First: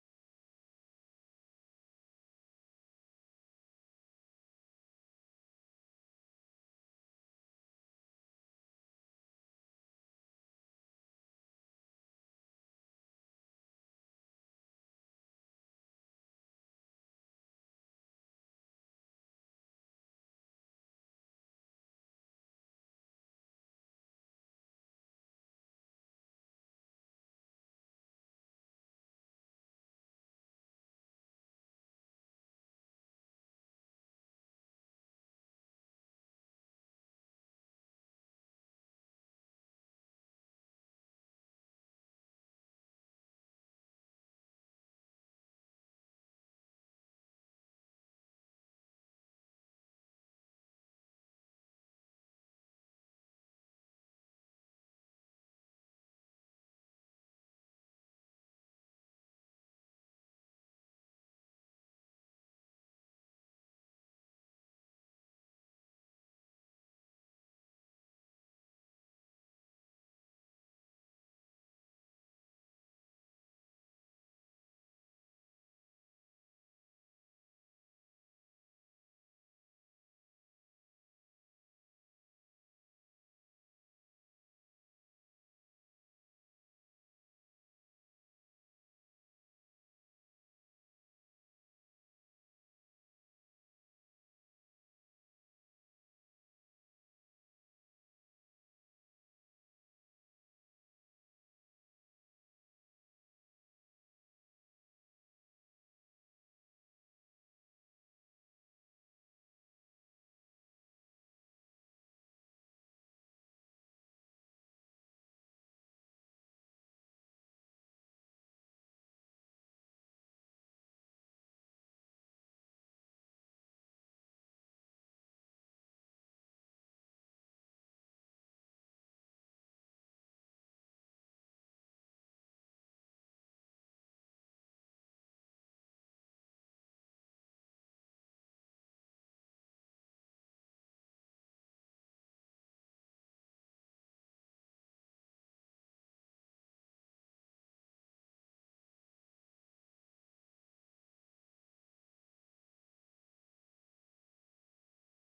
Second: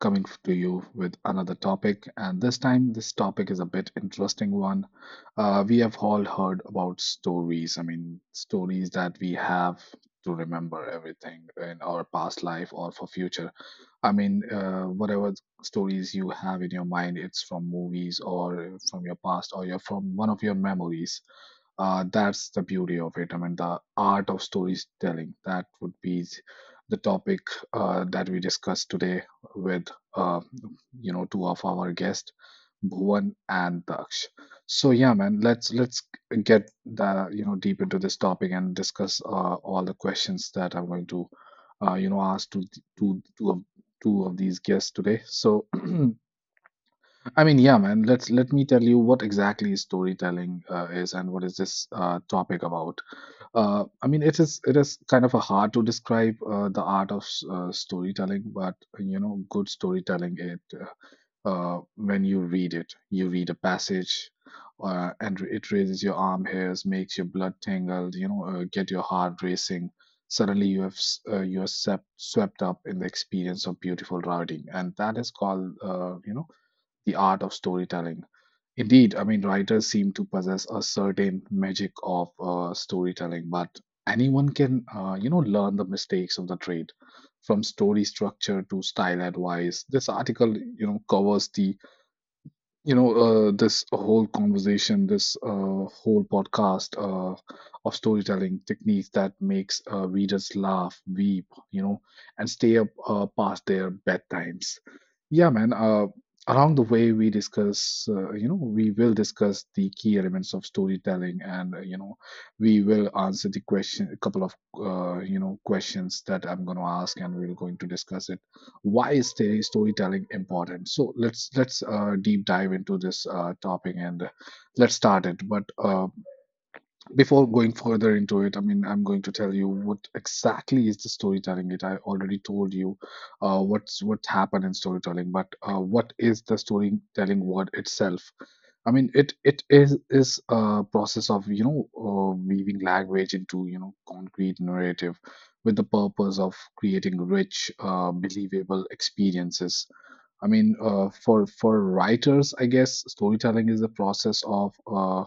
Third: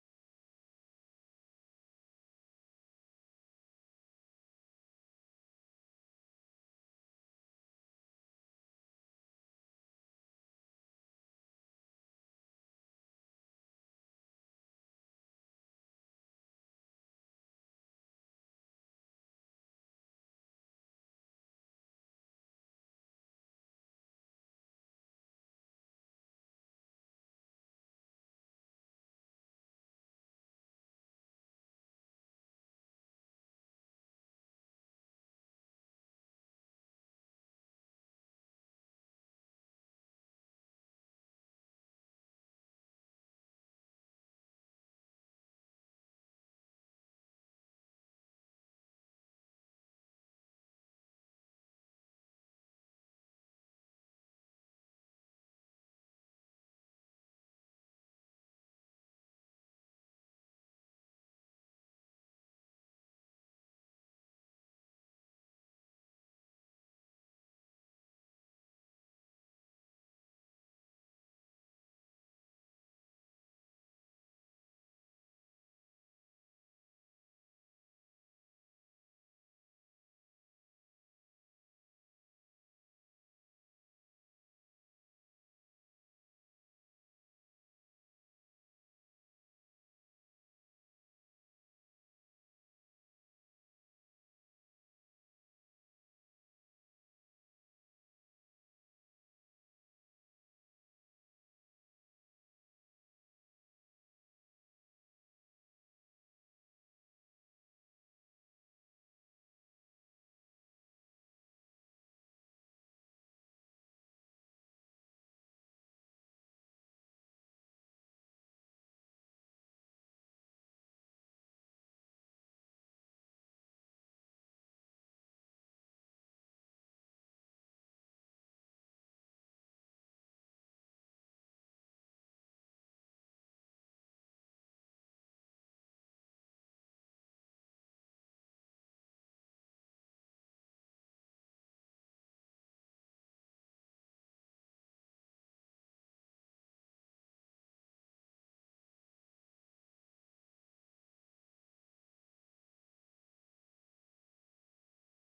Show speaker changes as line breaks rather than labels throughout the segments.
coming to you with another topic. And this time, this topic is a bit interesting one. We have all heard about stories. I mean, stories that we have to remember everything in our past life or for future. I mean, whatever stories you have in your mind, it's from movies or from your past or your from one of your memories. That's the beauty of it. I mean, the art of storytelling. That would be the topic that we discussed today with, uh, two of our guests, Bhuvan and Daksh. So yeah, man, let's get the you know deep into this topic and discuss all the questions that I'm going to ask to two of these guests today. So I mean, yeah, man. Let me tell you what exactly storytelling is and what is this topic about. I mean, it is kind of a hard to describe the art of storytelling, but you know, good storytelling it when you read it, you read a passage, and it raises your arm hairs, makes your blood tingle, you know, get your heart racing. Suddenly, you are swept up in the experience of beautiful writing, and that is called the art of storytelling. Indeed, I mean, writers seem to possess a certain magic of storytelling, but anyone can learn the mistakes of the trade. From story structure to style advice, this article, covers this whole conversation, this whole podcast of storytelling techniques that makes readers laugh, weep, you know, and stay up past their bedtimes. Yeah, man. Along the way, we will discuss the key elements of storytelling, and we will answer the question, a couple of questions that I'm going to ask, and we're going to discuss it. Why is the storytelling important? So let's deep dive into this topic and let's start it. But before going further into it, I mean, I'm going to tell you what exactly is the storytelling. It I already told you what happened in storytelling, but what is the storytelling word itself? I mean, it is a process of you know weaving language into concrete narrative with the purpose of creating rich, believable experiences. I mean, for writers, I guess storytelling is the process of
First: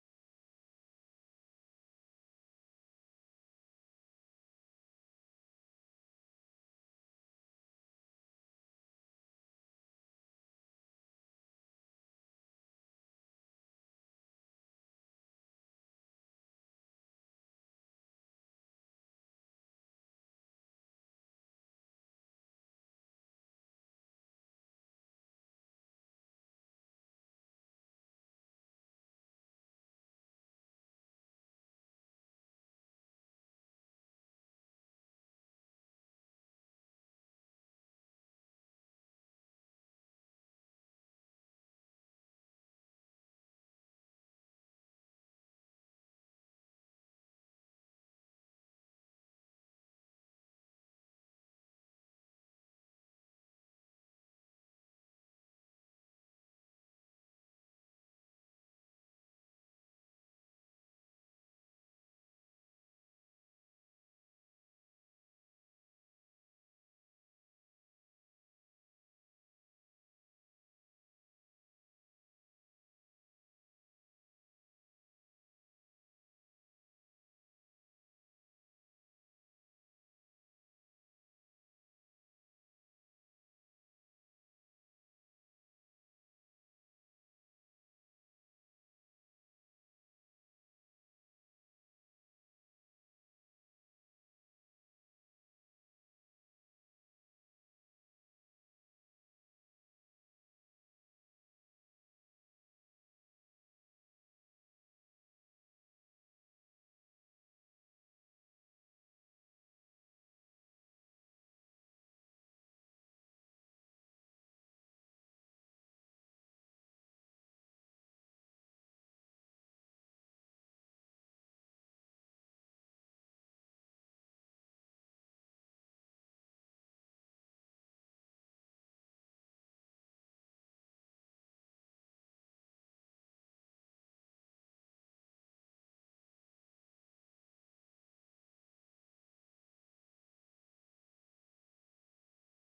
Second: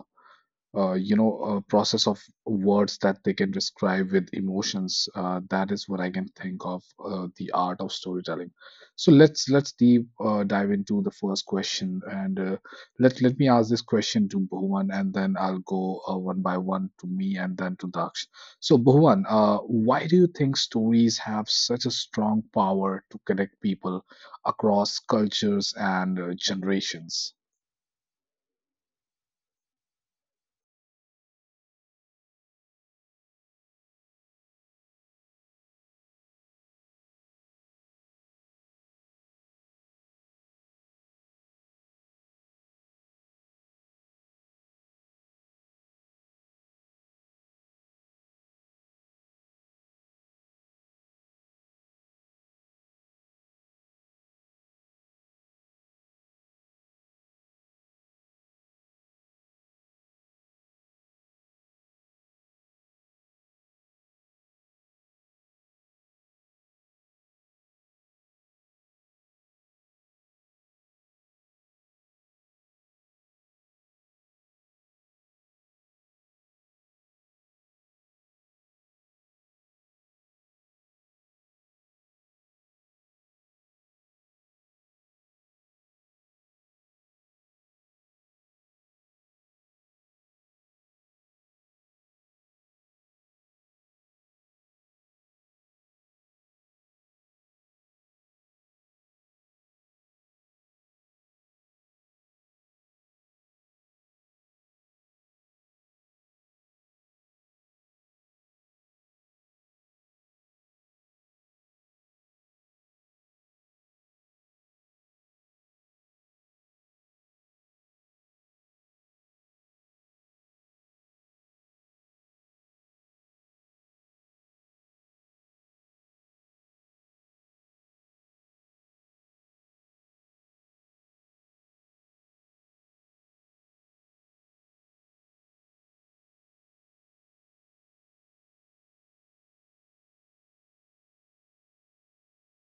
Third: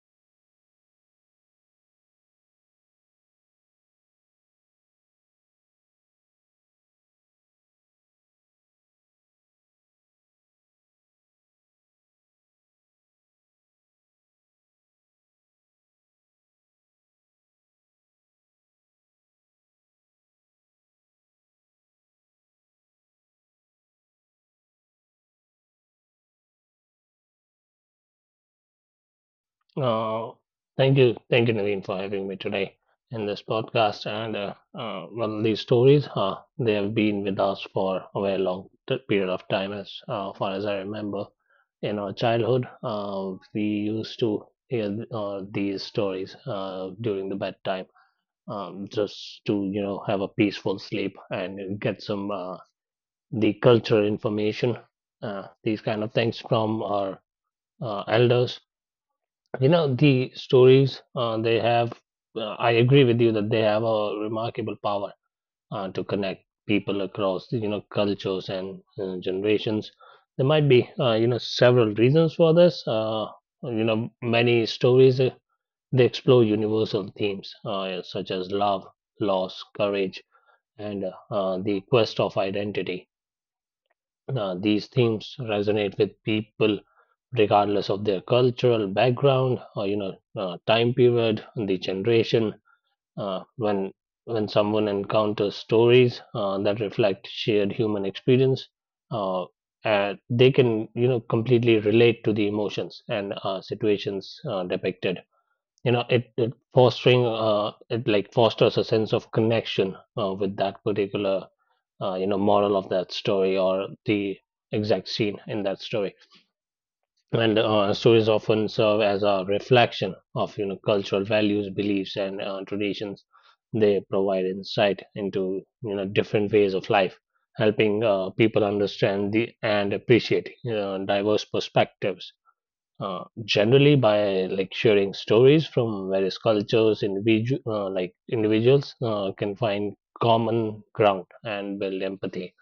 you know, a process of words that they can describe with emotions. That is what I can think of the art of storytelling. So let's deep dive into the first question, and let me ask this question to Bhuvan, and then I'll go one by one to me, and then to Daksh. So Bhuvan, why do you think stories have such a strong power to connect people across cultures and generations?
Uh, Thank you, thank you, Naveen, for having me today in this podcast. And well, these stories, they have been with us for a very long period of time, as far as I remember. In our childhood, we used to hear these stories during the bedtime, just to have a peaceful sleep and get some the cultural information, these kind of things from our elders. You know, the stories they have, I agree with you that they have a remarkable power to connect people across, you know, cultures and generations. There might be, you know, several reasons for this. You know, many stories they explore universal themes such as love, loss, courage, and the quest of identity. These themes resonate with people regardless of their cultural background, or time period, the generation uh, when when someone encounters stories that reflect shared human experience uh, they can completely relate to the emotions and situations depicted. It fostering it like fosters a sense of connection with that particular, moral of that story, or the exact scene in that story. And stories often serve as a reflection of cultural values, beliefs, and traditions. They provide insight into different ways of life, helping people understand the and appreciate, diverse perspectives. Generally, by like sharing stories from various cultures, individuals can find common ground and build empathy,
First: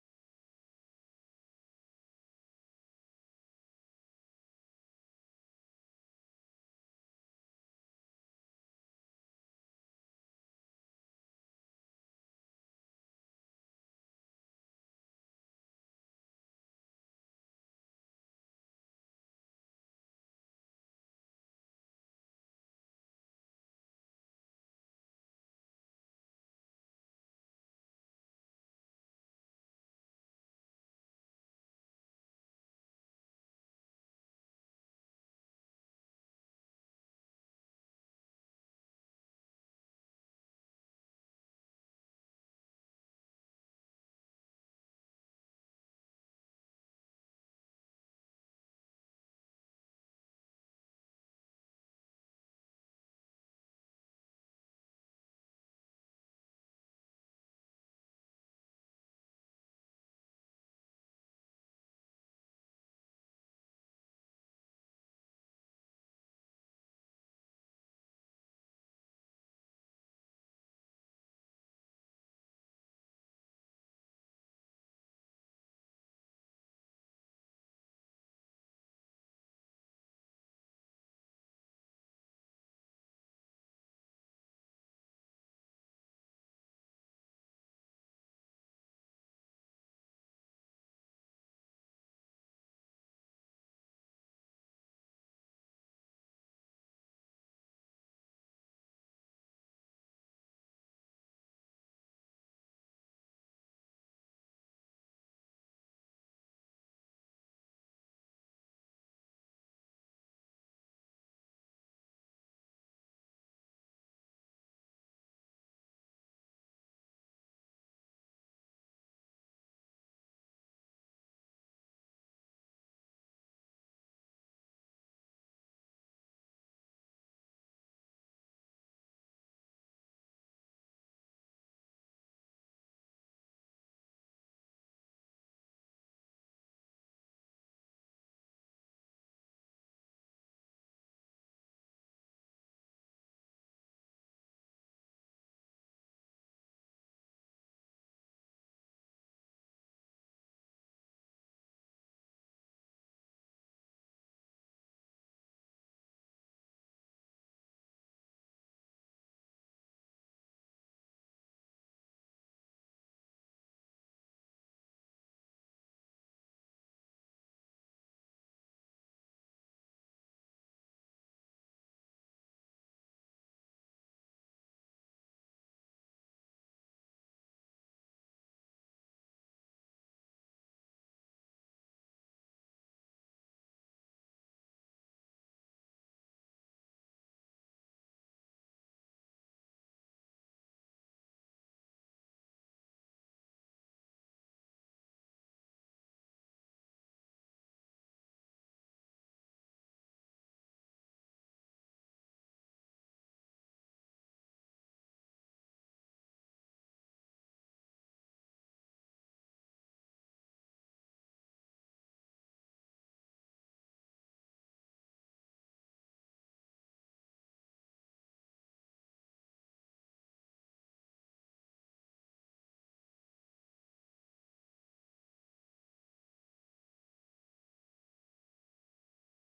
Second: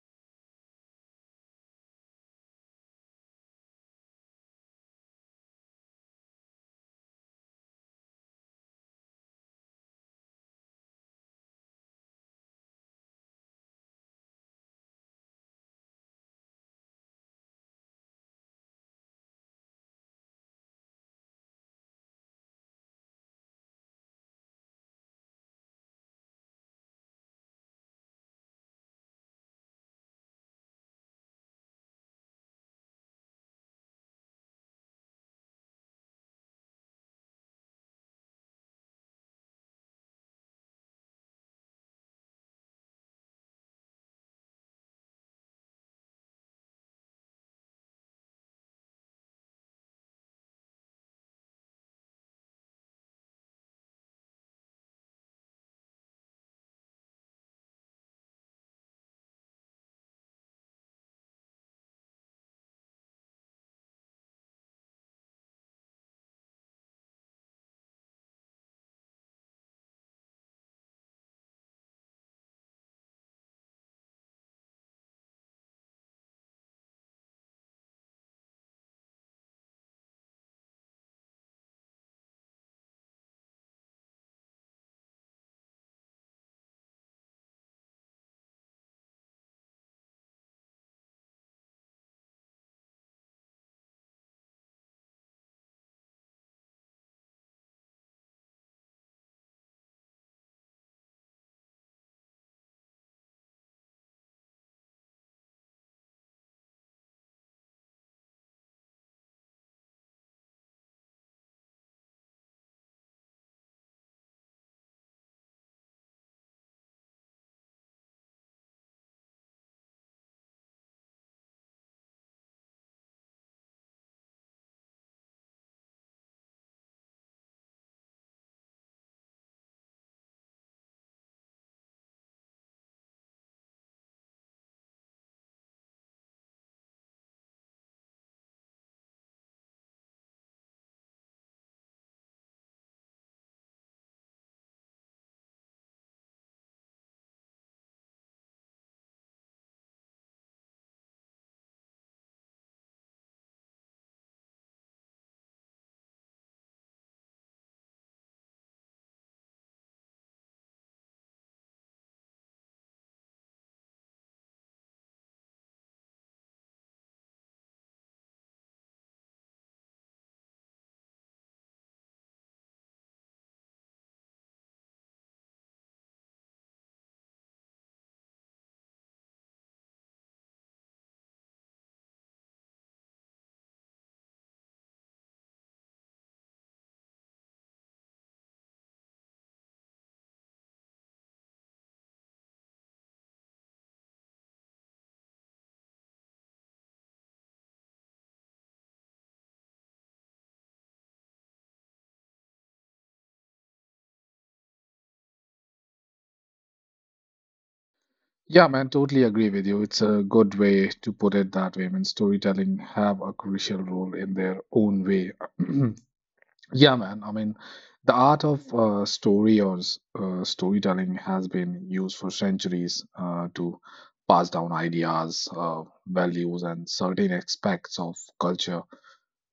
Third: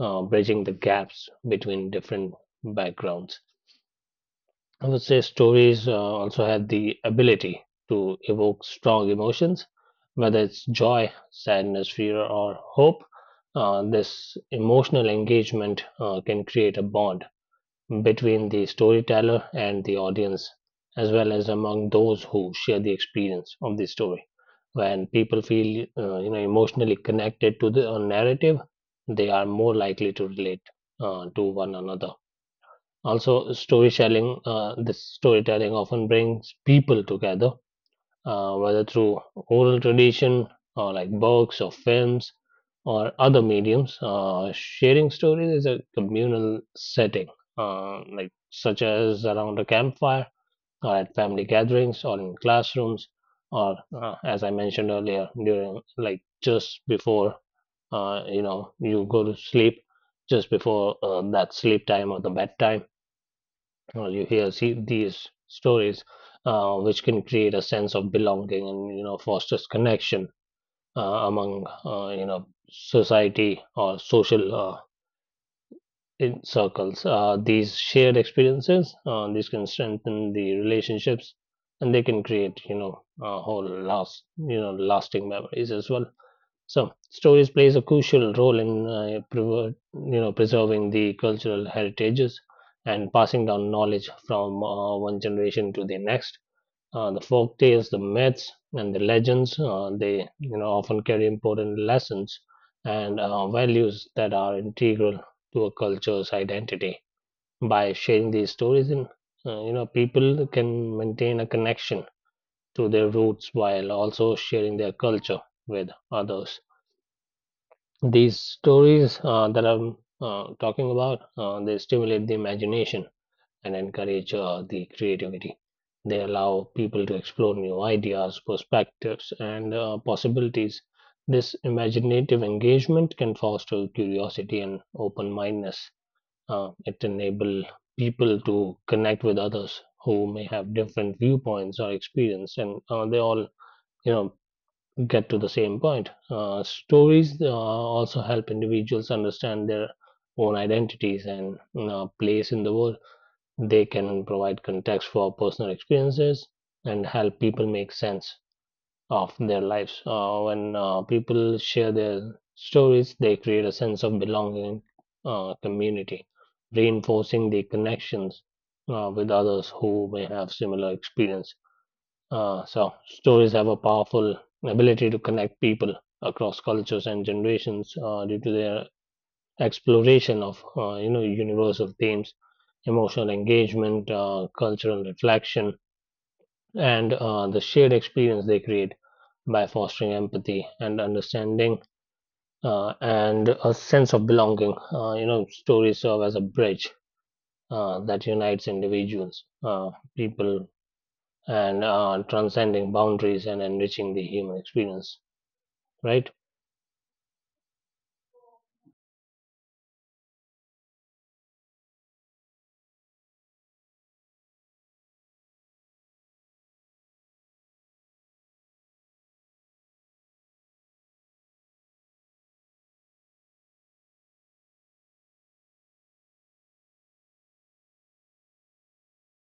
bridging the gaps between different backgrounds. I would say stories also have the ability to evoke strong emotions, whether it's joy, sadness, fear, or hope. This emotional engagement can create a bond between the storyteller and the audience, as well as among those who share the experience of the story. When people feel emotionally connected to the narrative, they are more likely to relate to one another. Also storytelling often brings people together, whether through oral tradition, or like books or films or other mediums. Sharing stories is a communal setting, like such as around a campfire, or at family gatherings, or in classrooms, or as I mentioned earlier, during like just before, you go to sleep, just before that sleep time or the bedtime, well, you hear see these stories, which can create a sense of belonging and fosters connection among society or social in circles. These shared experiences, these can strengthen the relationships, and they can create a whole last you know lasting memories as well. So stories plays a crucial role in preserving the cultural heritages and passing down knowledge from one generation to the next. The folk tales, the myths, and the legends, they you know often carry important lessons and values that are integral to a culture's identity. By sharing these stories, in you know people can maintain a connection to their roots while also sharing their culture with others. These stories that I'm talking about, they stimulate the imagination and encourage the creativity. They allow people to explore new ideas, perspectives, and possibilities. This imaginative engagement can foster curiosity and open mindedness. It enables people to connect with others who may have different viewpoints or experience, and they all, you know, get to the same point. Stories also help individuals understand their own identities and place in the world. They can provide context for personal experiences and help people make sense of their lives. When people share their stories, they create a sense of belonging, community, reinforcing the connections with others who may have similar experience. So, stories have a powerful ability to connect people across cultures and generations due to their exploration of universal themes, emotional engagement, cultural reflection, and the shared experience they create by fostering empathy and understanding, and a sense of belonging. You know, stories serve as a bridge that unites individuals, people, and transcending boundaries and enriching the human experience, right?
Yeah, man, totally agree with you. It's a good way to put it that way. I mean, storytelling have a crucial role in their own way. Yeah, man. I mean, the art of storytelling has been used for centuries to pass down ideas, values, and certain aspects of culture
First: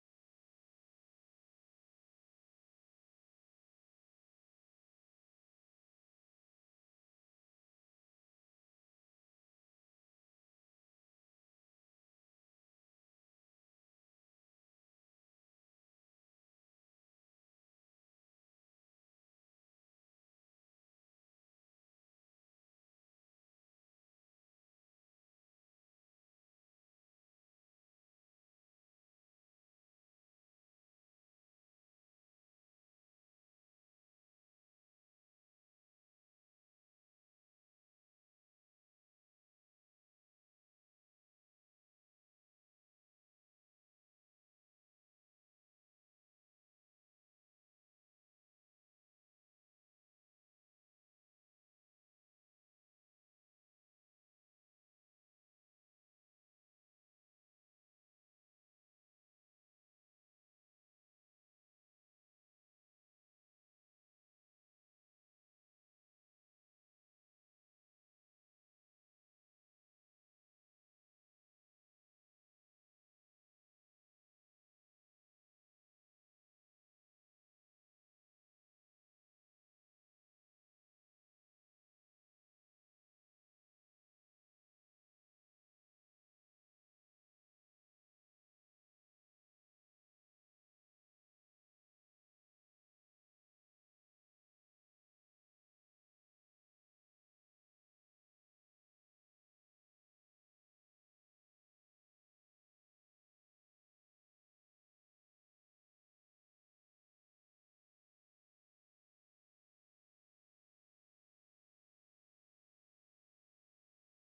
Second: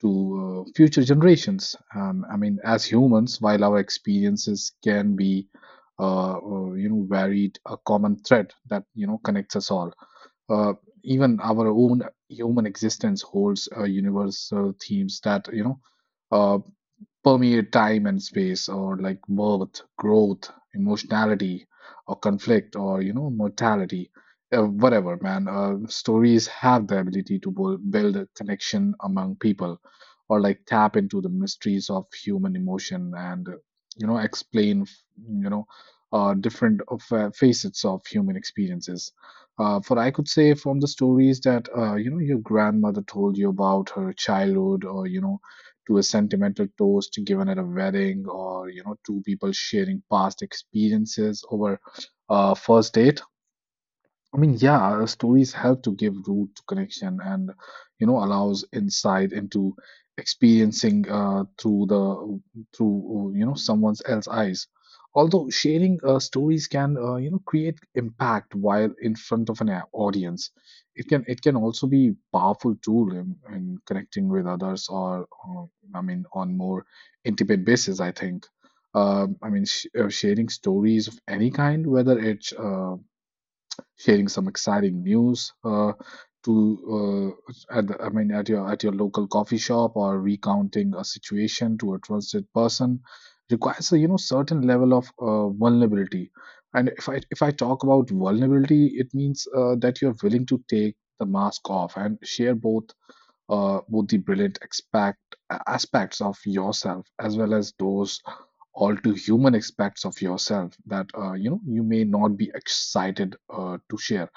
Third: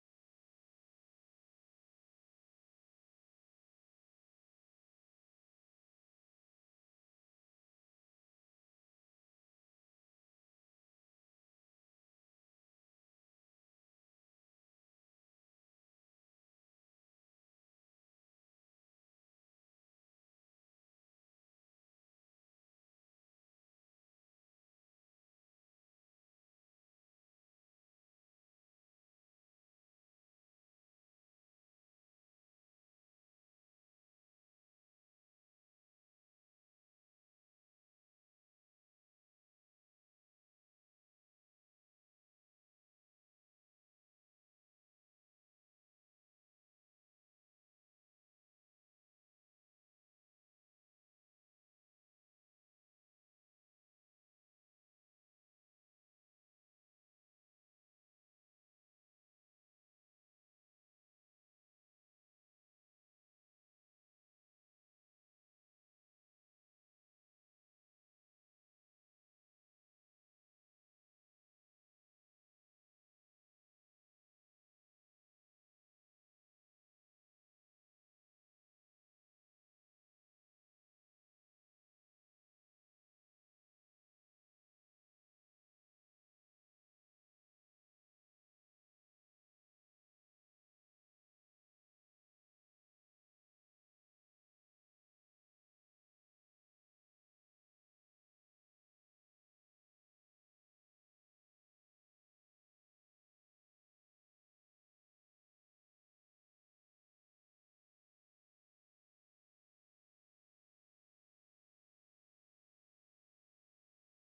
to future generations. I mean, as humans, while our experiences can be, varied, a common thread that connects us all. Uh, Even our own human existence holds universal themes that. Uh, Permeate time and space, or like birth, growth, emotionality, or conflict, or mortality, whatever, man. Stories have the ability to build a connection among people, or like tap into the mysteries of human emotion and explain, you know, different facets of human experiences. For I could say from the stories that your grandmother told you about her childhood, or to a sentimental toast given at a wedding or two people sharing past experiences over a first date. I mean, yeah, stories help to give root to connection and, allows insight into experiencing through someone else's eyes. Although sharing stories can create impact while in front of an audience, it can also be powerful tool in connecting with others or I mean on more intimate basis. I think. I mean, sh sharing stories of any kind, whether it's sharing some exciting news to I mean at your local coffee shop or recounting a situation to a trusted person requires a certain level of vulnerability. And if I talk about vulnerability, it means that you're willing to take the mask off and share both the brilliant expect aspects of yourself as well as those all too human aspects of yourself that you may not be excited to share.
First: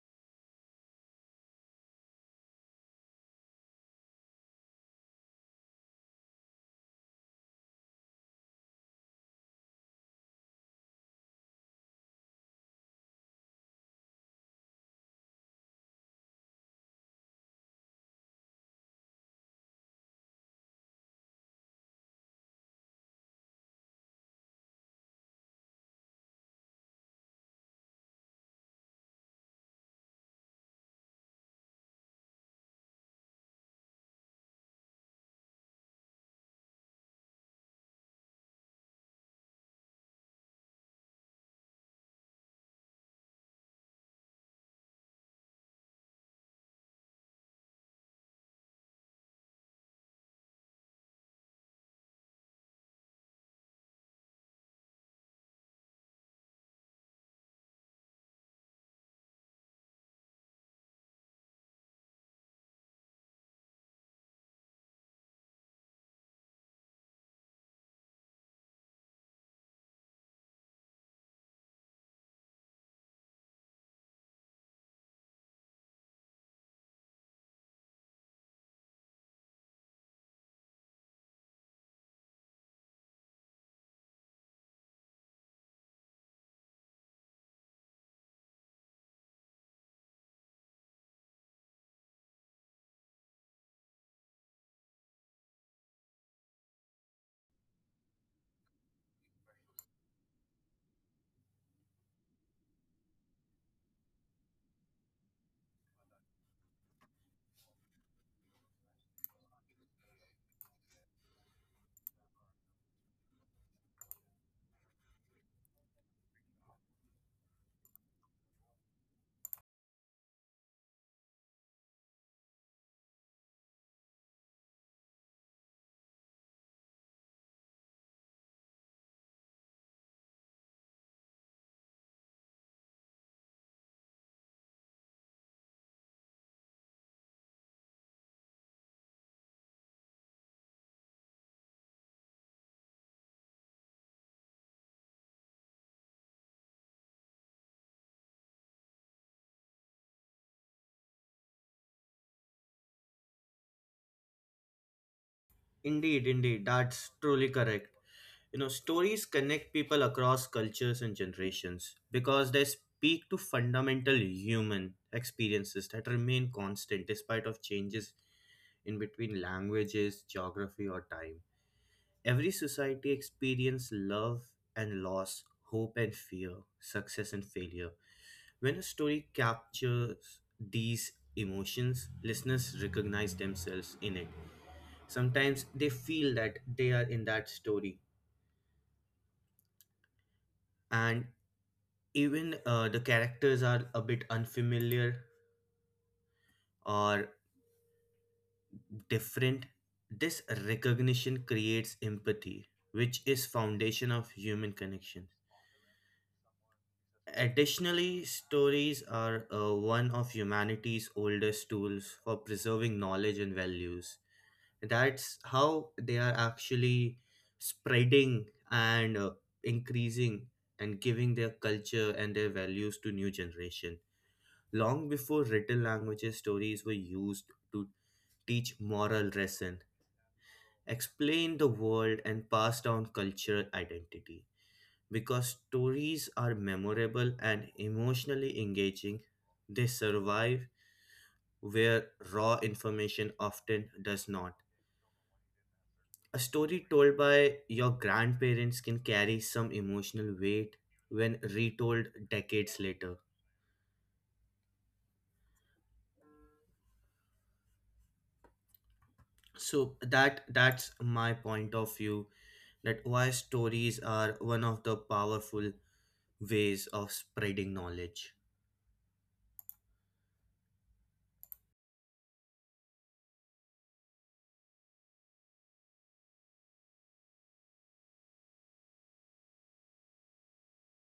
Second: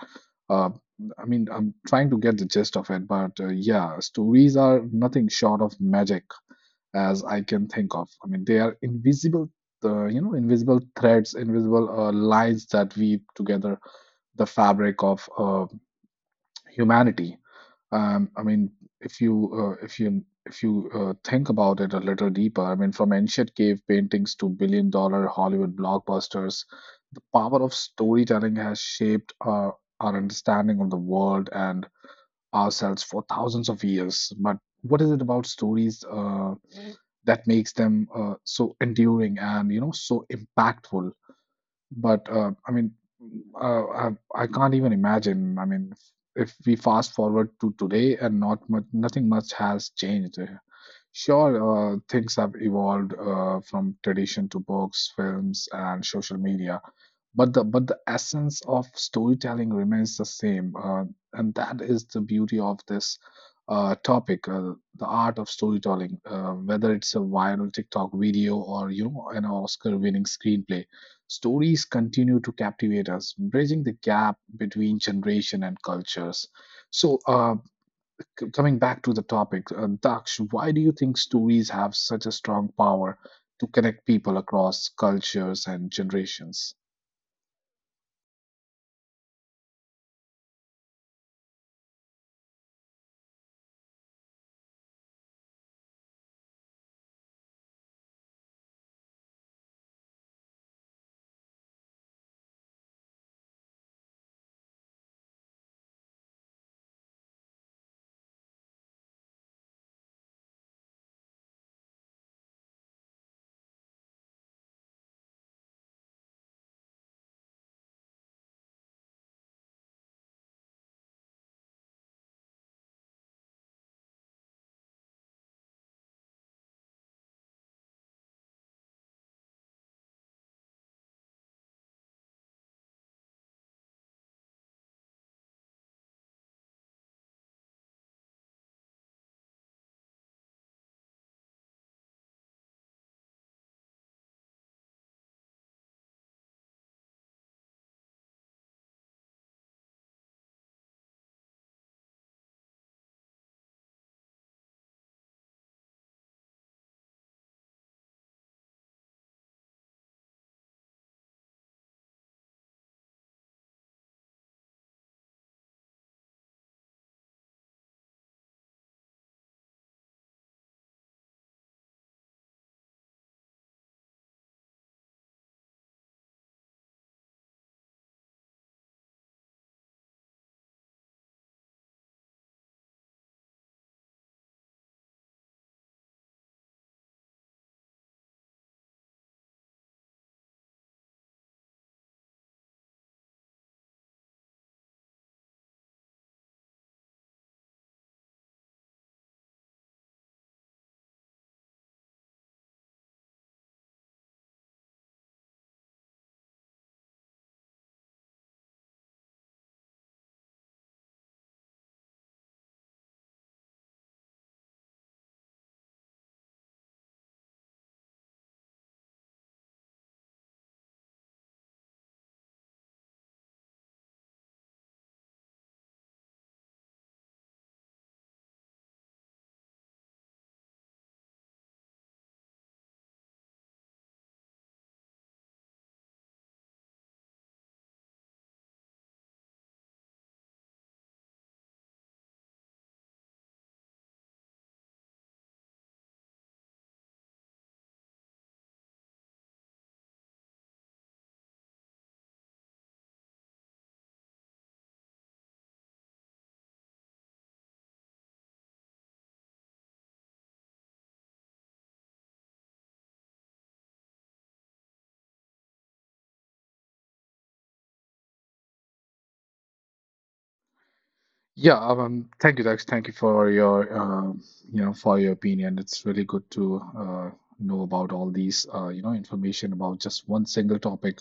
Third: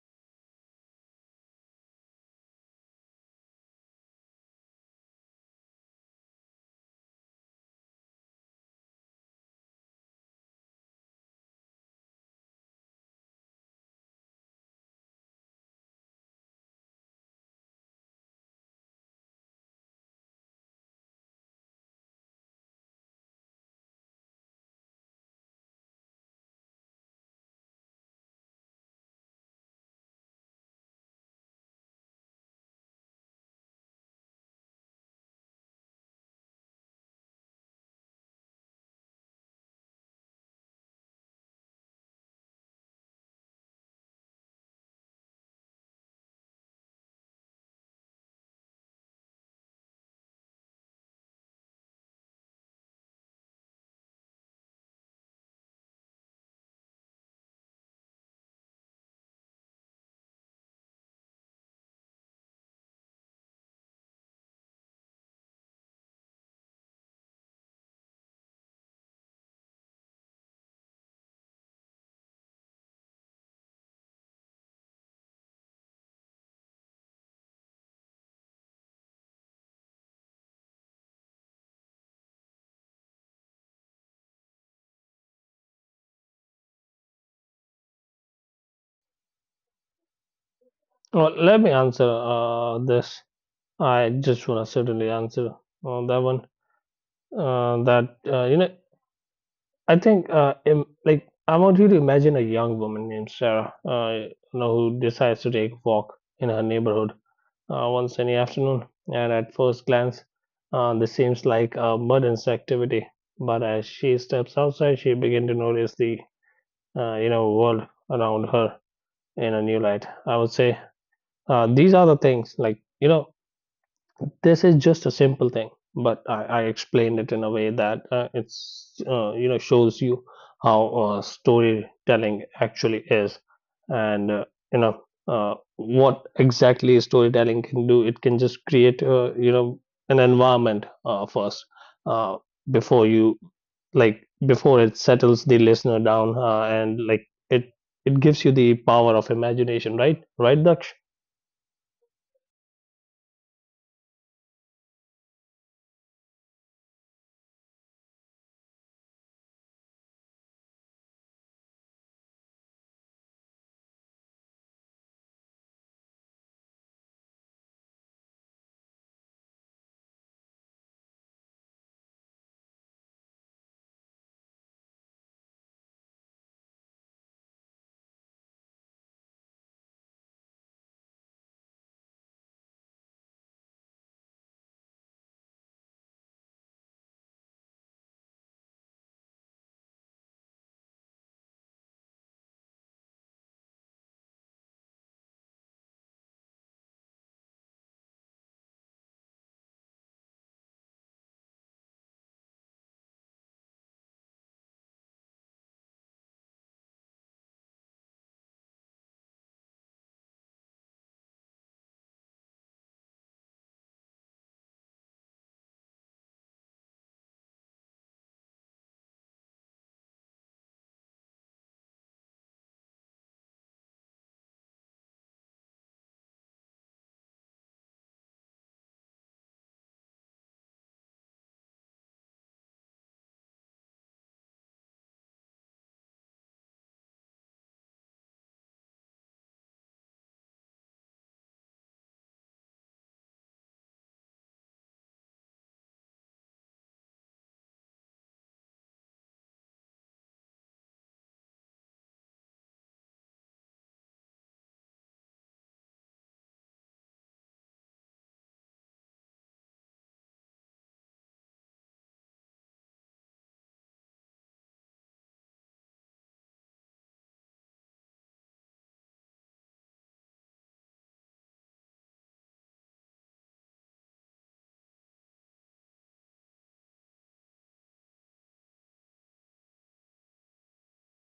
Uh, I mean, I'm trying to get the gist of it, but yeah, stories are nothing short of magic as I can think of. I mean, they are invisible threads, invisible lines that weave together the fabric of humanity. I mean, if you if you think about it a little deeper, I mean, from ancient cave paintings to billion dollar Hollywood blockbusters, the power of storytelling has shaped our understanding of the world and ourselves for thousands of years. But what is it about stories that makes them so enduring and so impactful? But I mean, uh, I, I can't even imagine. I mean, if we fast forward to today and nothing much has changed. Sure, things have evolved from tradition to books, films, and social media, but the essence of storytelling remains the same, and that is the beauty of this topic, the art of storytelling. Whether it's a viral TikTok video or an Oscar winning screenplay, stories continue to captivate us, bridging the gap between generation and cultures. So coming back to the topic, Daksh, why do you think stories have such a strong power to connect people across cultures and generations?
Well, let me answer this. I just want to certainly answer that one. That You know, I think I want you to imagine a young woman named Sarah, you know, who decides to take a walk in her neighborhood one sunny afternoon. And at first glance, this seems like a mundane activity. But as she steps outside, she begins to notice the world around her in a new light, I would say. These are the things, like, this is just a simple thing, but I explained it in a way that it's you know shows you how storytelling actually is, and you know what exactly storytelling can do. It can just create an environment, first, uh, before you like before it settles the listener down, and like it gives you the power of imagination, right? Right, Daksh?
Indeed, indeed, that's truly correct. You know, stories connect people across cultures and generations because they speak to fundamental human experiences that remain constant despite of changes in between languages, geography or time. Every society experience love and loss, hope and fear, success and failure, when a story captures these emotions, listeners recognize themselves in it. Sometimes they feel that they are in that story, and even the characters are a bit unfamiliar or different. This recognition creates empathy, which is foundation of human connection. Additionally, stories are one of humanity's oldest tools for preserving knowledge and values. That's how they are actually spreading and increasing and giving their culture and their values to new generation. Long before written languages, stories were used to teach moral lesson, explain the world, and pass down cultural identity. Because stories are memorable and emotionally engaging, they survive where raw information often does not. A story told by your grandparents can carry some emotional weight when retold decades later. So that's my point of view that why stories are one of the powerful ways of spreading knowledge.
Yeah, thank you, Dex. Thank you for your opinion. It's really good to know about all these, information about just one single topic,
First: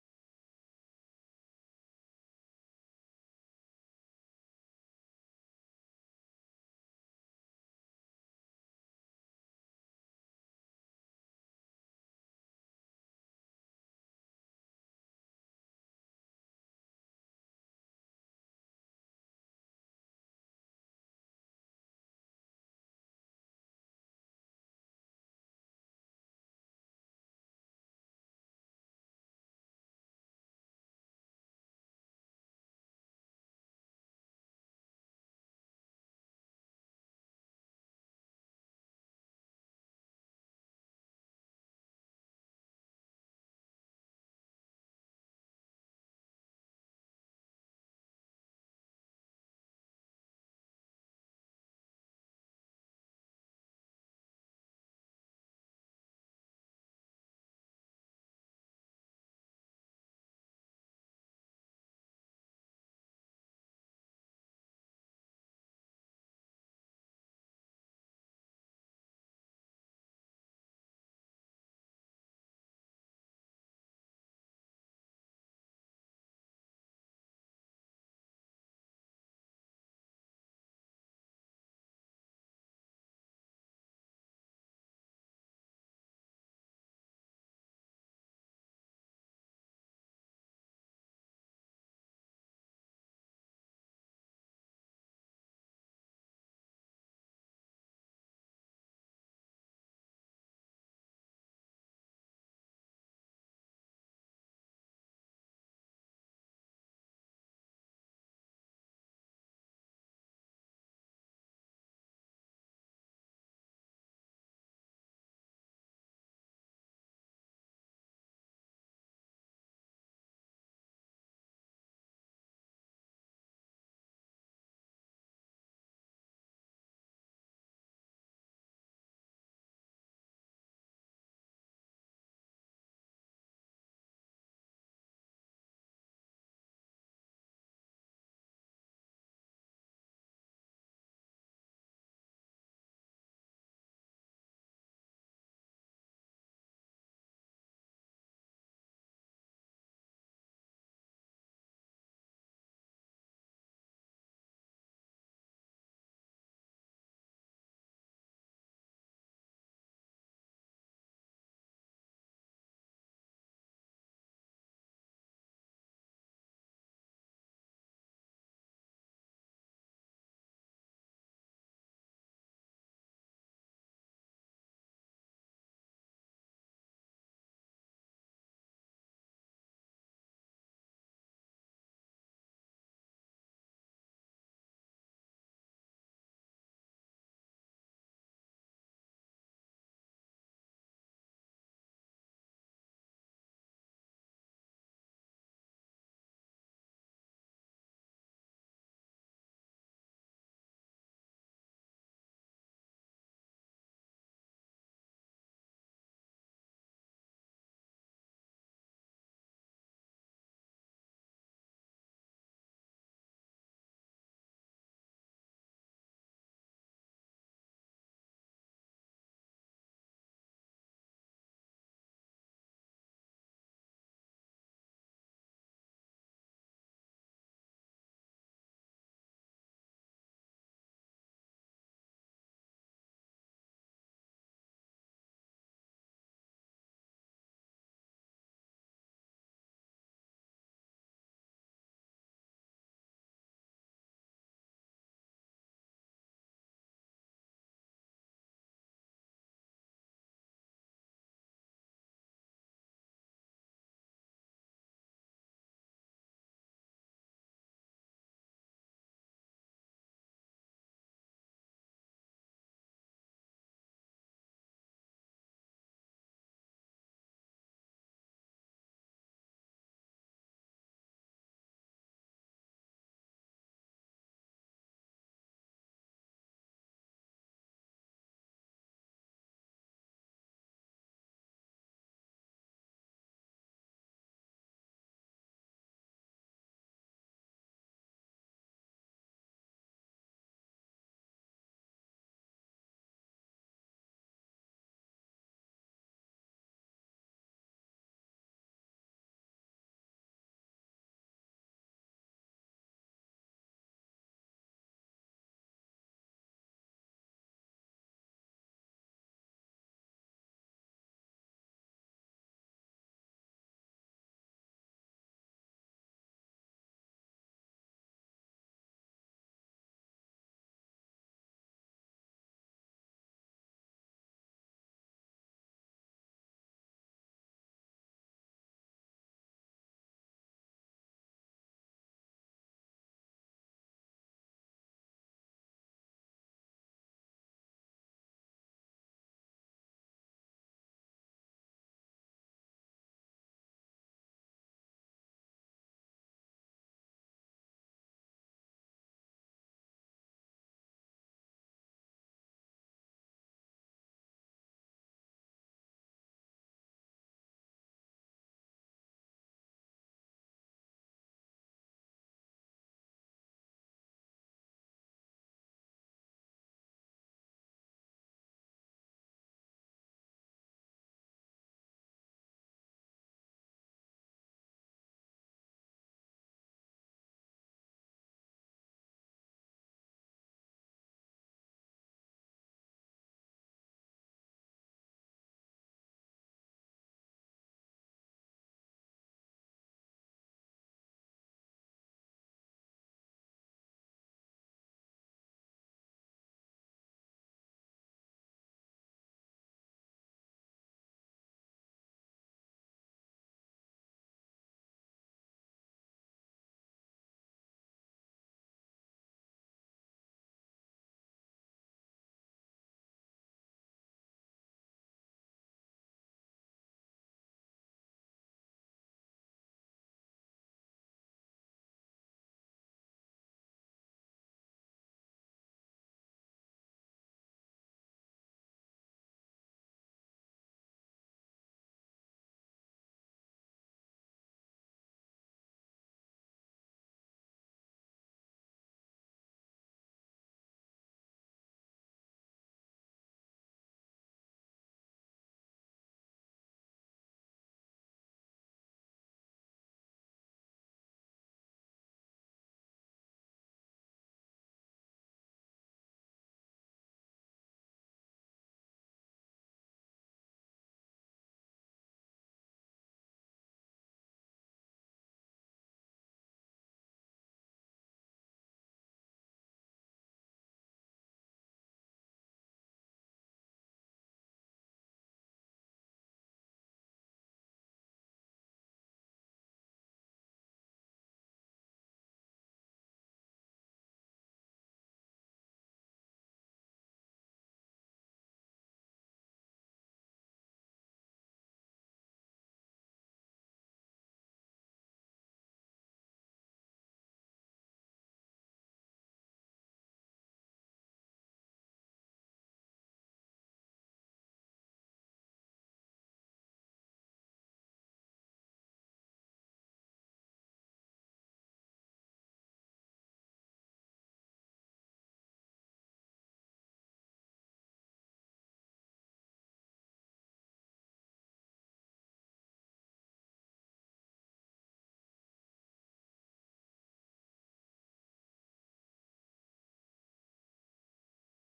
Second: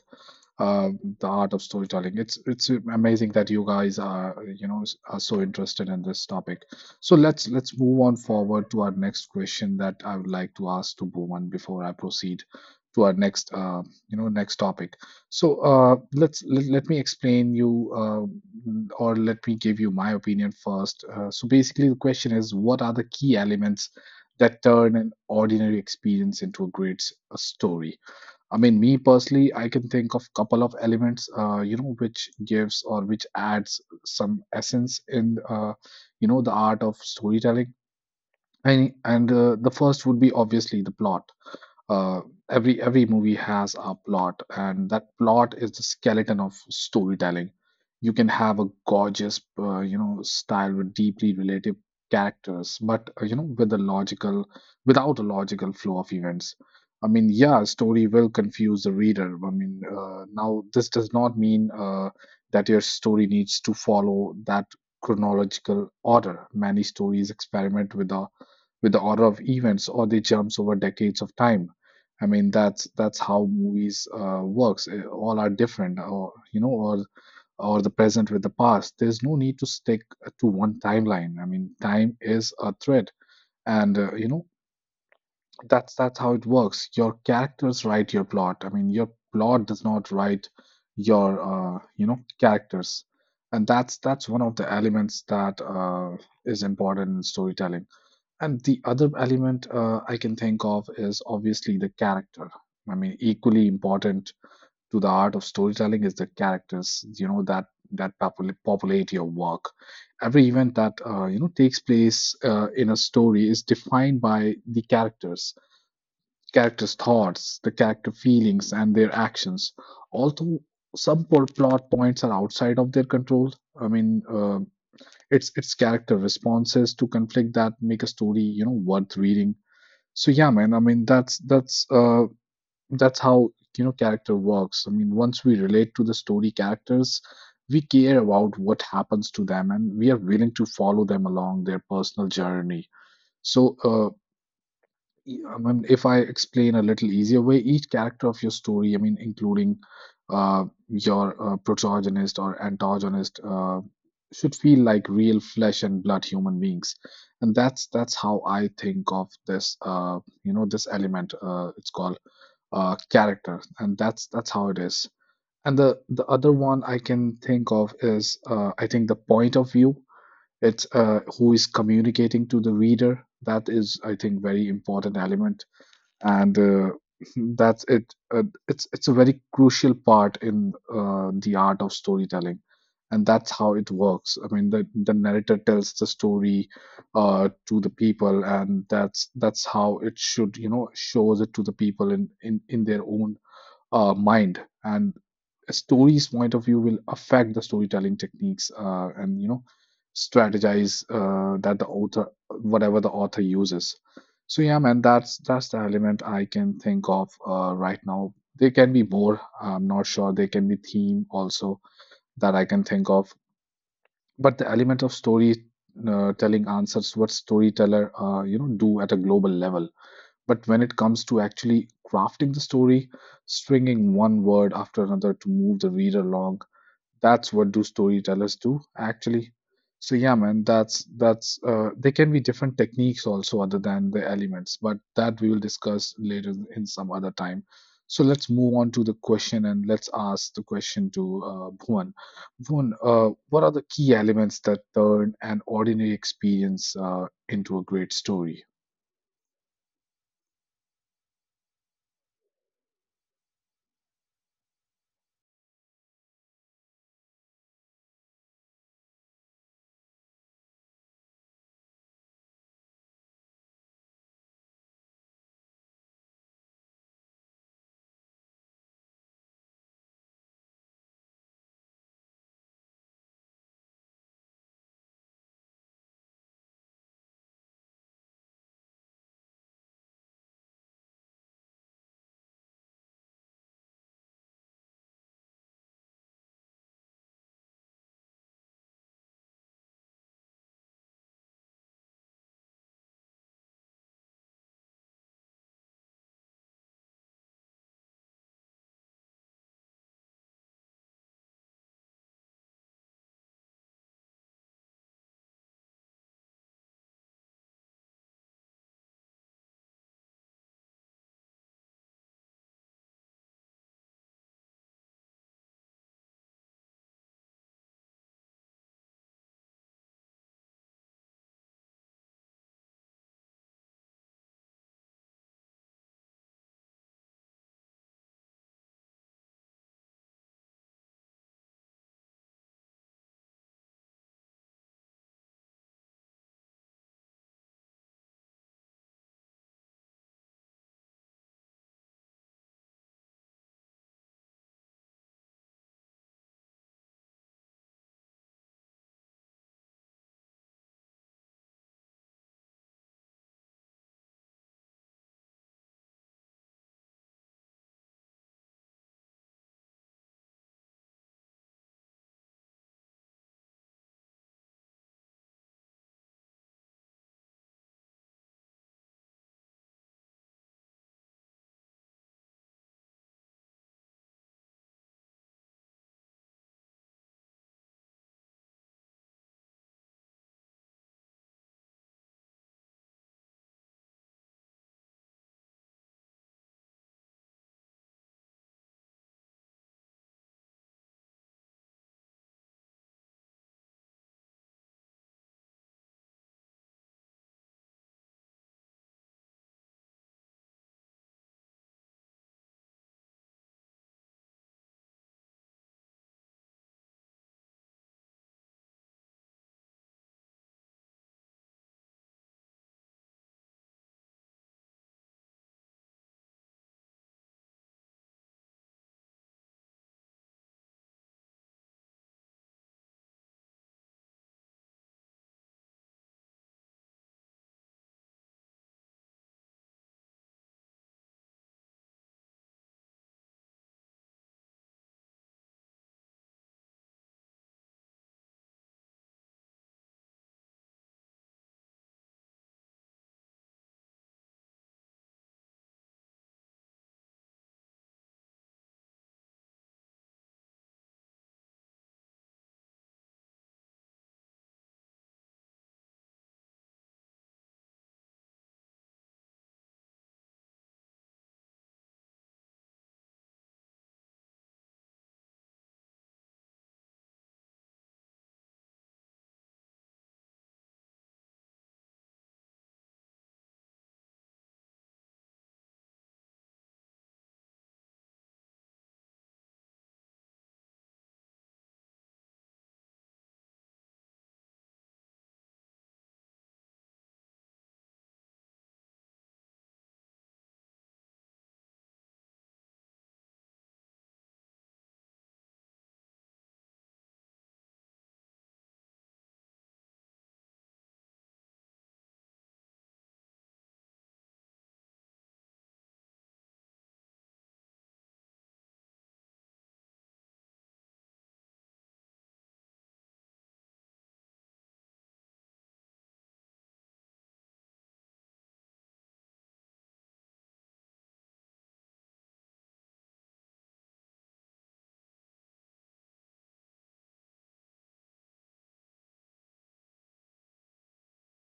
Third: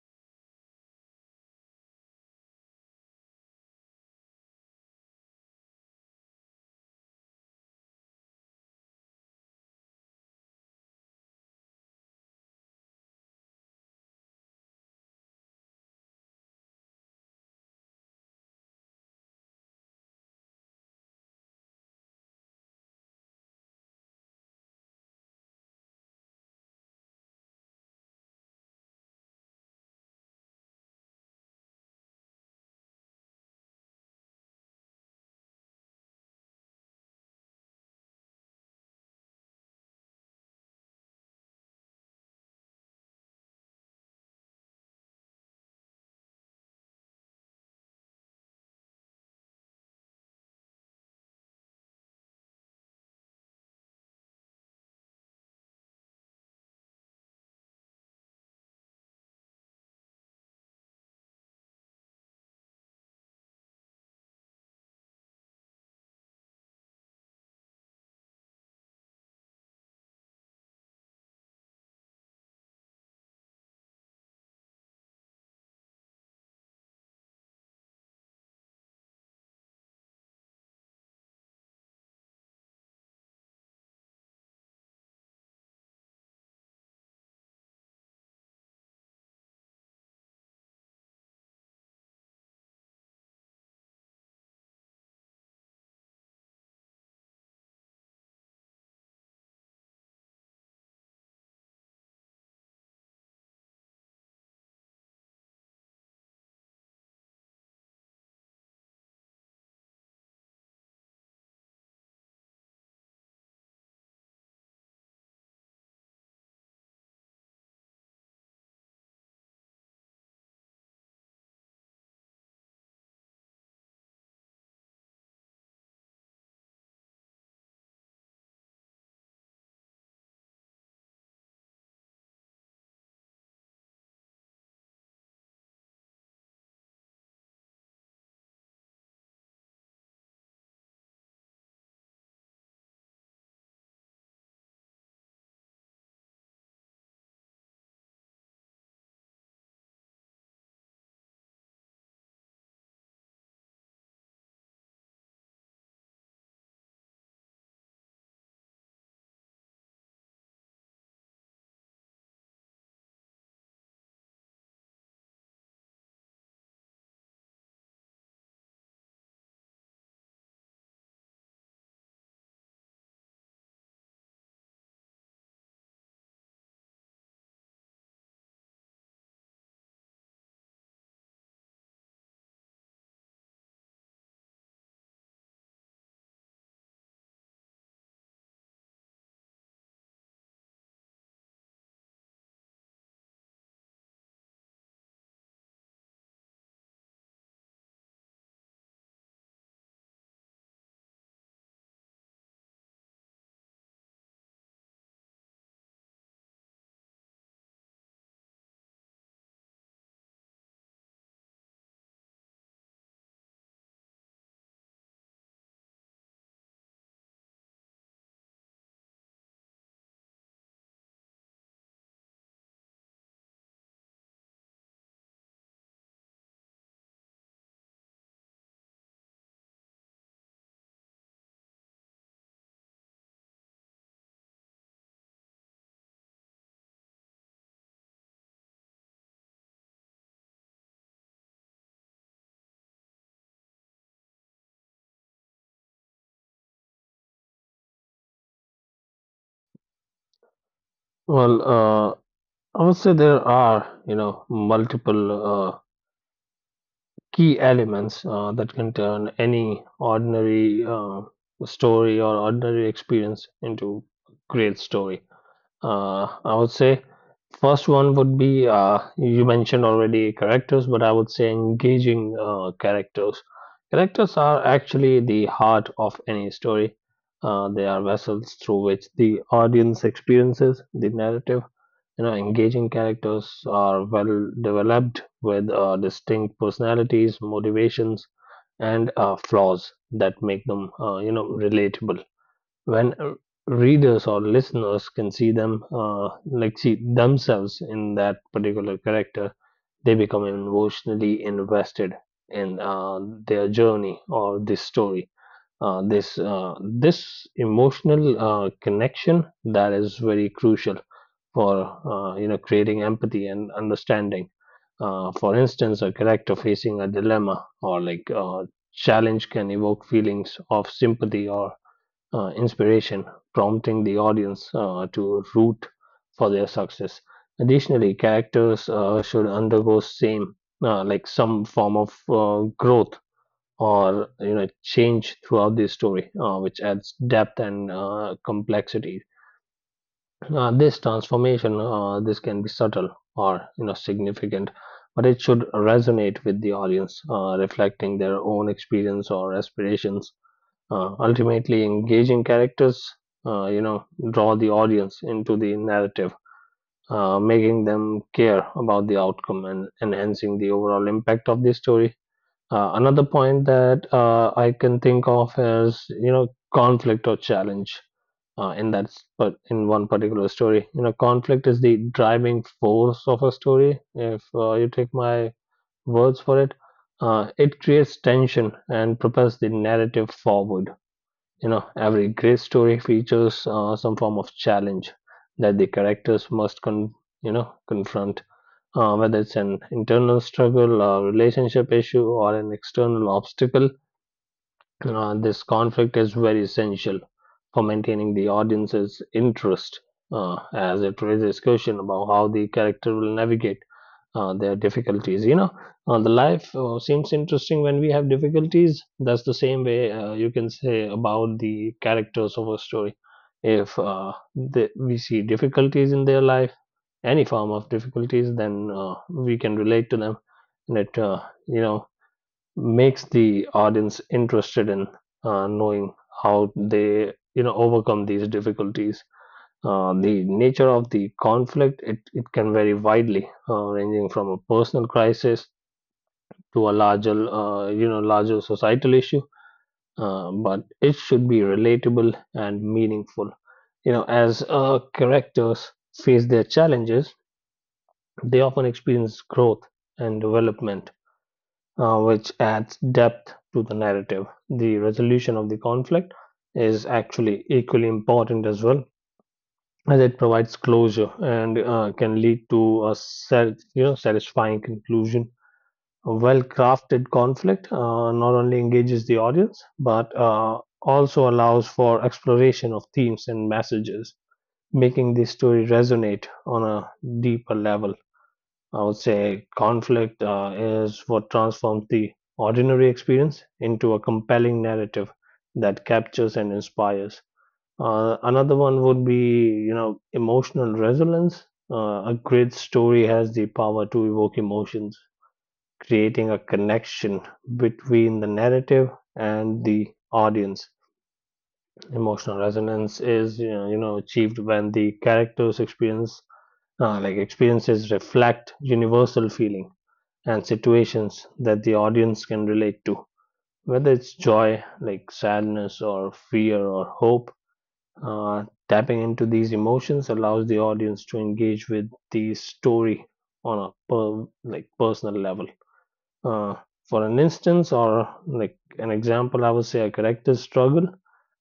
the art of storytelling. It's amazing that you guys are are so interested in this topic. So let's move on forward to our next question that I would like to ask to Bhuvan before I proceed to our next next topic. So let me explain you or let me give you my opinion first. So basically, the question is, what are the key elements that turn an ordinary experience into a a story? I mean, me personally, I can think of couple of elements, which gives or which adds some essence in, the art of storytelling. And the first would be obviously the plot. Uh, every every movie has a plot, and that plot is the skeleton of storytelling. You can have a gorgeous style with deeply relative characters, but without a logical flow of events. I mean, yeah, story will confuse the reader. I mean, now this does not mean that your story needs to follow that chronological order. Many stories experiment with the order of events, or they jumps over decades of time. I mean, that's how movies works. All are different, or or the present with the past. There's no need to stick to one timeline. I mean, time is a thread, and that's how it works. Your characters write your plot. I mean, your plot does not write your characters, and that's one of the elements that is important in storytelling. And the other element I can think of is obviously the character. I mean, equally important to the art of storytelling is the characters, that populate your work. Every event that takes place in a story is defined by the characters, characters' thoughts, the character feelings, and their actions. Although some plot points are outside of their control, I mean, uh, it's character responses to conflict that make a story worth reading. So yeah, man. That's how character works. I mean, once we relate to the story characters, we care about what happens to them, and we are willing to follow them along their personal journey. So uh, I mean, if I explain a little easier way, each character of your story, I mean, including your protagonist or antagonist, should feel like real flesh and blood human beings, and that's how I think of this. You know, this element. It's called character, and that's how it is. And the other one I can think of is I think the point of view. It's who is communicating to the reader. That is, I think, very important element and that's it. It's a very crucial part in the art of storytelling, and that's how it works. I mean, the narrator tells the story to the people, and that's how it should, you know, shows it to the people in their own mind. And a story's point of view will affect the storytelling techniques and you know strategize that the author whatever the author uses. So yeah, man, that's the element I can think of right now. There can be more, I'm not sure. There can be theme also that I can think of, but the element of story telling answers what storyteller do at a global level. But when it comes to actually crafting the story, stringing one word after another to move the reader along, that's what do storytellers do actually. So yeah, man, that's there can be different techniques also other than the elements, but that we will discuss later in some other time. So let's move on to the question and let's ask the question to Bhuvan. Bhuvan, what are the key elements that turn an ordinary experience into a great story?
Well, I would say there are, you know, multiple uh, key elements that can turn any ordinary story or ordinary experience into a great story. I would say first one would be, you mentioned already characters, but I would say engaging characters. Characters are actually the heart of any story. They are vessels through which the audience experiences the narrative. Engaging characters are well developed with distinct personalities, motivations, and flaws that make them, relatable. When readers or listeners can see them like see themselves in that particular character, they become emotionally invested in their journey or this story. This emotional connection, that is very crucial for creating empathy and understanding. For instance, a character facing a dilemma or like a challenge can evoke feelings of sympathy or inspiration, prompting the audience to root for their success. Additionally, characters should undergo same like some form of growth or change throughout the story, which adds depth and complexity. This transformation, this can be subtle or significant, but it should resonate with the audience, reflecting their own experience or aspirations. Ultimately, engaging characters, uh, you know, draw the audience into the narrative, making them care about the outcome and enhancing the overall impact of the story. Another point that I can think of is, you know, conflict or challenge but in one particular story. You know, conflict is the driving force of a story. If you take my words for it, it creates tension and propels the narrative forward. You know, every great story features some form of challenge that the characters must confront, whether it's an internal struggle, or relationship issue, or an external obstacle. This conflict is very essential for maintaining the audience's interest, as it raises question about how the character will navigate their difficulties. You know, the life seems interesting when we have difficulties. That's the same way you can say about the characters of a story. If we see difficulties in their life, any form of difficulties, then we can relate to them, and it you know makes the audience interested in knowing how they overcome these difficulties. The nature of the conflict, it can vary widely, ranging from a personal crisis to a larger, larger societal issue. But it should be relatable and meaningful. You know, as characters face their challenges, they often experience growth and development, which adds depth to the narrative. The resolution of the conflict is actually equally important as well, as it provides closure and can lead to a self, you know, satisfying conclusion. A well-crafted conflict not only engages the audience but also allows for exploration of themes and messages, making the story resonate on a deeper level. I would say conflict is what transforms the ordinary experience into a compelling narrative that captures and inspires. Another one would be, you know, emotional resonance. A great story has the power to evoke emotions, creating a connection between the narrative and the audience. Emotional resonance is, achieved when the characters experience, experiences reflect universal feeling and situations that the audience can relate to. Whether it's joy, like sadness, or fear, or hope, tapping into these emotions allows the audience to engage with the story on a personal level. Uh, for an instance, or like an example, I would say a character's struggle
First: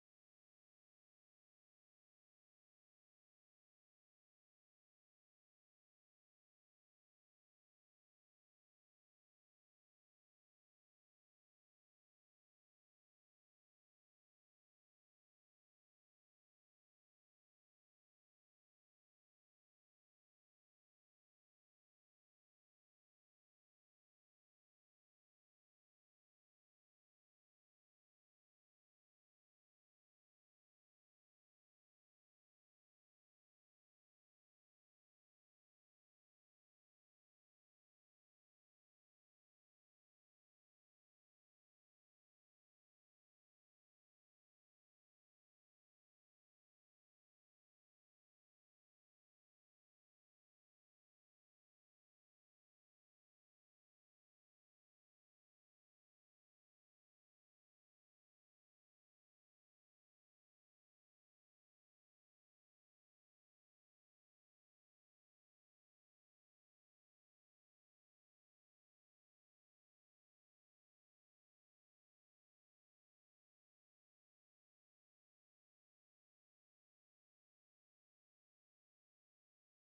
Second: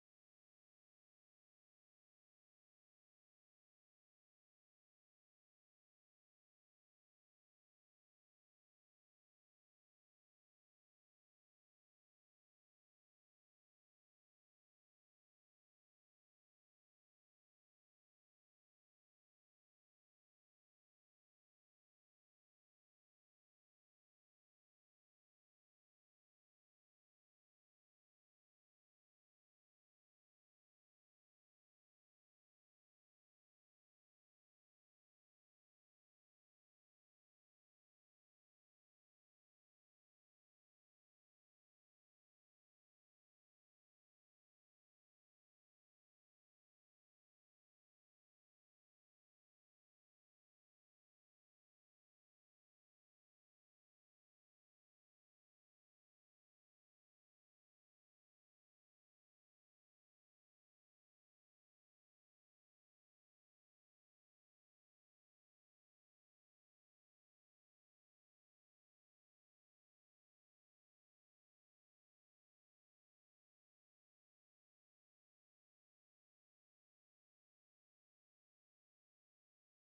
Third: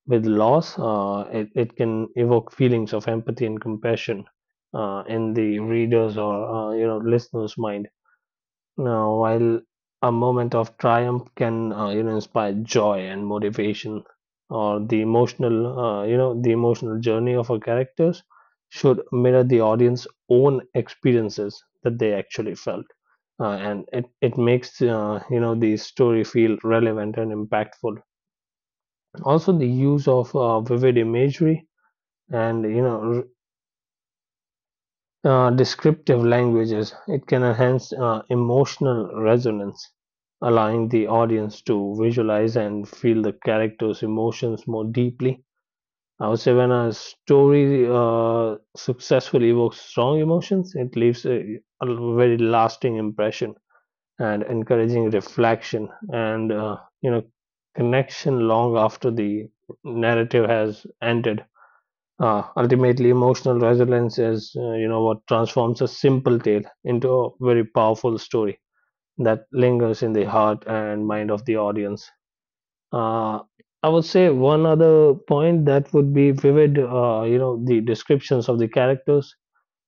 with loss, it can evoke feelings of empathy and compassion in the readers or listeners' mind. Now, while a moment of triumph can inspire joy and motivation, or the emotional you know the emotional journey of our characters should mirror the audience's own experiences that they actually felt, and it makes the story feel relevant and impactful. Also, the use of vivid imagery and descriptive languages. It can enhance emotional resonance, allowing the audience to visualize and feel the character's emotions more deeply. I would say when a story successfully evokes strong emotions, it leaves a very lasting impression and encouraging reflection and connection long after the narrative has ended. Ultimately, emotional resilience is, what transforms a simple tale into a very powerful story that lingers in the heart and mind of the audience. Uh, I would say one other point that would be vivid, the descriptions of the characters.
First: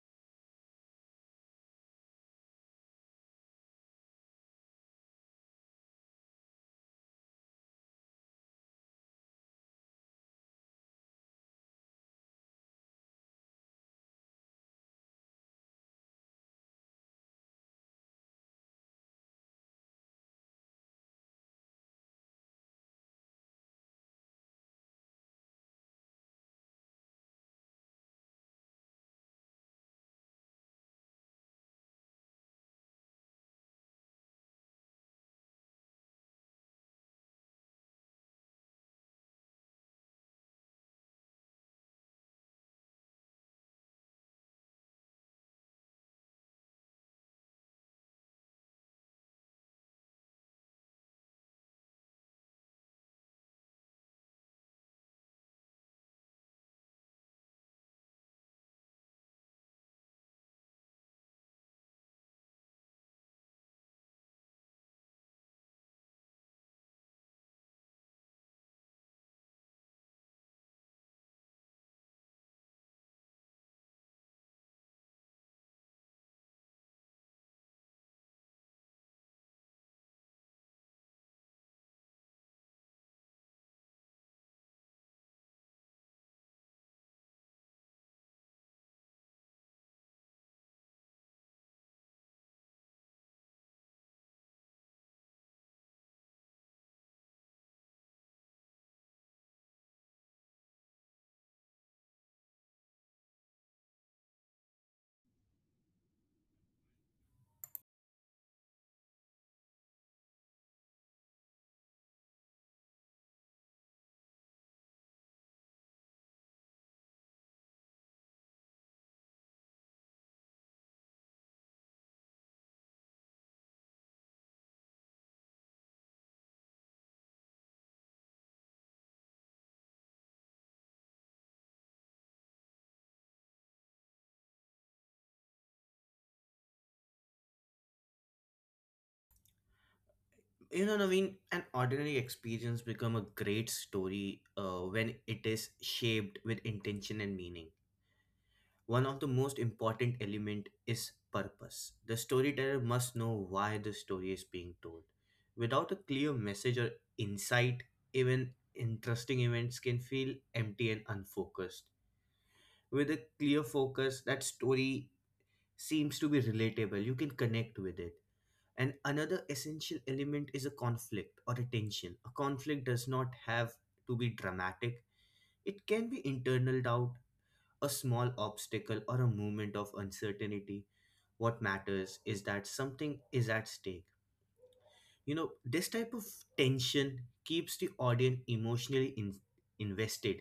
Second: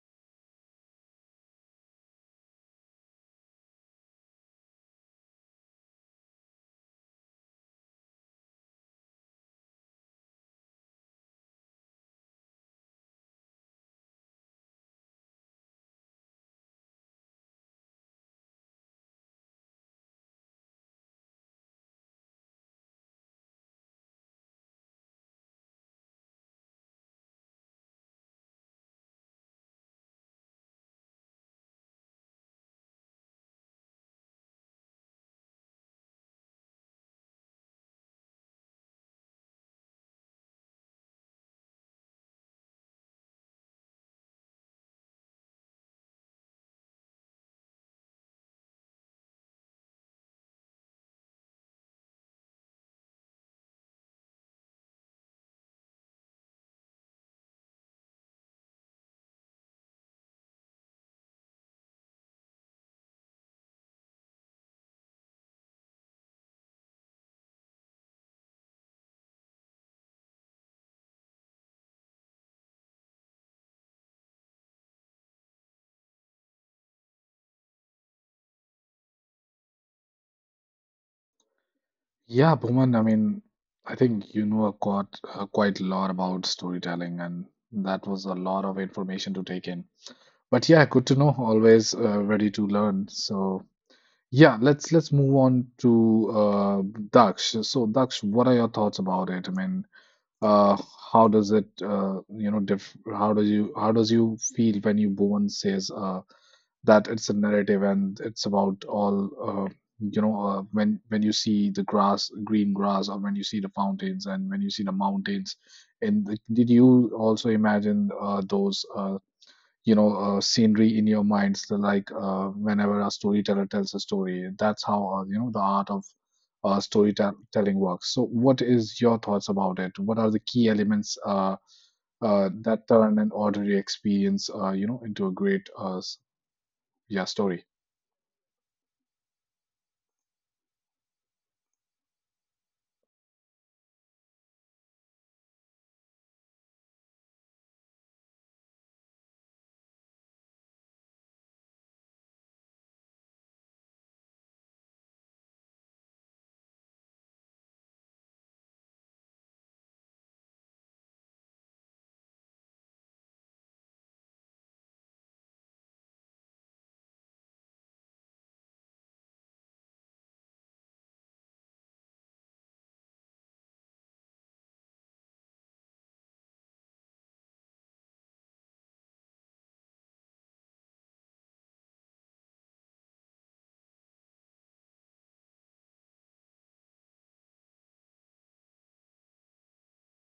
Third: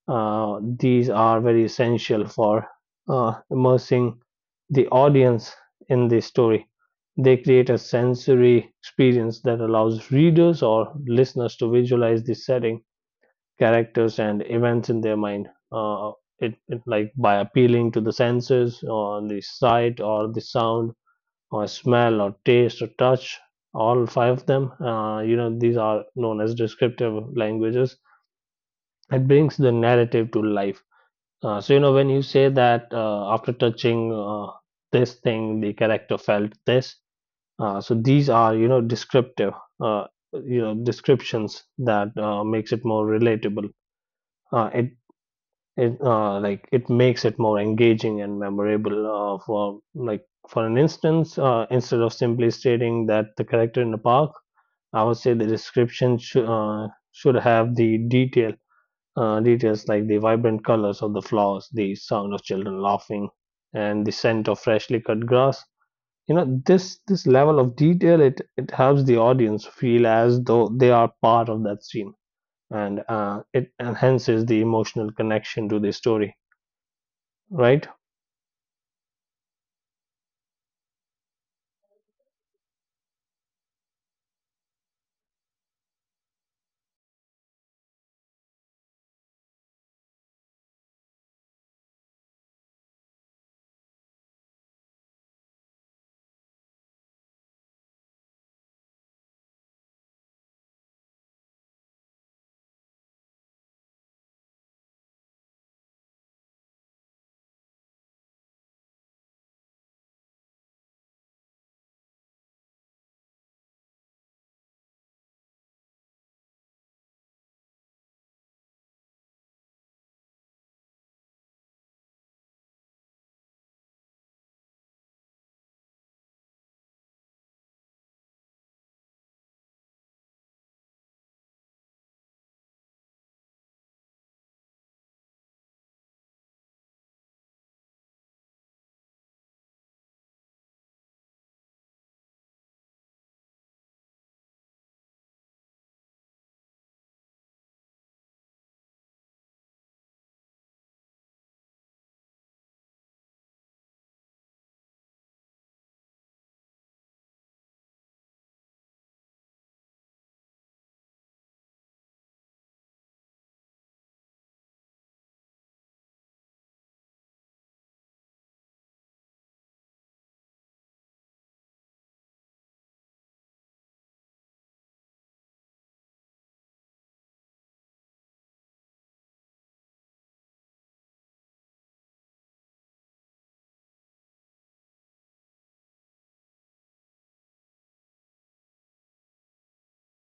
These are very essential for immersing the audience in the story. They create a sensory experience that allows readers or listeners to visualize the setting, characters, and events in their mind. It, it like By appealing to the senses, or the sight, or the sound, or smell, or taste, or touch. All five of them, these are known as descriptive languages. It brings the narrative to life. So you know when you say that after touching this thing, the character felt this. So these are you know descriptive, uh, descriptions that makes it more relatable, uh, it it makes it more engaging and memorable. For an instance, instead of simply stating that the character in the park, I would say the description should have the details like the vibrant colors of the flowers, the sound of children laughing, and the scent of freshly cut grass. This level of detail, it helps the audience feel as though they are part of that scene, and it enhances the emotional connection to the story. Right?
Yeah, Bhuman, I mean, I think you know quite, quite a lot about storytelling, and that was a lot of information to take in. But yeah, good to know. Always ready to learn. So yeah, let's move on to Daksh. So Daksh, what are your thoughts about it? Uh, how does it, you know, diff how do you how does you feel when you Bhuman says, that it's a narrative and it's about all uh, when you see the grass green grass, or when you see the fountains, and when you see the mountains, and the, did you also imagine those you know scenery in your minds? The, like whenever a storyteller tells a story, that's how the art of storytelling works. So what is your thoughts about it? What are the key elements that turn an ordinary experience into a great yeah story?
You know, Naveen, an ordinary experience become a great story when it is shaped with intention and meaning. One of the most important element is purpose. The storyteller must know why the story is being told. Without a clear message or insight, even interesting events can feel empty and unfocused. With a clear focus, that story seems to be relatable, you can connect with it. And another essential element is a conflict or a tension. A conflict does not have to be dramatic, it can be internal doubt, a small obstacle, or a moment of uncertainty. What matters is that something is at stake. You know, this type of tension keeps the audience emotionally invested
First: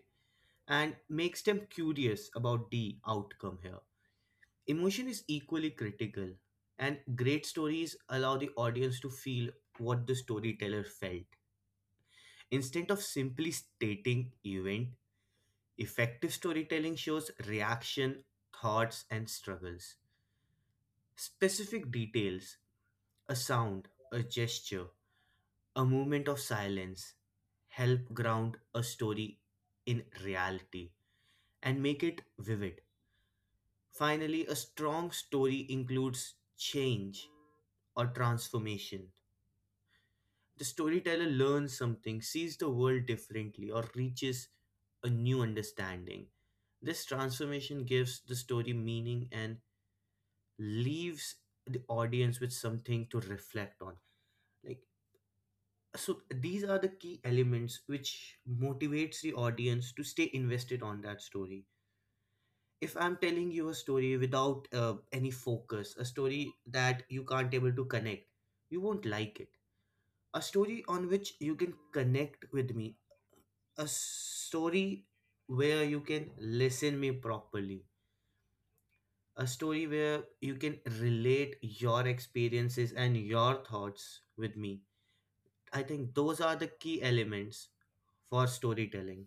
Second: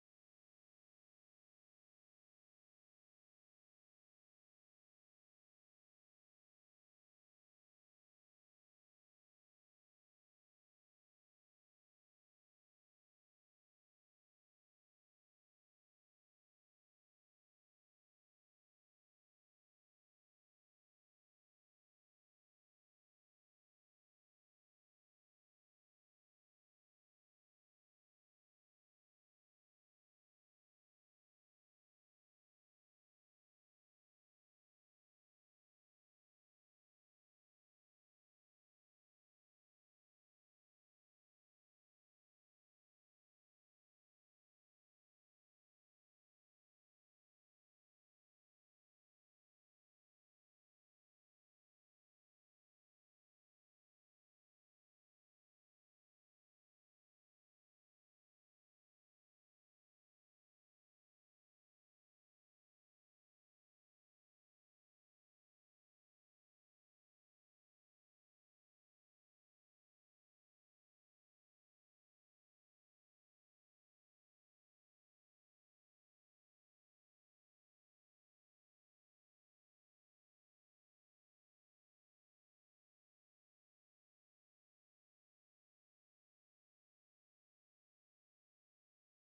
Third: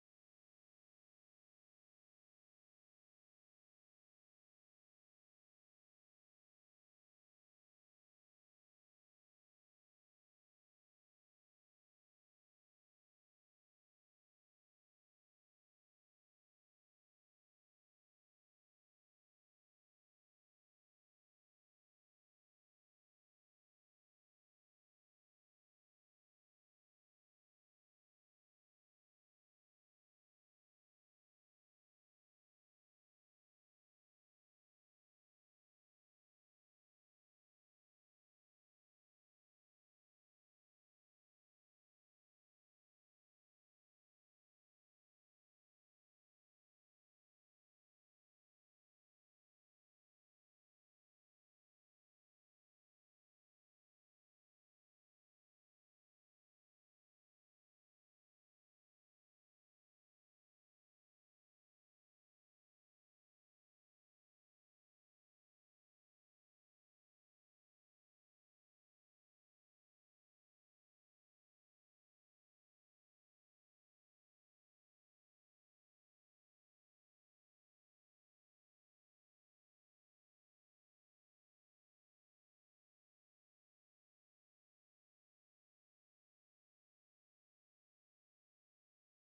and makes them curious about the outcome here. Emotion is equally critical, and great stories allow the audience to feel what the storyteller felt. Instead of simply stating event, effective storytelling shows reaction, thoughts, and struggles. Specific details, a sound, a gesture, a moment of silence, help ground a story in reality and make it vivid. Finally, a strong story includes change or transformation. The storyteller learns something, sees the world differently, or reaches a new understanding. This transformation gives the story meaning and leaves the audience with something to reflect on. Like, so these are the key elements which motivates the audience to stay invested on that story. If I'm telling you a story without any focus, a story that you can't able to connect, you won't like it. A story on which you can connect with me, a story where you can listen me properly, a story where you can relate your experiences and your thoughts with me, I think those are the key elements for storytelling.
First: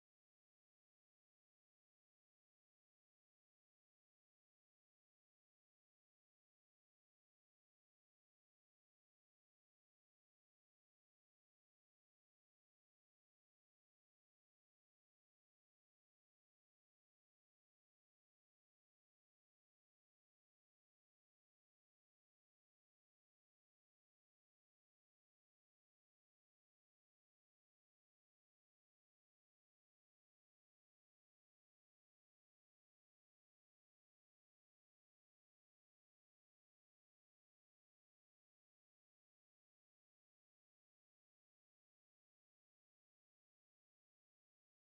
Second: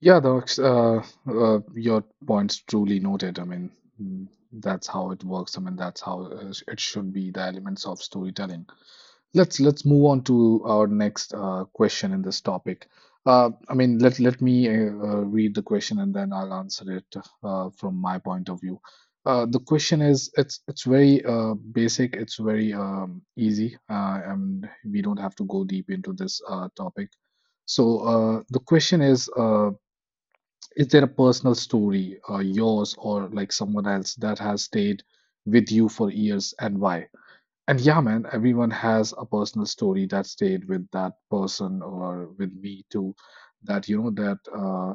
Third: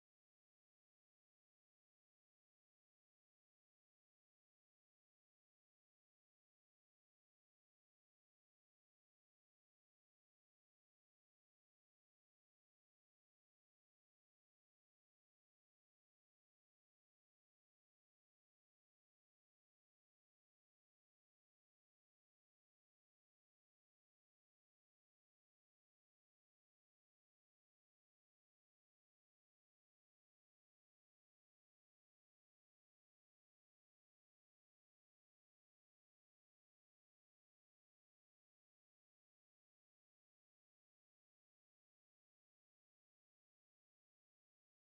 Yeah, Docs, your point's truly noted. I mean, mm, that's how it works. I mean, that's how it should be, the elements of storytelling. Let's move on to our next question in this topic. Let me read the question and then I'll answer it from my point of view. The question is, it's very basic, it's very easy, and we don't have to go deep into this topic. So the question is. Is there a personal story, yours or like someone else, that has stayed with you for years, and why? And yeah, man, everyone has a personal story that stayed with that person or with me too, that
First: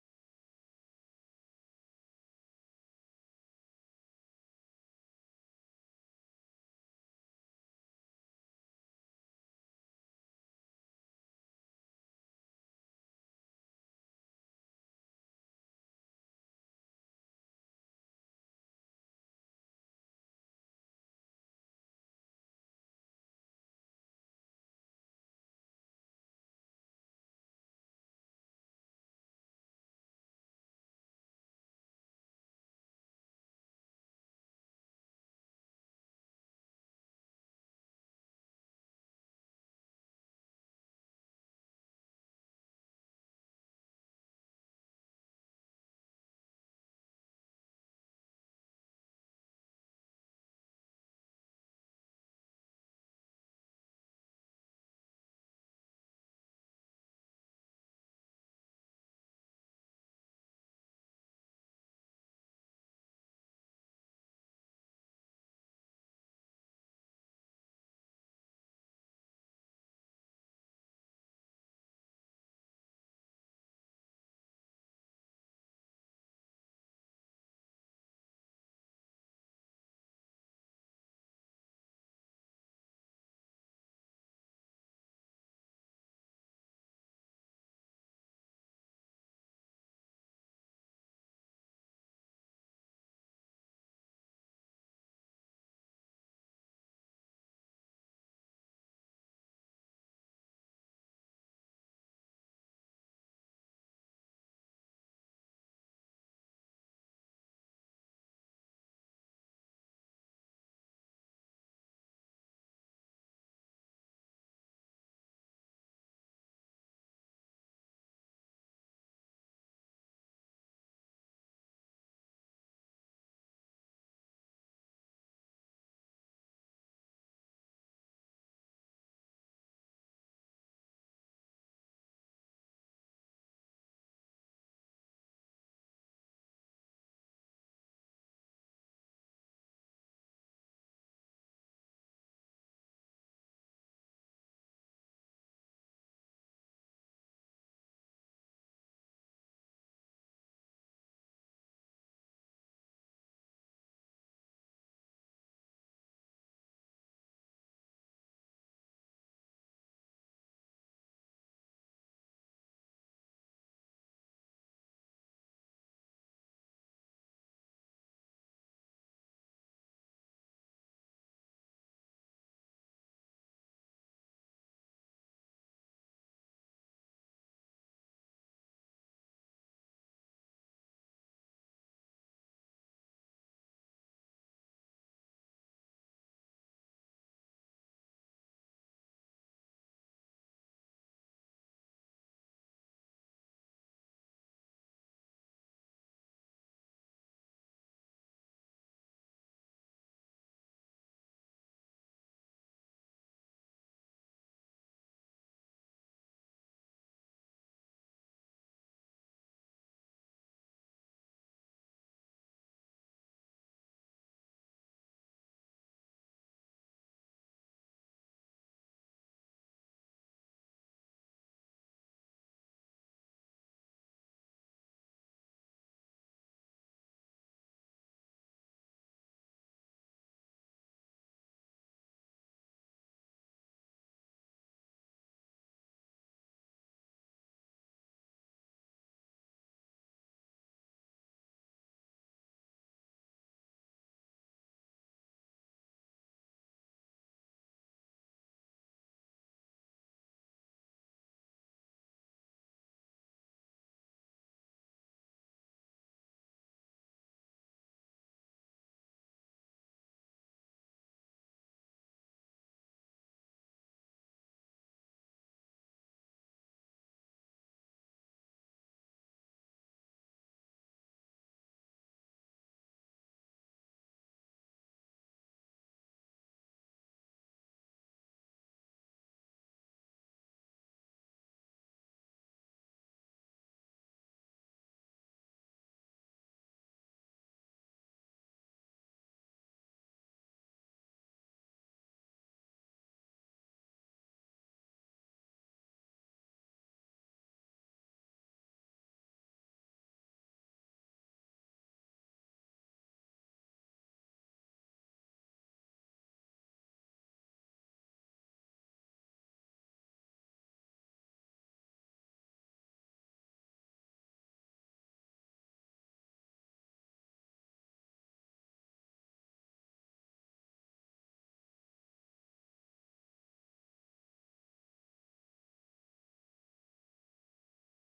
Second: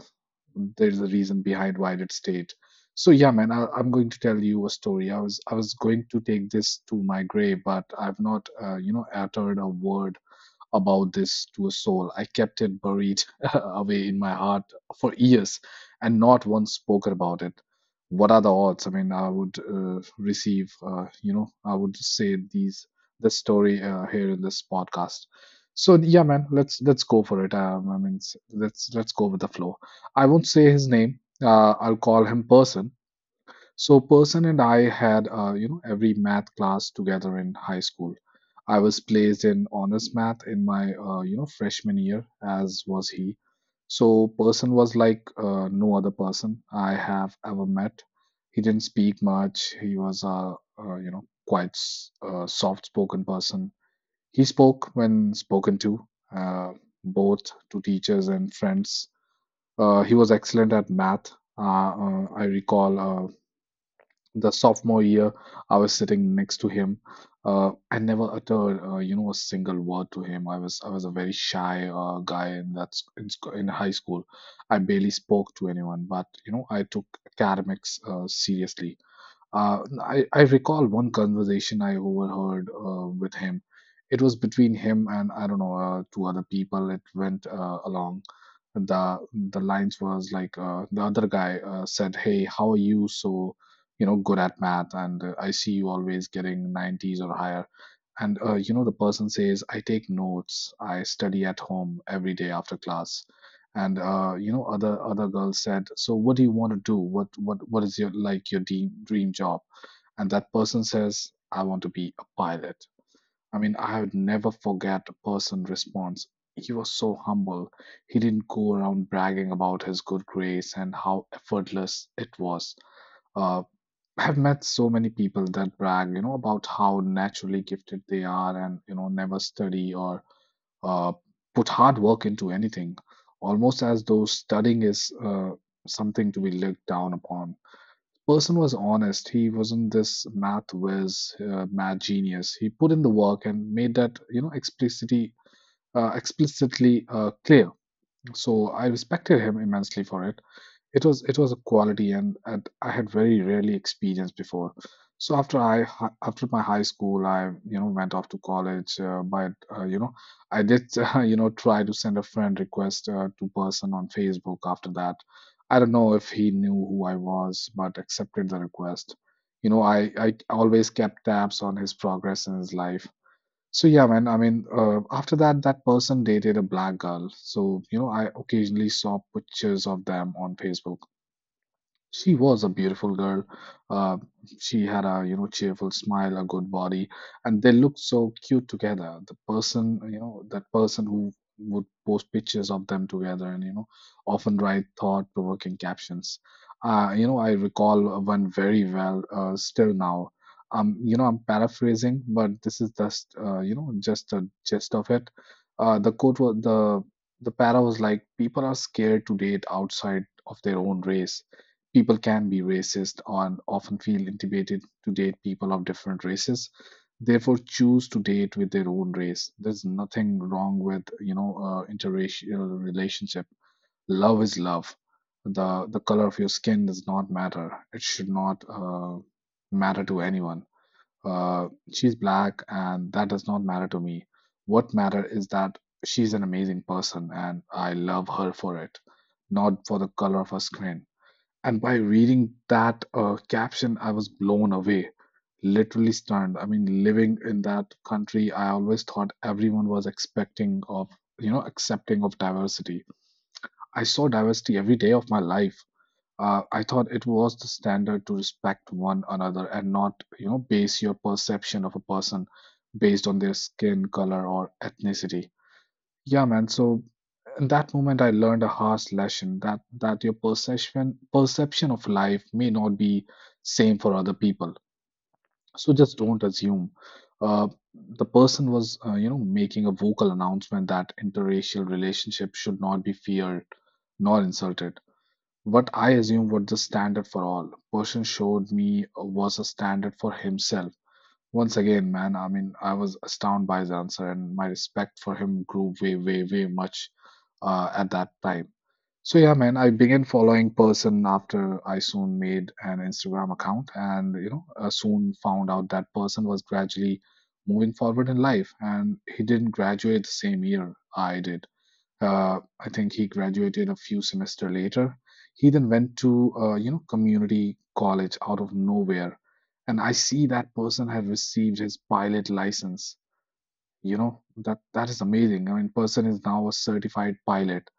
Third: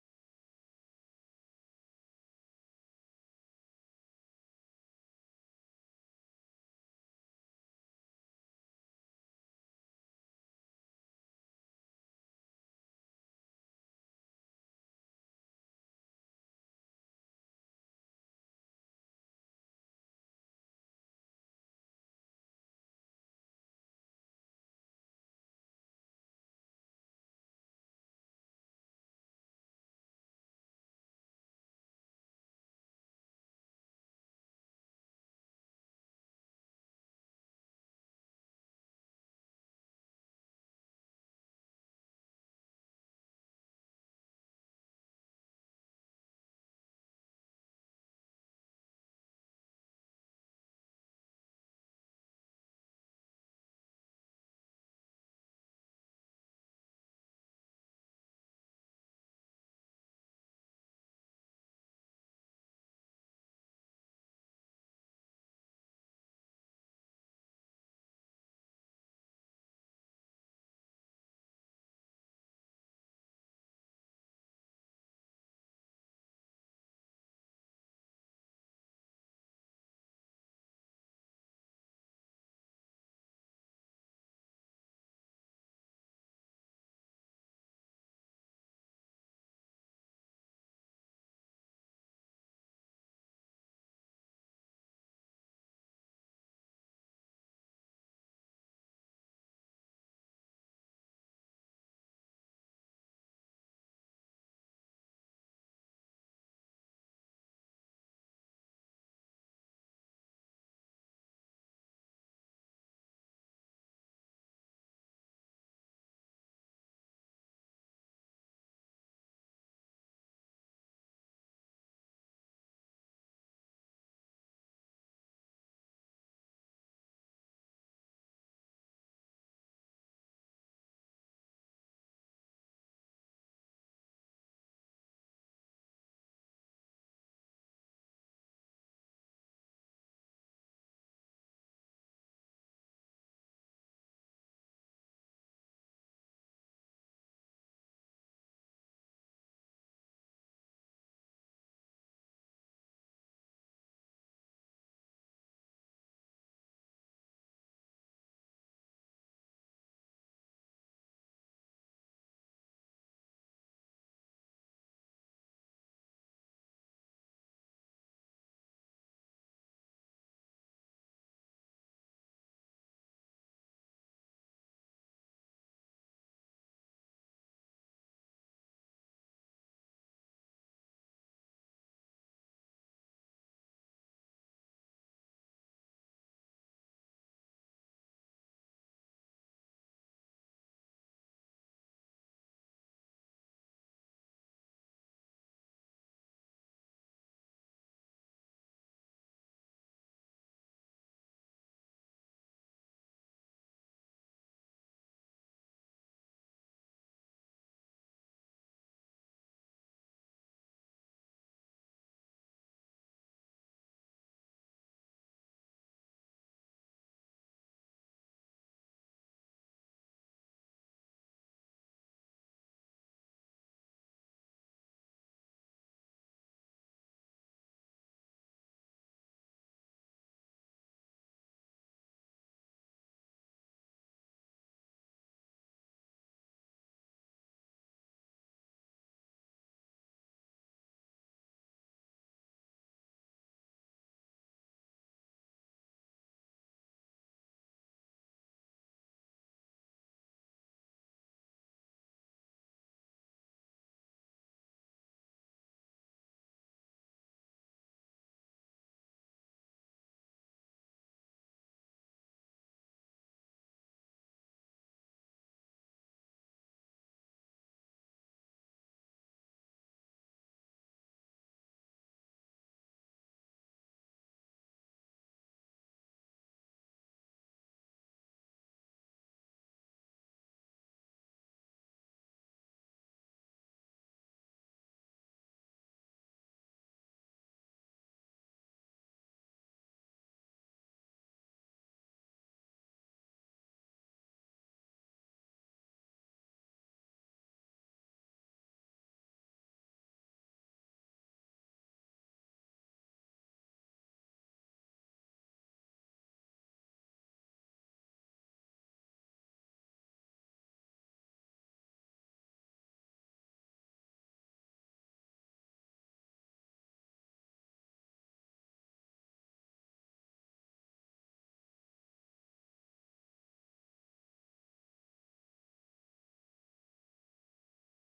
there's a reason behind why it stayed. So yeah, man, I'm going to tell you a story. I was going to take this to my grave, but I've not uttered a word about this to a soul. I kept it buried away in my heart for years, and not once spoke about it. What are the odds? I mean, I would receive, I would say these this story here in this podcast. So yeah, man, let's go for it. I mean, let's go with the flow. I won't say his name. I'll call him person. So person and I had every math class together in high school. I was placed in honors math in my freshman year, as was he. So person was like no other person I have ever met. He didn't speak much. He was a quite soft-spoken person. He spoke when spoken to, uh, both to teachers and friends. He was excellent at math. I recall the sophomore year, I was sitting next to him. I never uttered, a single word to him. I was a very shy guy in that sc- in, sc- in high school. I barely spoke to anyone, but you know, I took academics seriously. I recall one conversation I overheard with him. It was between him and I don't know two other people. It went along the the lines was like the other guy said, "Hey, how are you so good at math? And I see you always getting 90s or higher." And the person says, "I take notes. I study at home every day after class." And other girls said, so what do you want to do? What what is your like your dream job? And that person says, I want to be a pilot. I mean, I would never forget a person's response. He was so humble. He didn't go around bragging about his good grace and how effortless it was. Uh, I've met so many people that brag, you know, about how naturally gifted they are and, you know, never study or uh, put hard work into anything, almost as though studying is something to be looked down upon. Person was honest. He wasn't this math whiz, math genius. He put in the work and made that explicitly clear. So I respected him immensely for it. It was a quality, and I had very rarely experienced before. So after my high school, I you know went off to college. But I did try to send a friend request to person on Facebook. After that, I don't know if he knew who I was, but accepted the request. You know, I always kept tabs on his progress in his life. So yeah, man. After that, that person dated a black girl. So you know, I occasionally saw pictures of them on Facebook. She was a beautiful girl. Uh, she had a cheerful smile, a good body, and they looked so cute together. The person you know that person who would post pictures of them together and often write thought-provoking captions. You know I recall one very well still now. You know I'm paraphrasing, but this is just just a gist of it. The quote was the para was like, people are scared to date outside of their own race. People can be racist and often feel intimidated to date people of different races, therefore choose to date with their own race. There's nothing wrong with interracial relationship. Love is love. The color of your skin does not matter. It should not matter to anyone. Uh, she's black and that does not matter to me. What matter is that she's an amazing person and I love her for it, not for the color of her skin. And by reading that caption, I was blown away, literally stunned. I mean, living in that country, I always thought everyone was expecting of, you know, accepting of diversity. I saw diversity every day of my life. I thought it was the standard to respect one another and not, you know, base your perception of a person based on their skin color or ethnicity. Yeah, man. So in that moment, I learned a harsh lesson that your perception of life may not be same for other people. So just don't assume. Uh, the person was, making a vocal announcement that interracial relationships should not be feared nor insulted. What I assumed was the standard for all. Person showed me was a standard for himself. Once again, man, I mean, I was astounded by his answer, and my respect for him grew way, way, way much at that time. So yeah, man, I began following person after I soon made an Instagram account, and soon found out that person was gradually moving forward in life, and he didn't graduate the same year I did. I think he graduated a few semester later. He then went to community college out of nowhere. And I see that person had received his pilot license. You know, that is amazing. I mean, person is now a certified pilot.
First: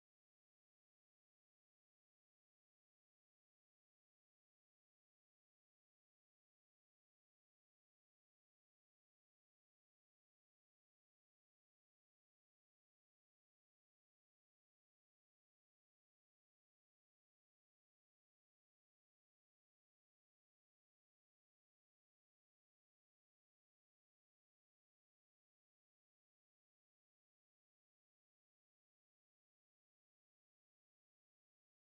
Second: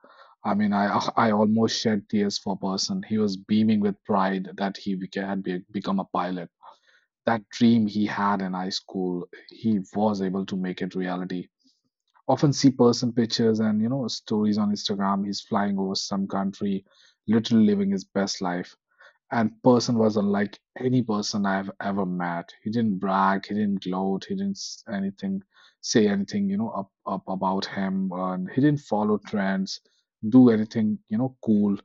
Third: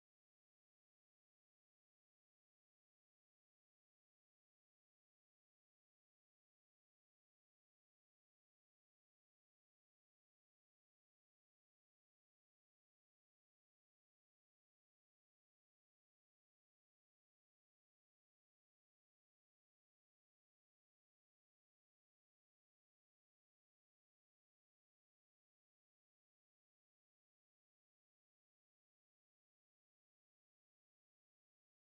I mean, I almost shed tears for Person. He was beaming with pride that he become a pilot. That dream he had in high school, he was able to make it reality. Often see Person pictures and stories on Instagram. He's flying over some country, literally living his best life. And person was unlike any person I've ever met. He didn't brag, he didn't gloat, he didn't s- anything say anything up about him, and he didn't follow trends, do anything cool,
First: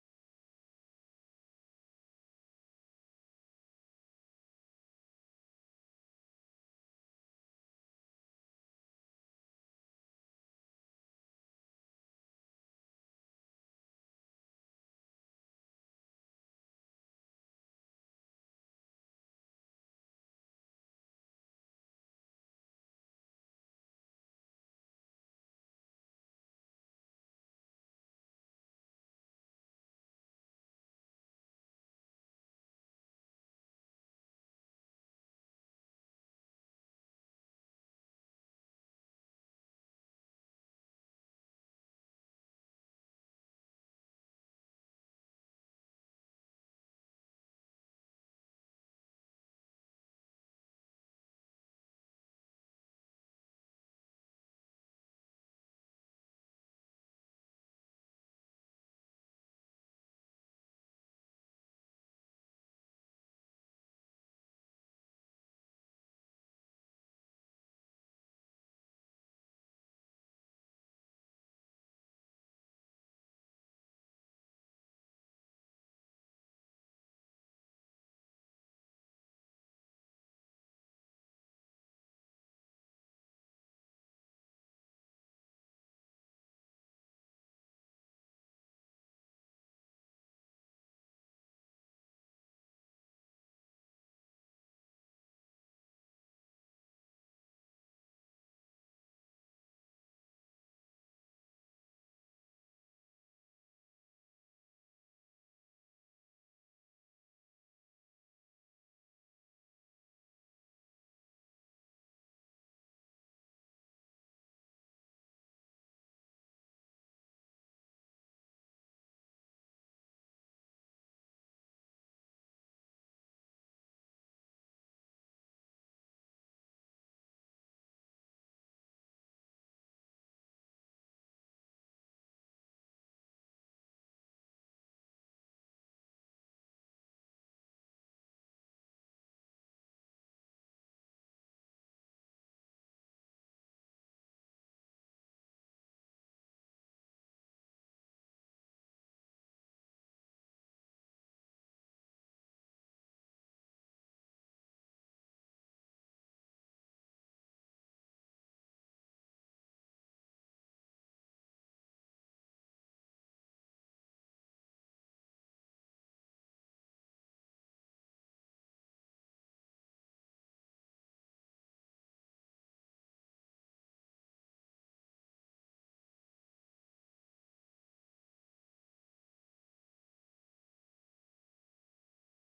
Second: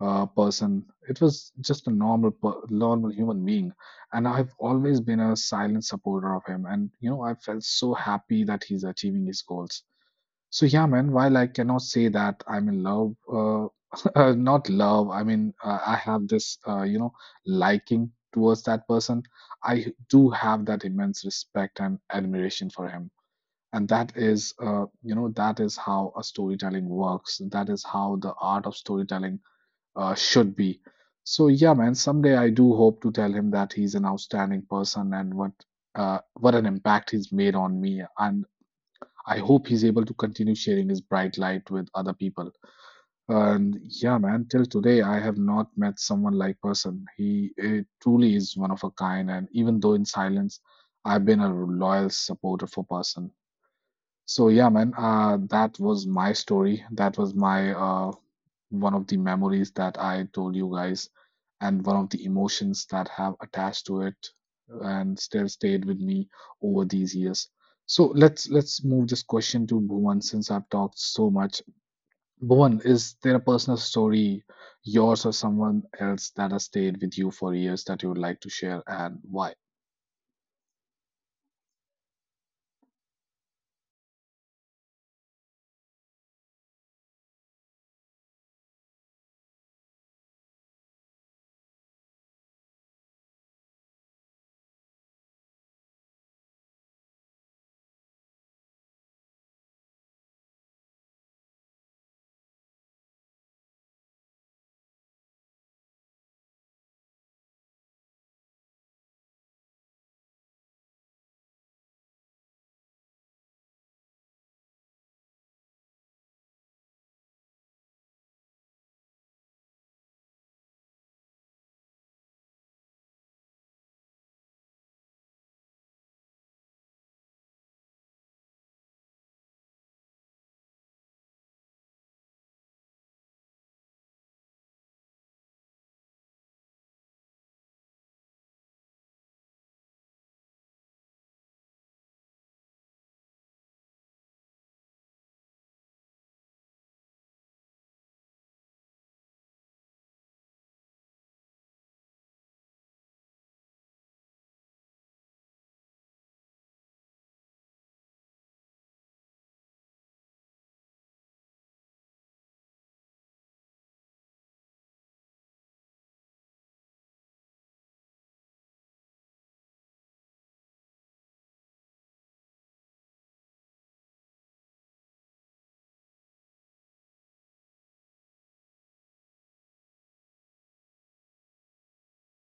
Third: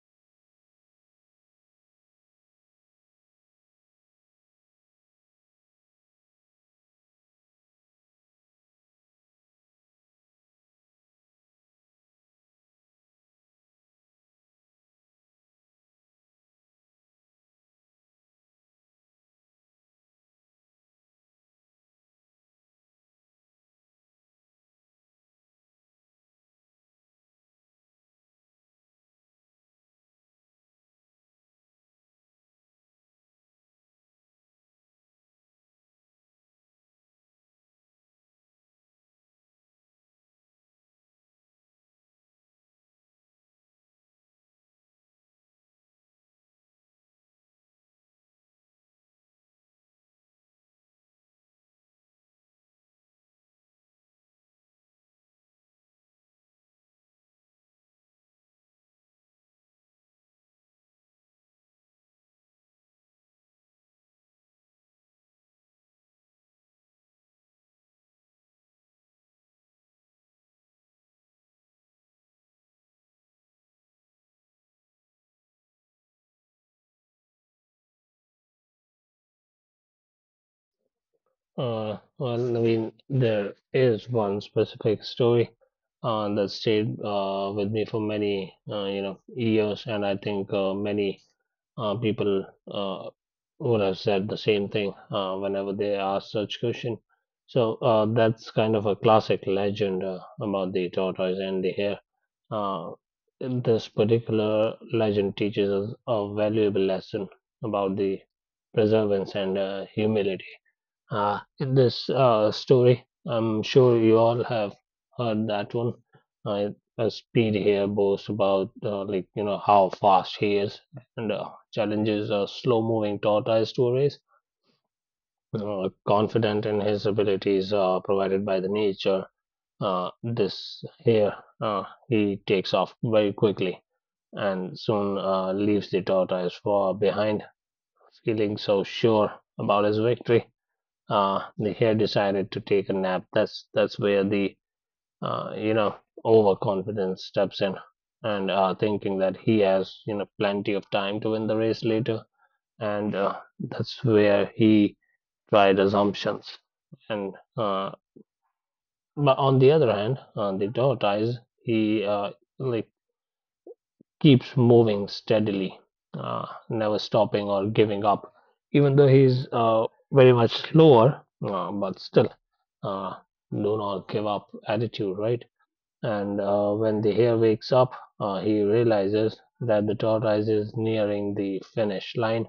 person. It was just a normal human being, and I've always been a silent supporter of him. And I felt so happy that he's achieving his goals. So yeah, man, while I cannot say that I'm in love, not love, I mean, I have this, liking towards that person. I do have that immense respect and admiration for him. And that is, that is how a storytelling works. That is how the art of storytelling should be. So yeah, man, someday I do hope to tell him that he's an outstanding person, and what an impact he's made on me, and I hope he's able to continue sharing his bright light with other people. And yeah, man, till today I have not met someone like person. He truly is one of a kind, and even though in silence, I've been a loyal supporter for person. So yeah, man, that was my story. That was my one of the memories that I told you guys, and one of the emotions that have attached to it and still stayed with me over these years. So let's move this question to Bhuvan since I've talked so much. Bhuvan, is there a personal story, yours or someone else, that has stayed with you for years that you would like to share, and why?
Well, I mean, there is one specific story that stayed with me for many, years, and I think many people uh, would have said the same thing whenever they ask such question. So that's kind of a classic legend about the tortoise and the hare. Uh, this particular legend teaches us a valuable lesson about the perseverance and humility. In this story, I'm sure you all have heard that one. Uh, Speed here boasts about you know how fast he is, and challenges a slow-moving tortoise to a race. Confident in his abilities provided by the nature, this here he takes off very quickly and soon leaves the tortoise far behind, feeling so sure about his victory. The hare decided to take a nap. That's where the uh, you know overconfidence steps in, and thinking that he has you know plenty of time to win the race later, and that's where he tried assumptions. And but on the other hand, on the tortoise, he like keeps moving steadily, never stopping or giving up, even though he's very much slower, but still uh, do not give up attitude, right? And when the hare wakes up, he realizes that the tortoise is nearing the finish line.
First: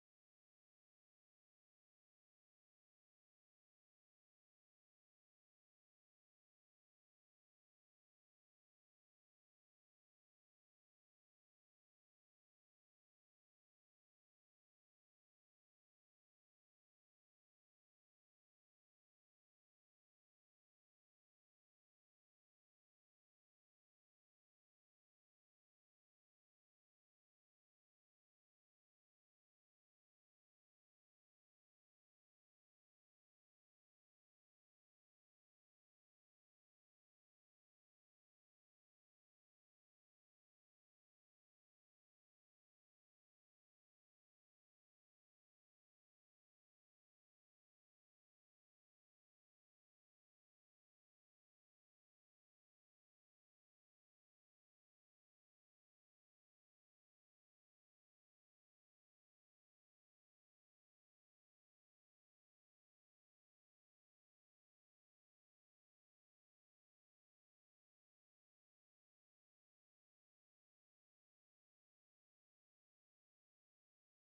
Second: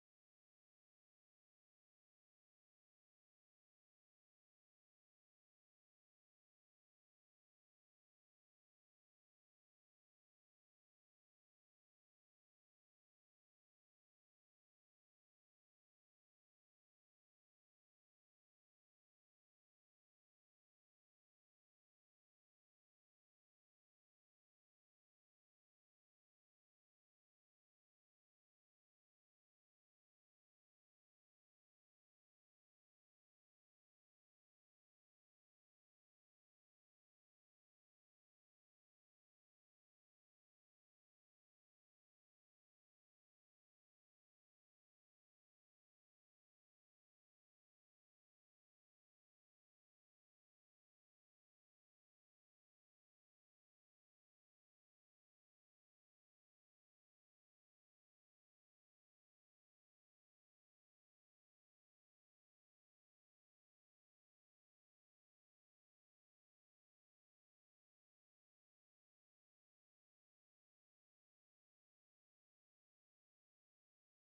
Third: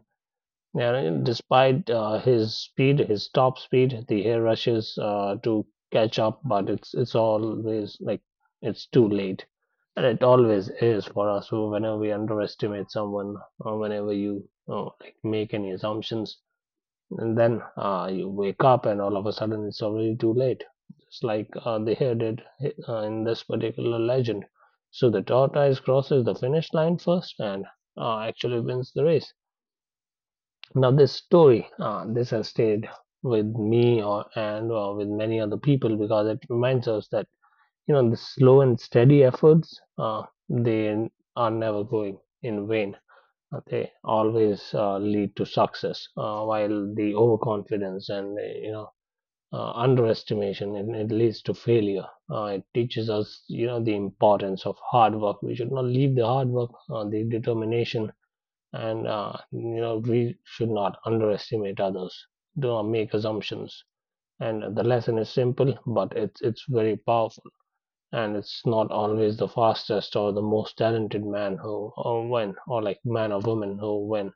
And despite his speed, his top speed, the hare rushes to catch up, but it's always like it's too late. And it always is for us. So whenever we underestimate someone, or whenever you make any assumptions, and then you wake up and all of a sudden it's already too late, just like the hare did in this particular legend. So the tortoise crosses the finish line first and actually wins the race. Now this story uh, this has stayed with me or and with many other people because it reminds us that you know the slow and steady efforts, they are never going in vain. They always lead to success, while the overconfidence and underestimation, it leads to failure. It teaches us you know the importance of hard work. We should not leave the hard work, the determination, and we should not underestimate others. Do not make assumptions. And the lesson is simple, but it's very powerful. And it's not always the fastest or the most talented man, who or when, or like man or woman who win,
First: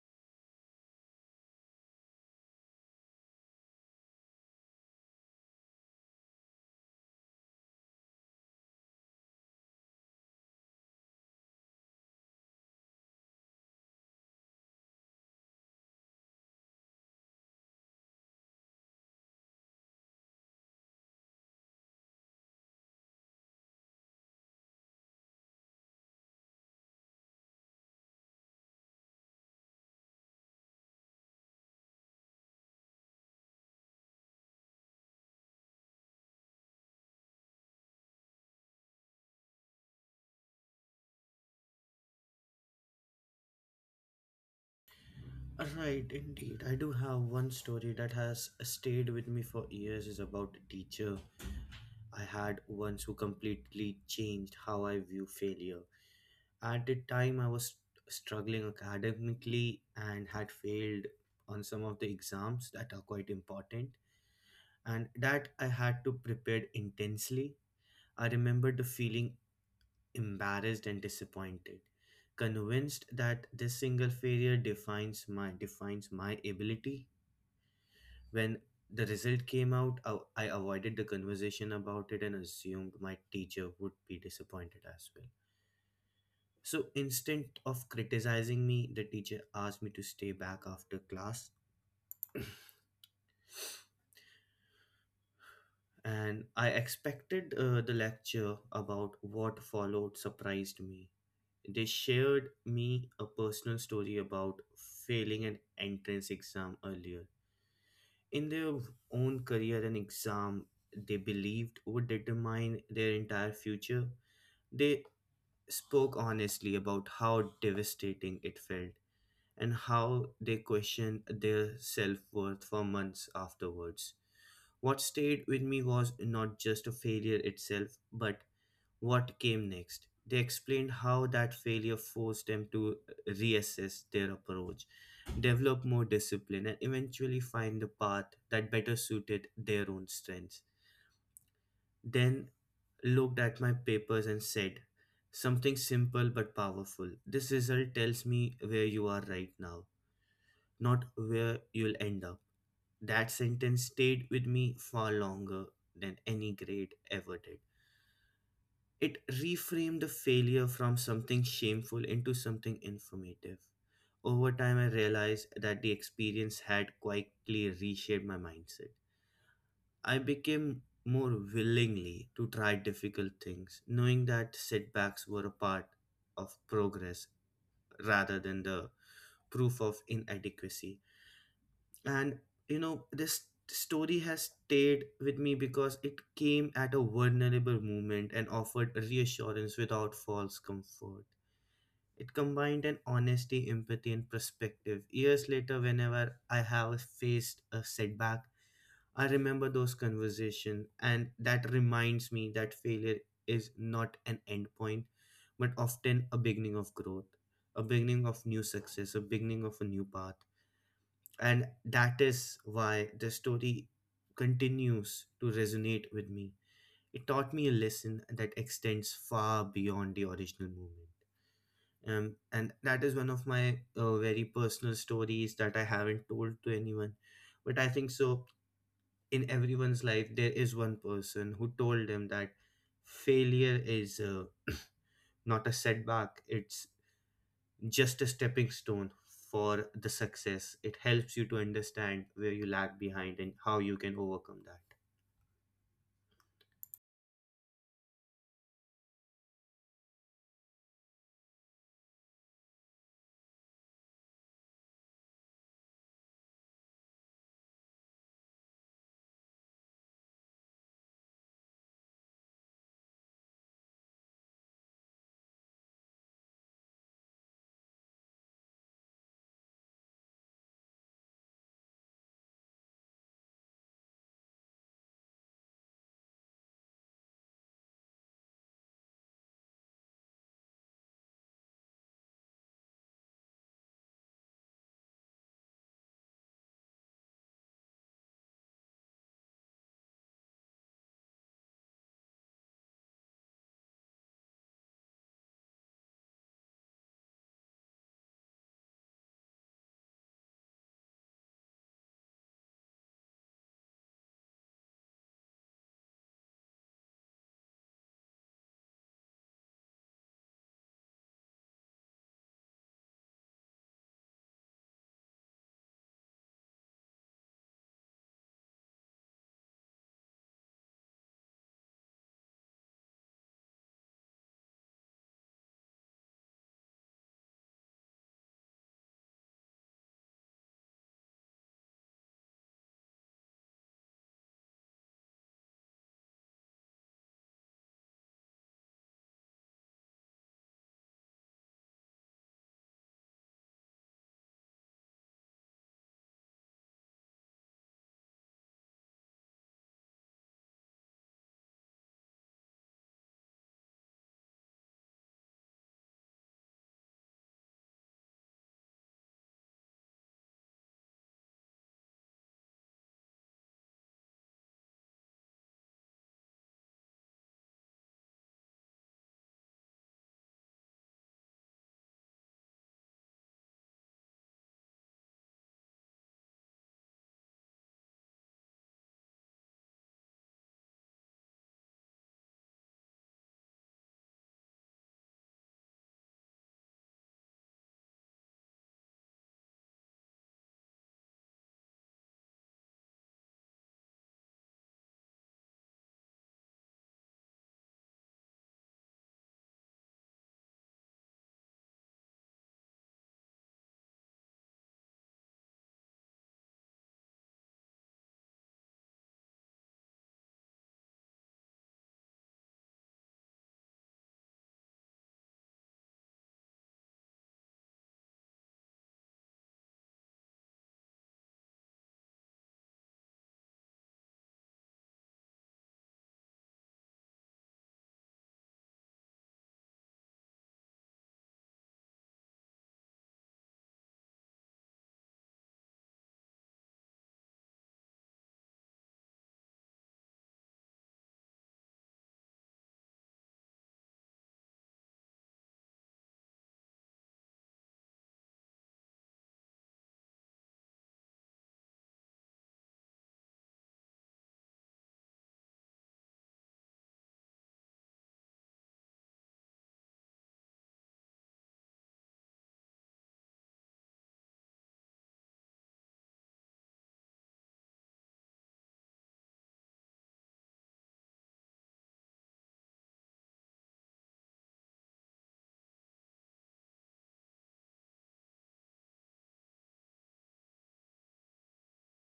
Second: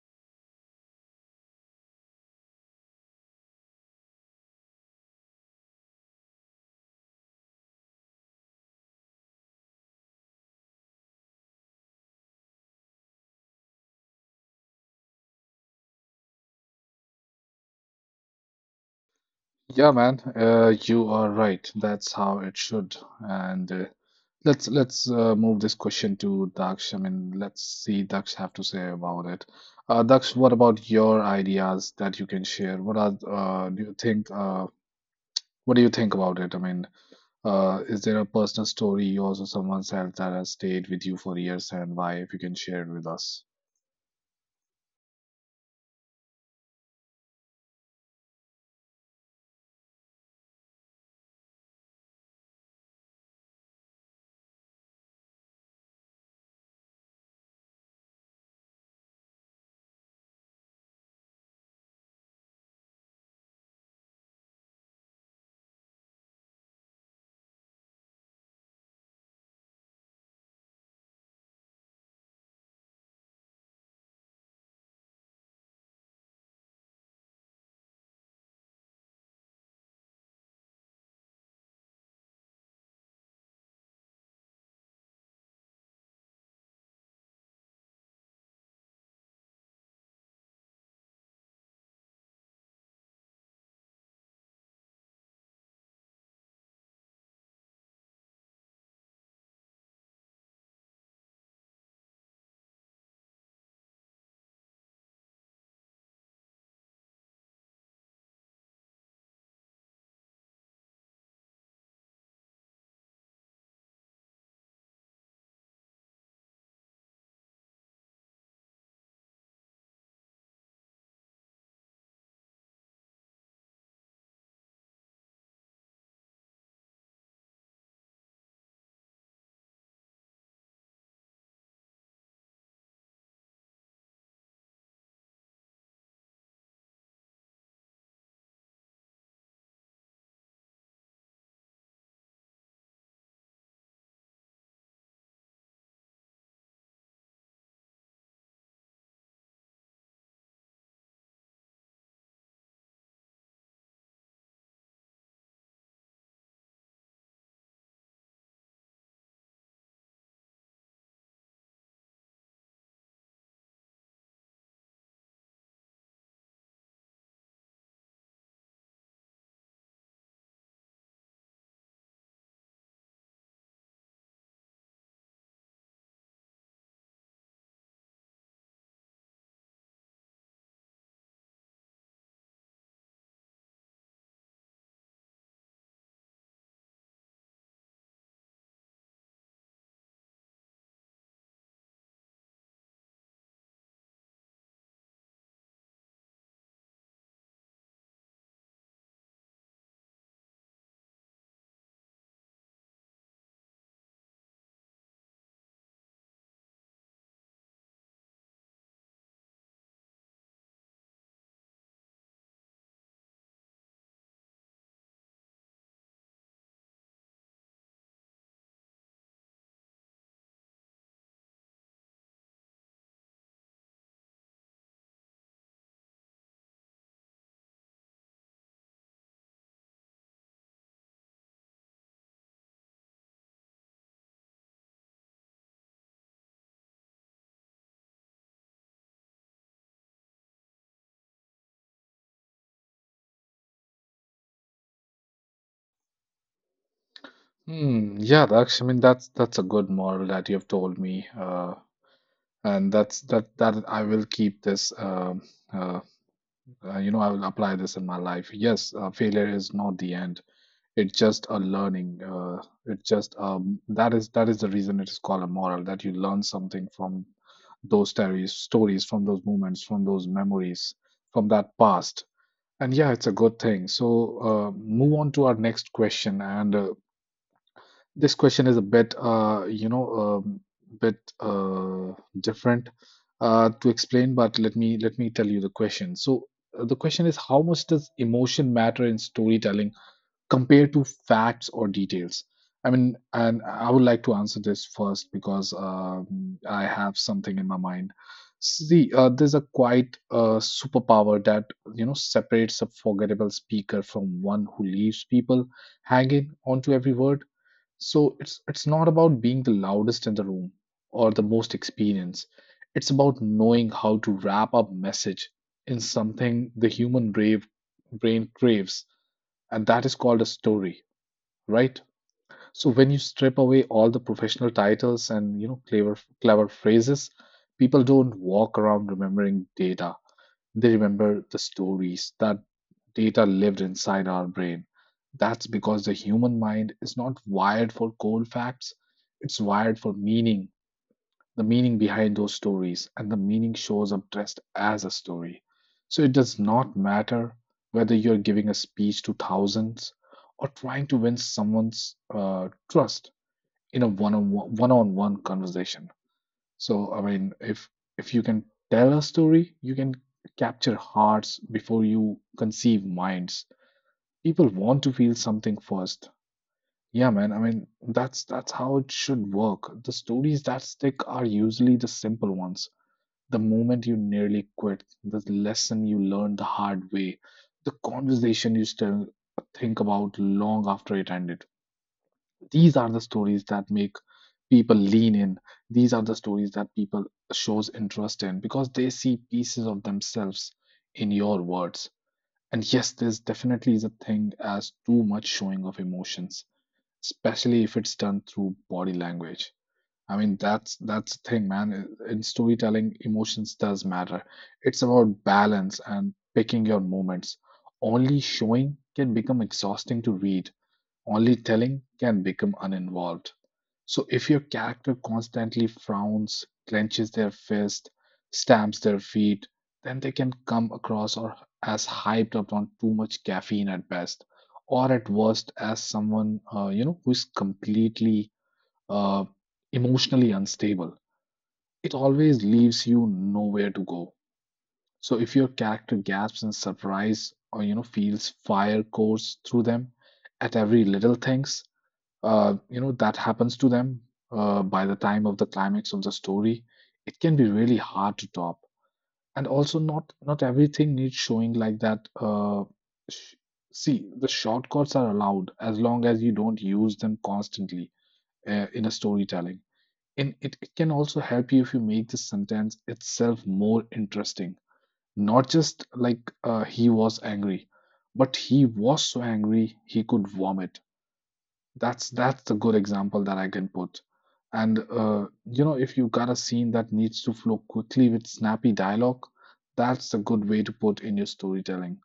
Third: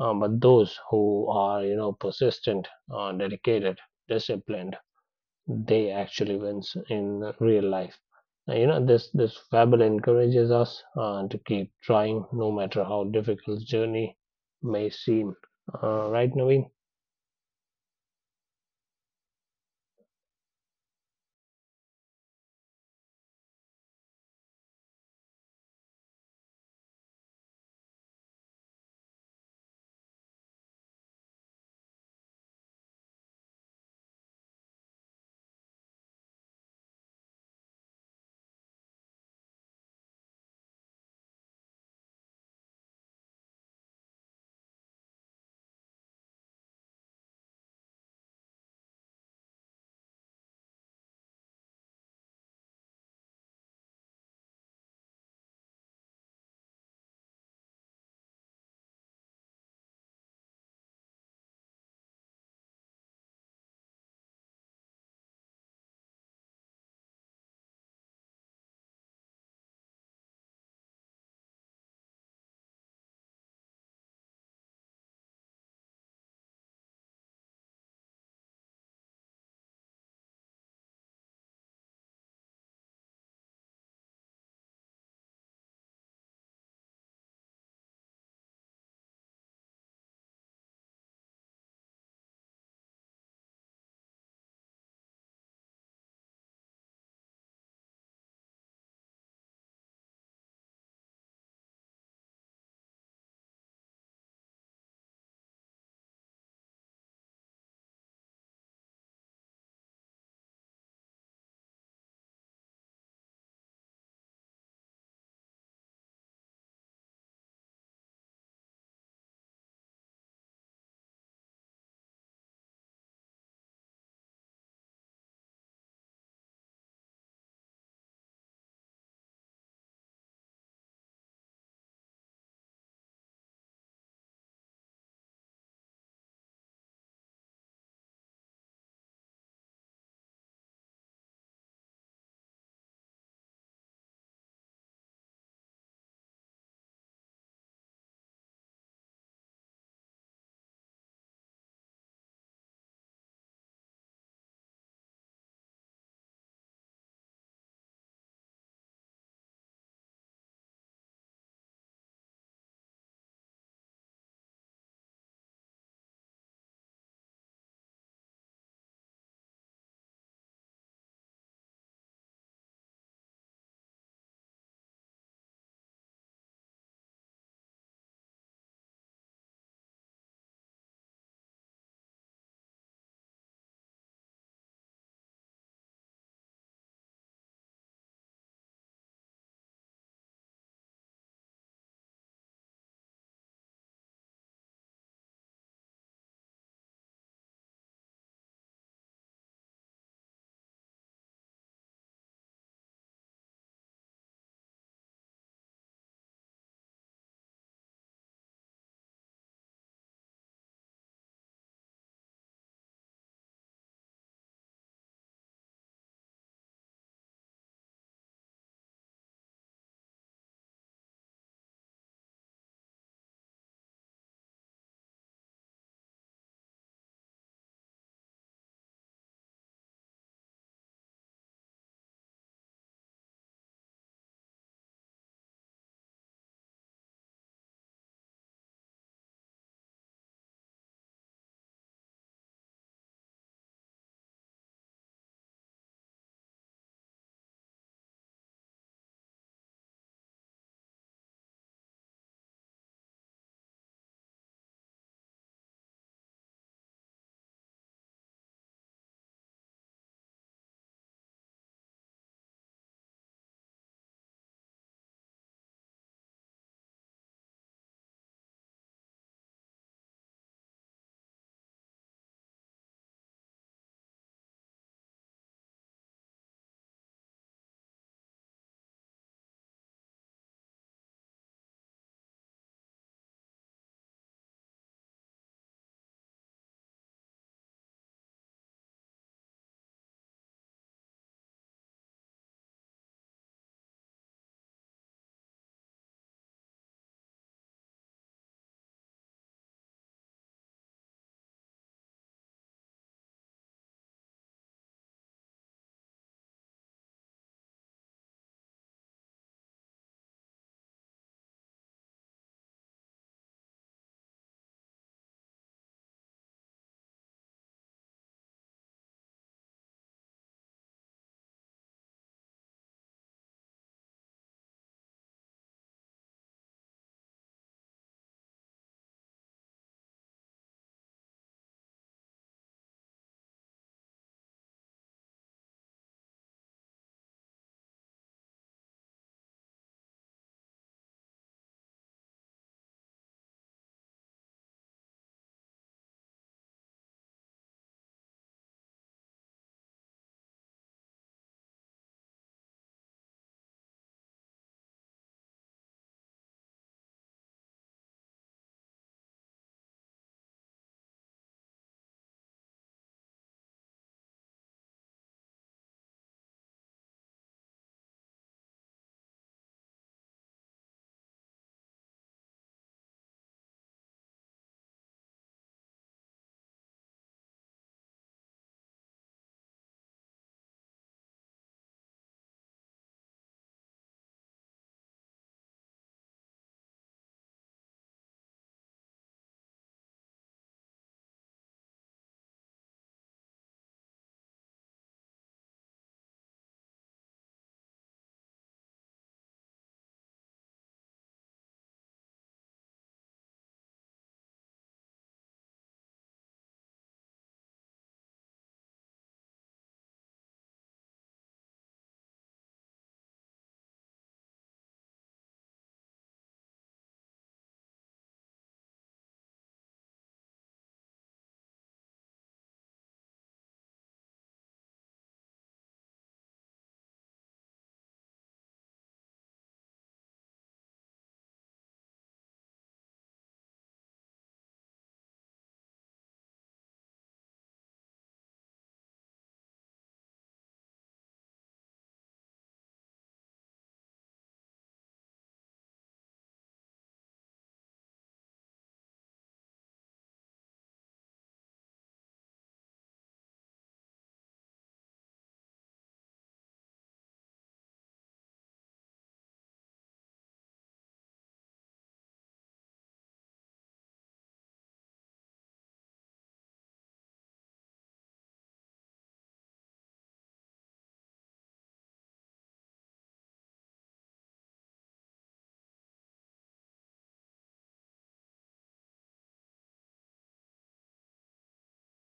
but those who are, you know, persistent, dedicated, disciplined, they actually wins in real life. This fable encourages us to keep trying, no matter how difficult journey may seem. Right, Naveen?
Yeah, man, you are right. That's how it should. And Let's move this question to Daksh. I mean, let's see Daksh have to say about it. Daksh, what about your ideas that you can share? What are do you think? What do you think about it? I mean, is there a personal story, yours or someone else, that has stayed with you for years, and why? If you can share it with us.
Right, indeed, I do have one story that has stayed with me for years. Is about a teacher I had once who completely changed how I view failure. At the time, I was struggling academically and had failed on some of the exams that are quite important, and that I had to prepare intensely. I remember the feeling embarrassed and disappointed, convinced that this single failure defines my ability. When the result came out, I avoided the conversation about it and assumed my teacher would be disappointed as well. So instead of criticizing me, the teacher asked me to stay back after class, and I expected the lecture about what followed surprised me. They shared me a personal story about failing an entrance exam earlier. In their own career and exam they believed would determine their entire future, they spoke honestly about how devastating it felt and how they questioned their self worth for months afterwards. What stayed with me was not just a failure itself, but what came next. They explained how that failure forced them to reassess their approach, develop more discipline, and eventually find the path that better suited their own strengths. Then looked at my papers and said, something simple but powerful. This result tells me where you are right now, not where you'll end up. That sentence stayed with me far longer than any grade ever did. It reframed the failure from something shameful into something informative. Over time, I realized that the experience had quietly reshaped my mindset. I became more willingly to try difficult things, knowing that setbacks were a part of progress rather than the proof of inadequacy. And you know, this story has stayed with me because it came at a vulnerable moment and offered reassurance without false comfort. It combined an honesty empathy and perspective. Years later, whenever I have faced a setback, I remember those conversations and that reminds me that failure is not an endpoint, but often a beginning of growth, a beginning of new success, a beginning of a new path, and that is why the story continues to resonate with me. It taught me a lesson that extends far beyond the original movement. And that is one of my very personal stories that I haven't told to anyone. But I think so, in everyone's life, there is one person who told them that failure is not a setback, it's just a stepping stone for the success. It helps you to understand where you lag behind and how you can overcome that.
Hmm, yeah, I mean, that's a good moral that you've told me. That I will keep this, uh, I will apply this in my life. Yes, failure is not the end. It's just a learning. It's just, that is the reason it is called a moral, that you learn something from stories, from those moments, from those memories, from that past. And yeah, it's a good thing. So, move on to our next question. And this question is a bit, bit uh, different to explain, but let me tell you the question. So the question is, how much does emotion matter in storytelling compared to facts or details? I mean, and I would like to answer this first because I have something in my mind. See, there's a quite superpower that separates a forgettable speaker from one who leaves people hanging onto every word. So it's not about being the loudest in the room or the most experienced. It's about knowing how to wrap up message in something the human brave brain craves, and that is called a story, right? So when you strip away all the professional titles and clever phrases, people don't walk around remembering data. They remember the stories that data lived inside our brain. That's because the human mind is not wired for cold facts, it's wired for meaning, the meaning behind those stories, and the meaning shows up dressed as a story. So it does not matter whether you're giving a speech to thousands or trying to win someone's trust in a one-on-one conversation. So I mean, if you can tell a story, you can capture hearts before you conceive minds. People want to feel something first. Yeah, man, I mean, that's how it should work. The stories that stick are usually the simple ones, the moment you nearly quit, the lesson you learned the hard way, the conversation you still think about long after it ended. These are the stories that make people lean in. These are the stories that people shows interest in because they see pieces of themselves in your words. And yes, there's definitely is a thing as too much showing of emotions, especially if it's done through body language. I mean, that's the thing, man. In storytelling, emotions does matter. It's about balance and picking your moments. Only showing can become exhausting to read, only telling can become uninvolved. So if your character constantly frowns, clenches their fist, stamps their feet, then they can come across or as hyped up on too much caffeine at best, or at worst as someone who is completely uh, emotionally unstable. It always leaves you nowhere to go. So if your character gasps in surprise or feels fire course through them at every little things, that happens to them by the time of the climax of the story, it can be really hard to top. And also, not everything needs showing like that. Sh- See, the shortcuts are allowed as long as you don't use them constantly in a storytelling. And it can also help you if you make the sentence itself more interesting, not just like he was angry, but he was so angry he could vomit. That's the good example that I can put. And if you got a scene that needs to flow quickly with snappy dialogue, that's a good way to put in your storytelling.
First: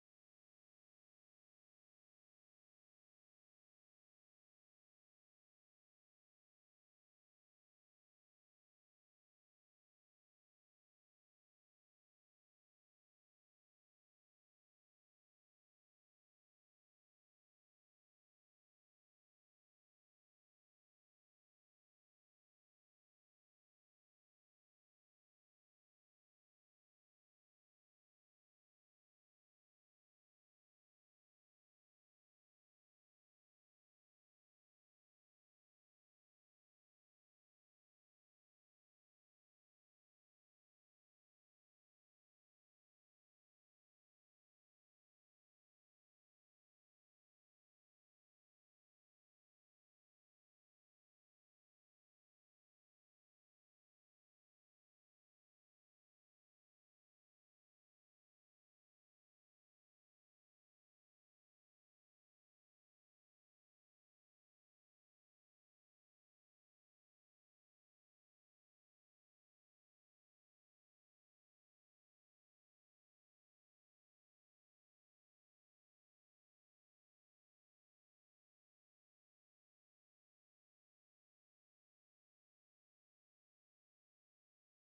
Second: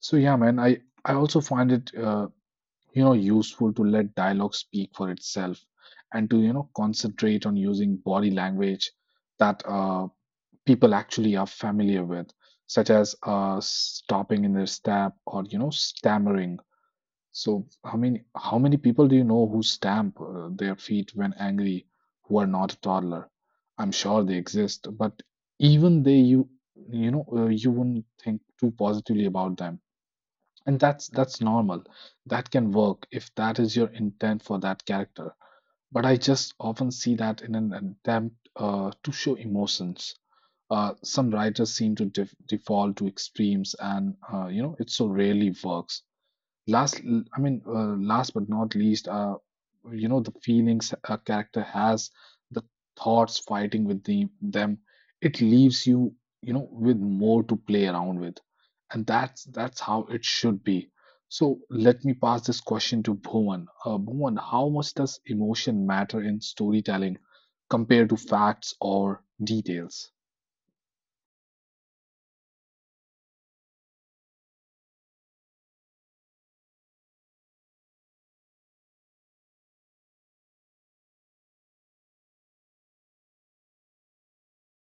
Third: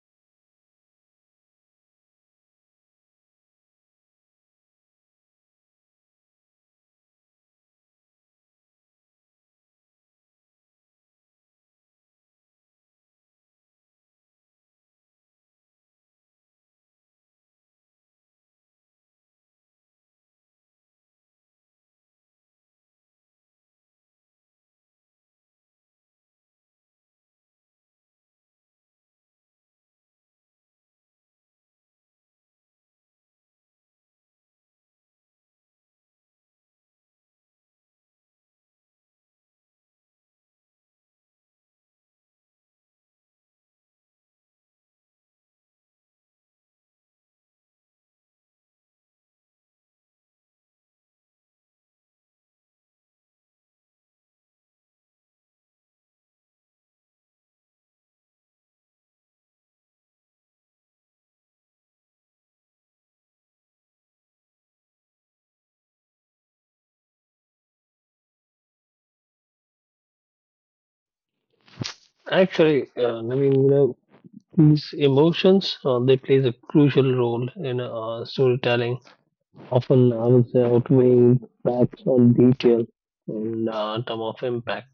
So yeah, man, I also find it useful to let dialogue speak for itself and to concentrate on using body language that people actually are familiar with, such as stopping in their step or stammering. So, I mean, how many people do you know who stamp their feet when angry, who are not a toddler? I'm sure they exist, but even they, you wouldn't think too positively about them. And that's normal. That can work if that is your intent for that character. But I just often see that in an attempt to show emotions. Some writers seem to default to extremes, and it so rarely works. Last I mean Last but not least, the feelings a character has, the thoughts fighting with the them, it leaves you, you know with more to play around with. And that's how it should be. So let me pass this question to Bhuvan. Bhuvan, how much does emotion matter in storytelling compared to facts or details?
Actually, Naveen, you know, these emotions they plays a crucial role in storytelling. Often, I would say, outweighing facts on detail in term of impact.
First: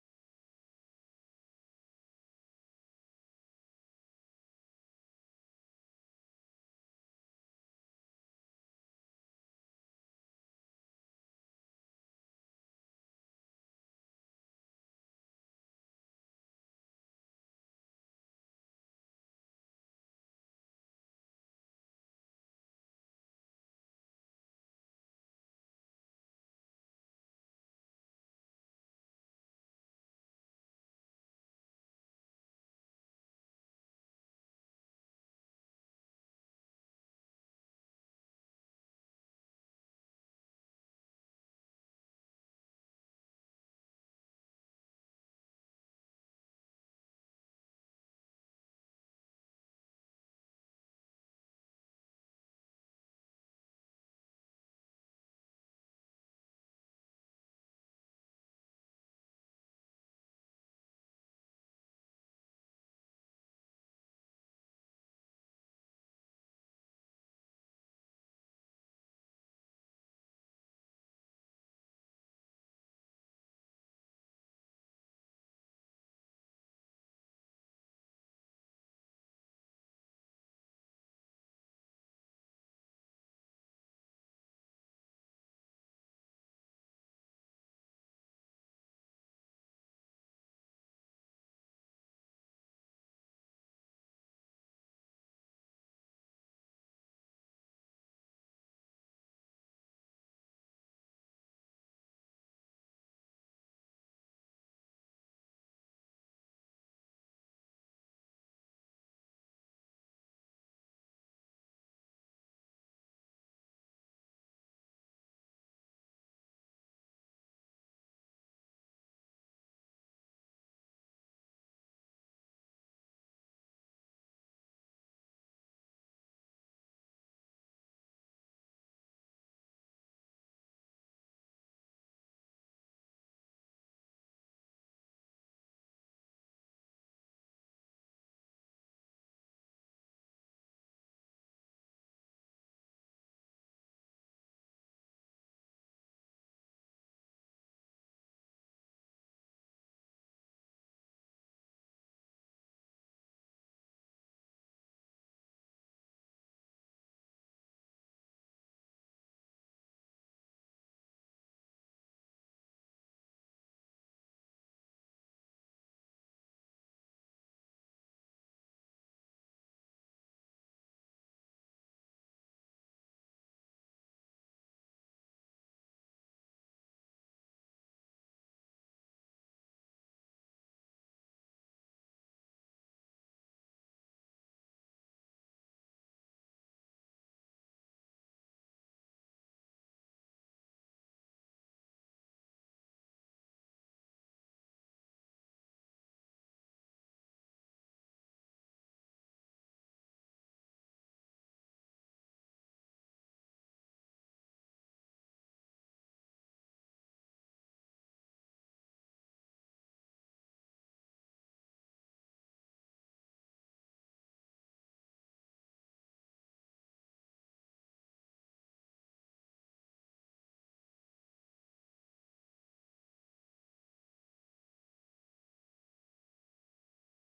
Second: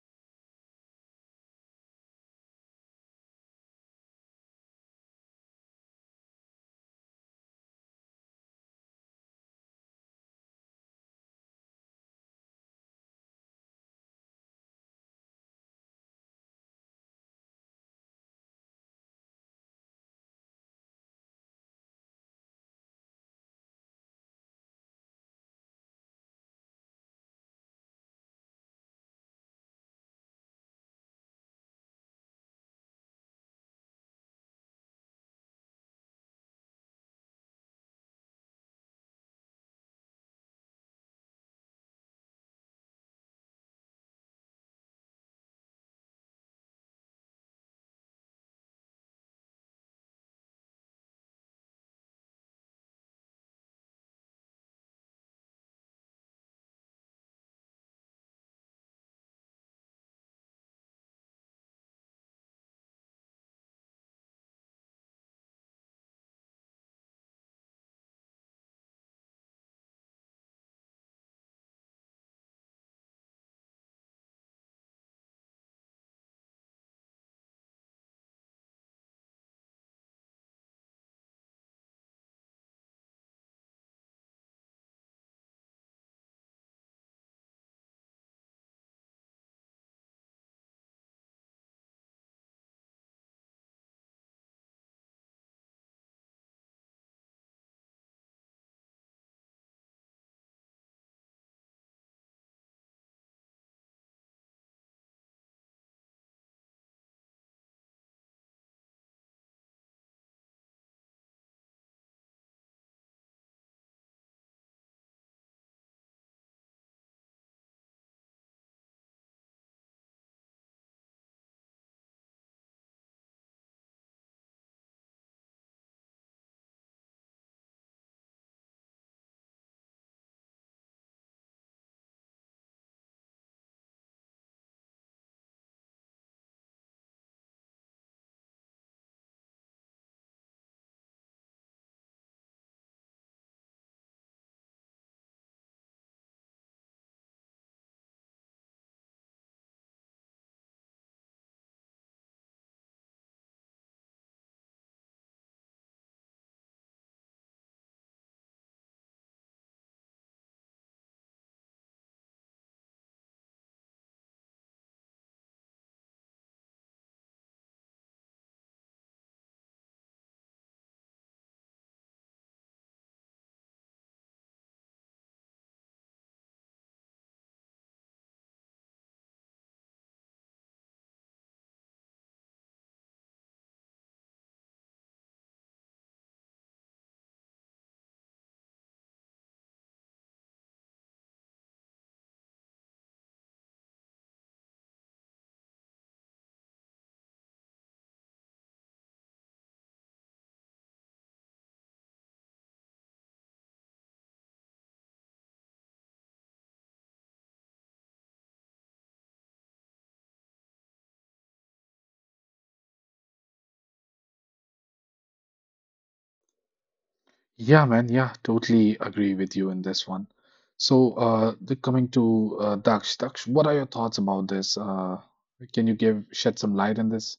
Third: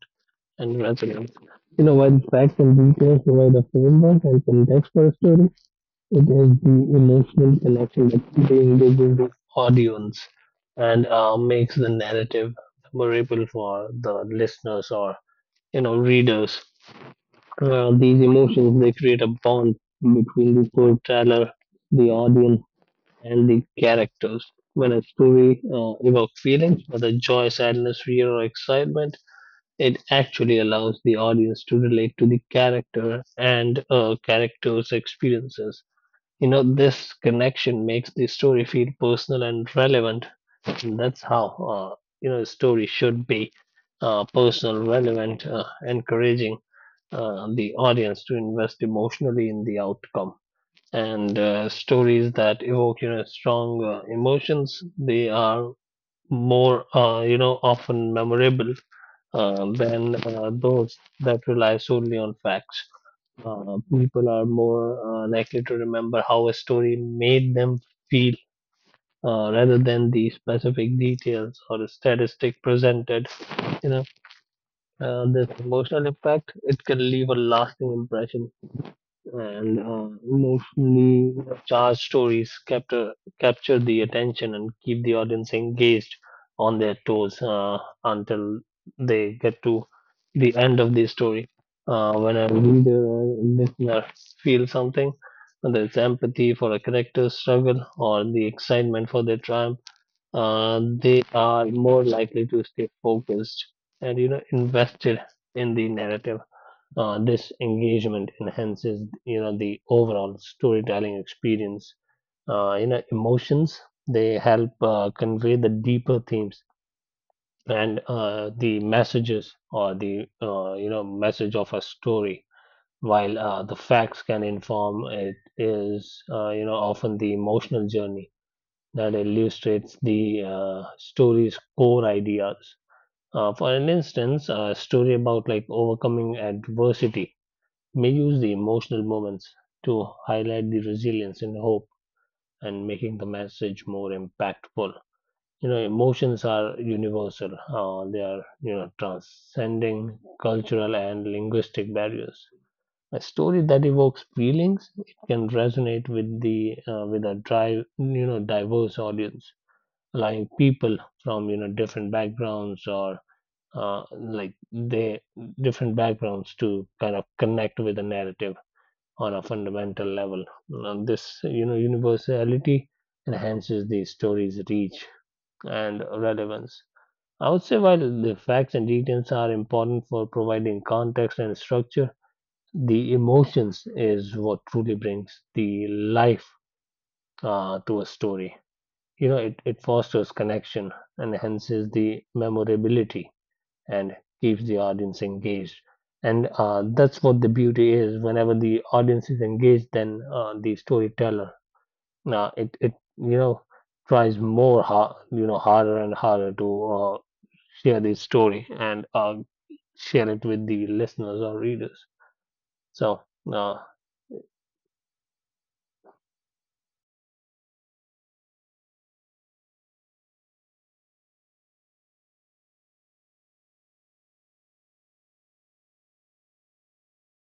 And resonance. You know, while facts and details provide a framework and context for a story, it is the emotional connection that reengages the audience and makes the narrative memorable for the listeners or you know readers. These emotions they create a bond between the storyteller, the audience, and the characters. When a story evokes feelings, whether joy, sadness, fear, or excitement, it actually allows the audience to relate to the character and a character's experiences. You know, this connection makes the story feel personal and relevant. And that's how, uh, a story should be, personal, relevant, encouraging the audience to invest emotionally in the outcome. And stories that evoke, you know, strong emotions, they are more, often memorable than those that rely solely on facts. People are more likely to remember how a story made them feel rather than the specific details or a statistic presented. You know, this emotional impact, it can leave a lasting impression, and emotionally charged stories capture the attention and keep the audience engaged on their toes until they get to the end of the story. When a reader or listener feels something, whether it's empathy for a character's struggle or the excitement for their triumph, they are more likely to stay focused and you know invested in the narrative. This engagement enhances you know the overall storytelling experience. Emotions, they help convey the deeper themes and the messages or the message of a story. While the facts can inform, it is often the emotional journey that illustrates the story's core ideas. For an instance, a story about like overcoming adversity may use the emotional moments to highlight the resilience and hope, and making the message more impactful. You know, emotions are universal, they are you know transcending cultural and linguistic barriers. A story that evokes feelings, it can resonate with the with a drive you know diverse audience, allowing people from you know different backgrounds, or uh, like they different backgrounds, to kind of connect with the narrative on a fundamental level. And this, you know, universality enhances the story's reach and relevance. I would say while the facts and details are important for providing context and structure, the emotions is what truly brings the life to a story. You know, it fosters connection, enhances the memorability, and keeps the audience engaged. And that's what the beauty is. Whenever the audience is engaged, then the storyteller, it it you know tries more hard, you know, harder and harder to share the story and share it with the listeners or readers. So uh,
Yeah, man. Yeah, totally agree with you in this one. So, coming to Daksh. Daksh, what are your thoughts about this? Can you give shed some light on this?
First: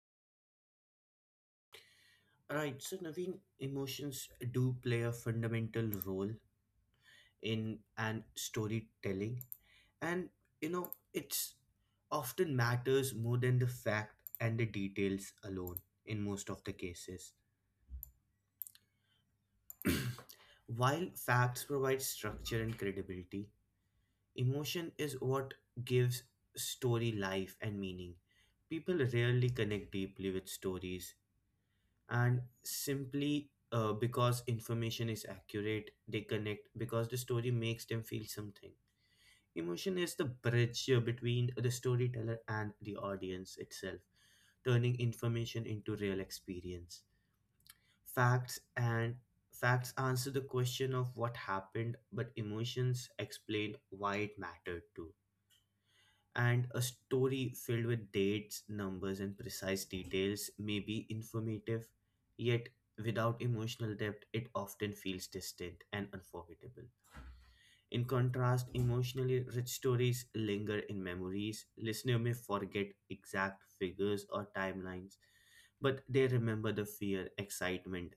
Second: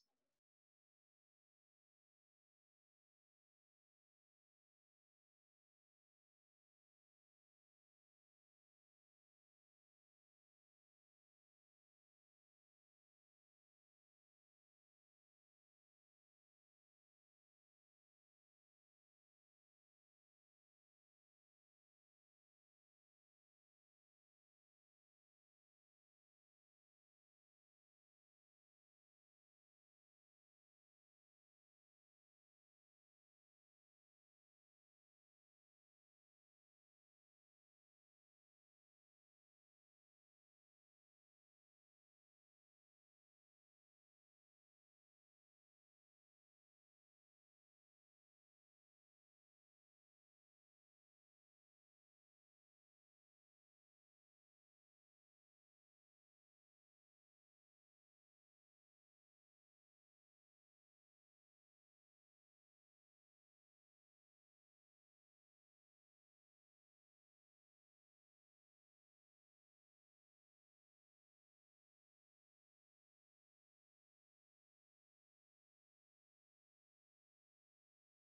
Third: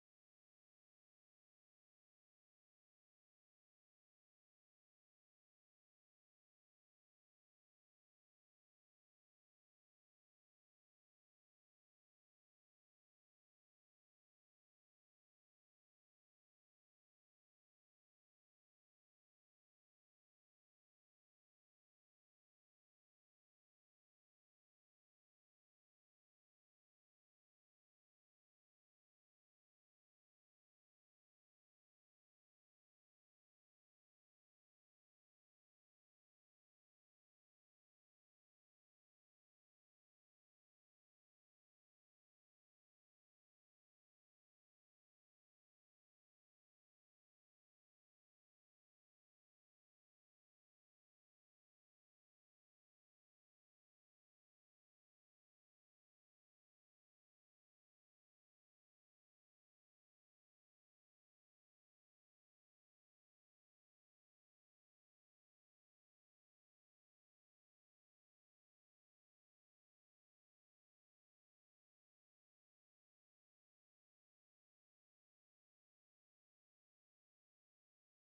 Right, so Naveen, emotions do play a fundamental role in an storytelling, and you know, it's often matters more than the fact and the details alone in most of the cases. While facts provide structure and credibility, emotion is what gives story life and meaning. People rarely connect deeply with stories, and simply because information is accurate, they connect because the story makes them feel something. Emotion is the bridge between the storyteller and the audience itself, turning information into real experience. Facts and facts answer the question of what happened, but emotions explain why it mattered too. And a story filled with dates, numbers, and precise details may be informative, yet without emotional depth, it often feels distant and unforgettable. In contrast, emotionally rich stories linger in memories. Listener may forget exact figures or timelines, but they remember the fear, excitement,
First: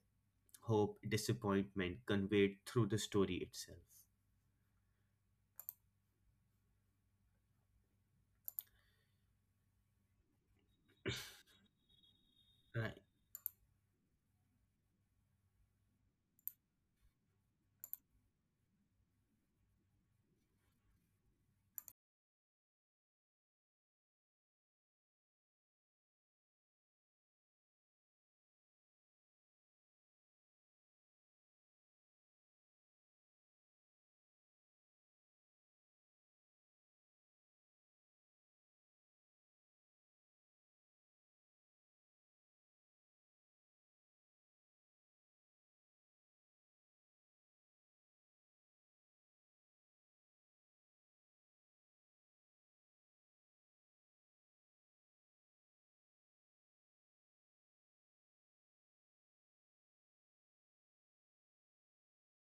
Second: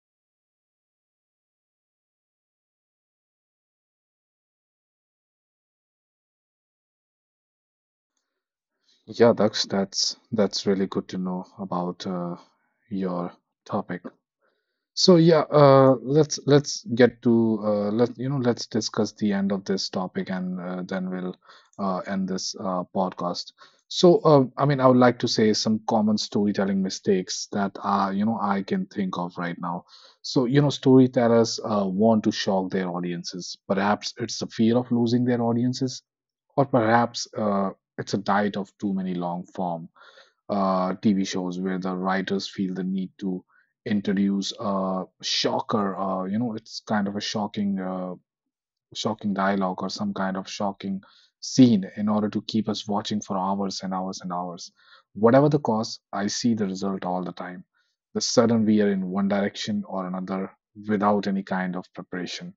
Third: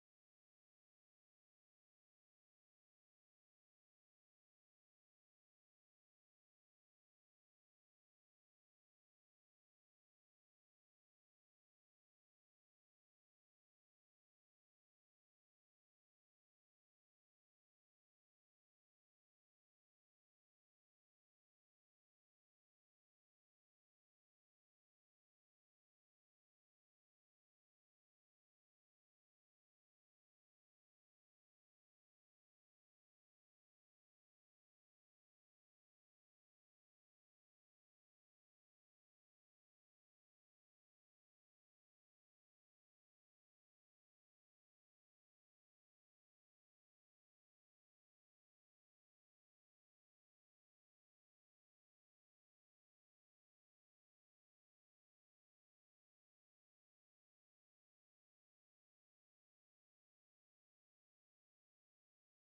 hope, disappointment conveyed through the story itself.
Yeah, Daksh, that's really good to know about
Right.
your topic. So yeah, let's get to let you know, let's discuss the end of this topic, and then we'll end this podcast. So I mean, I would like to say some common storytelling mistakes that are I can think of right now. So you know, storytellers want to shock their audiences. Perhaps it's the fear of losing their audiences, or perhaps it's a diet of too many long form TV shows where the writers feel the need to introduce a shocker. It's kind of a shocking dialogue or some kind of shocking scene in order to keep us watching for hours and hours and hours. Whatever the cause, I see the result all the time. The sudden we are in one direction or another without any kind of preparation.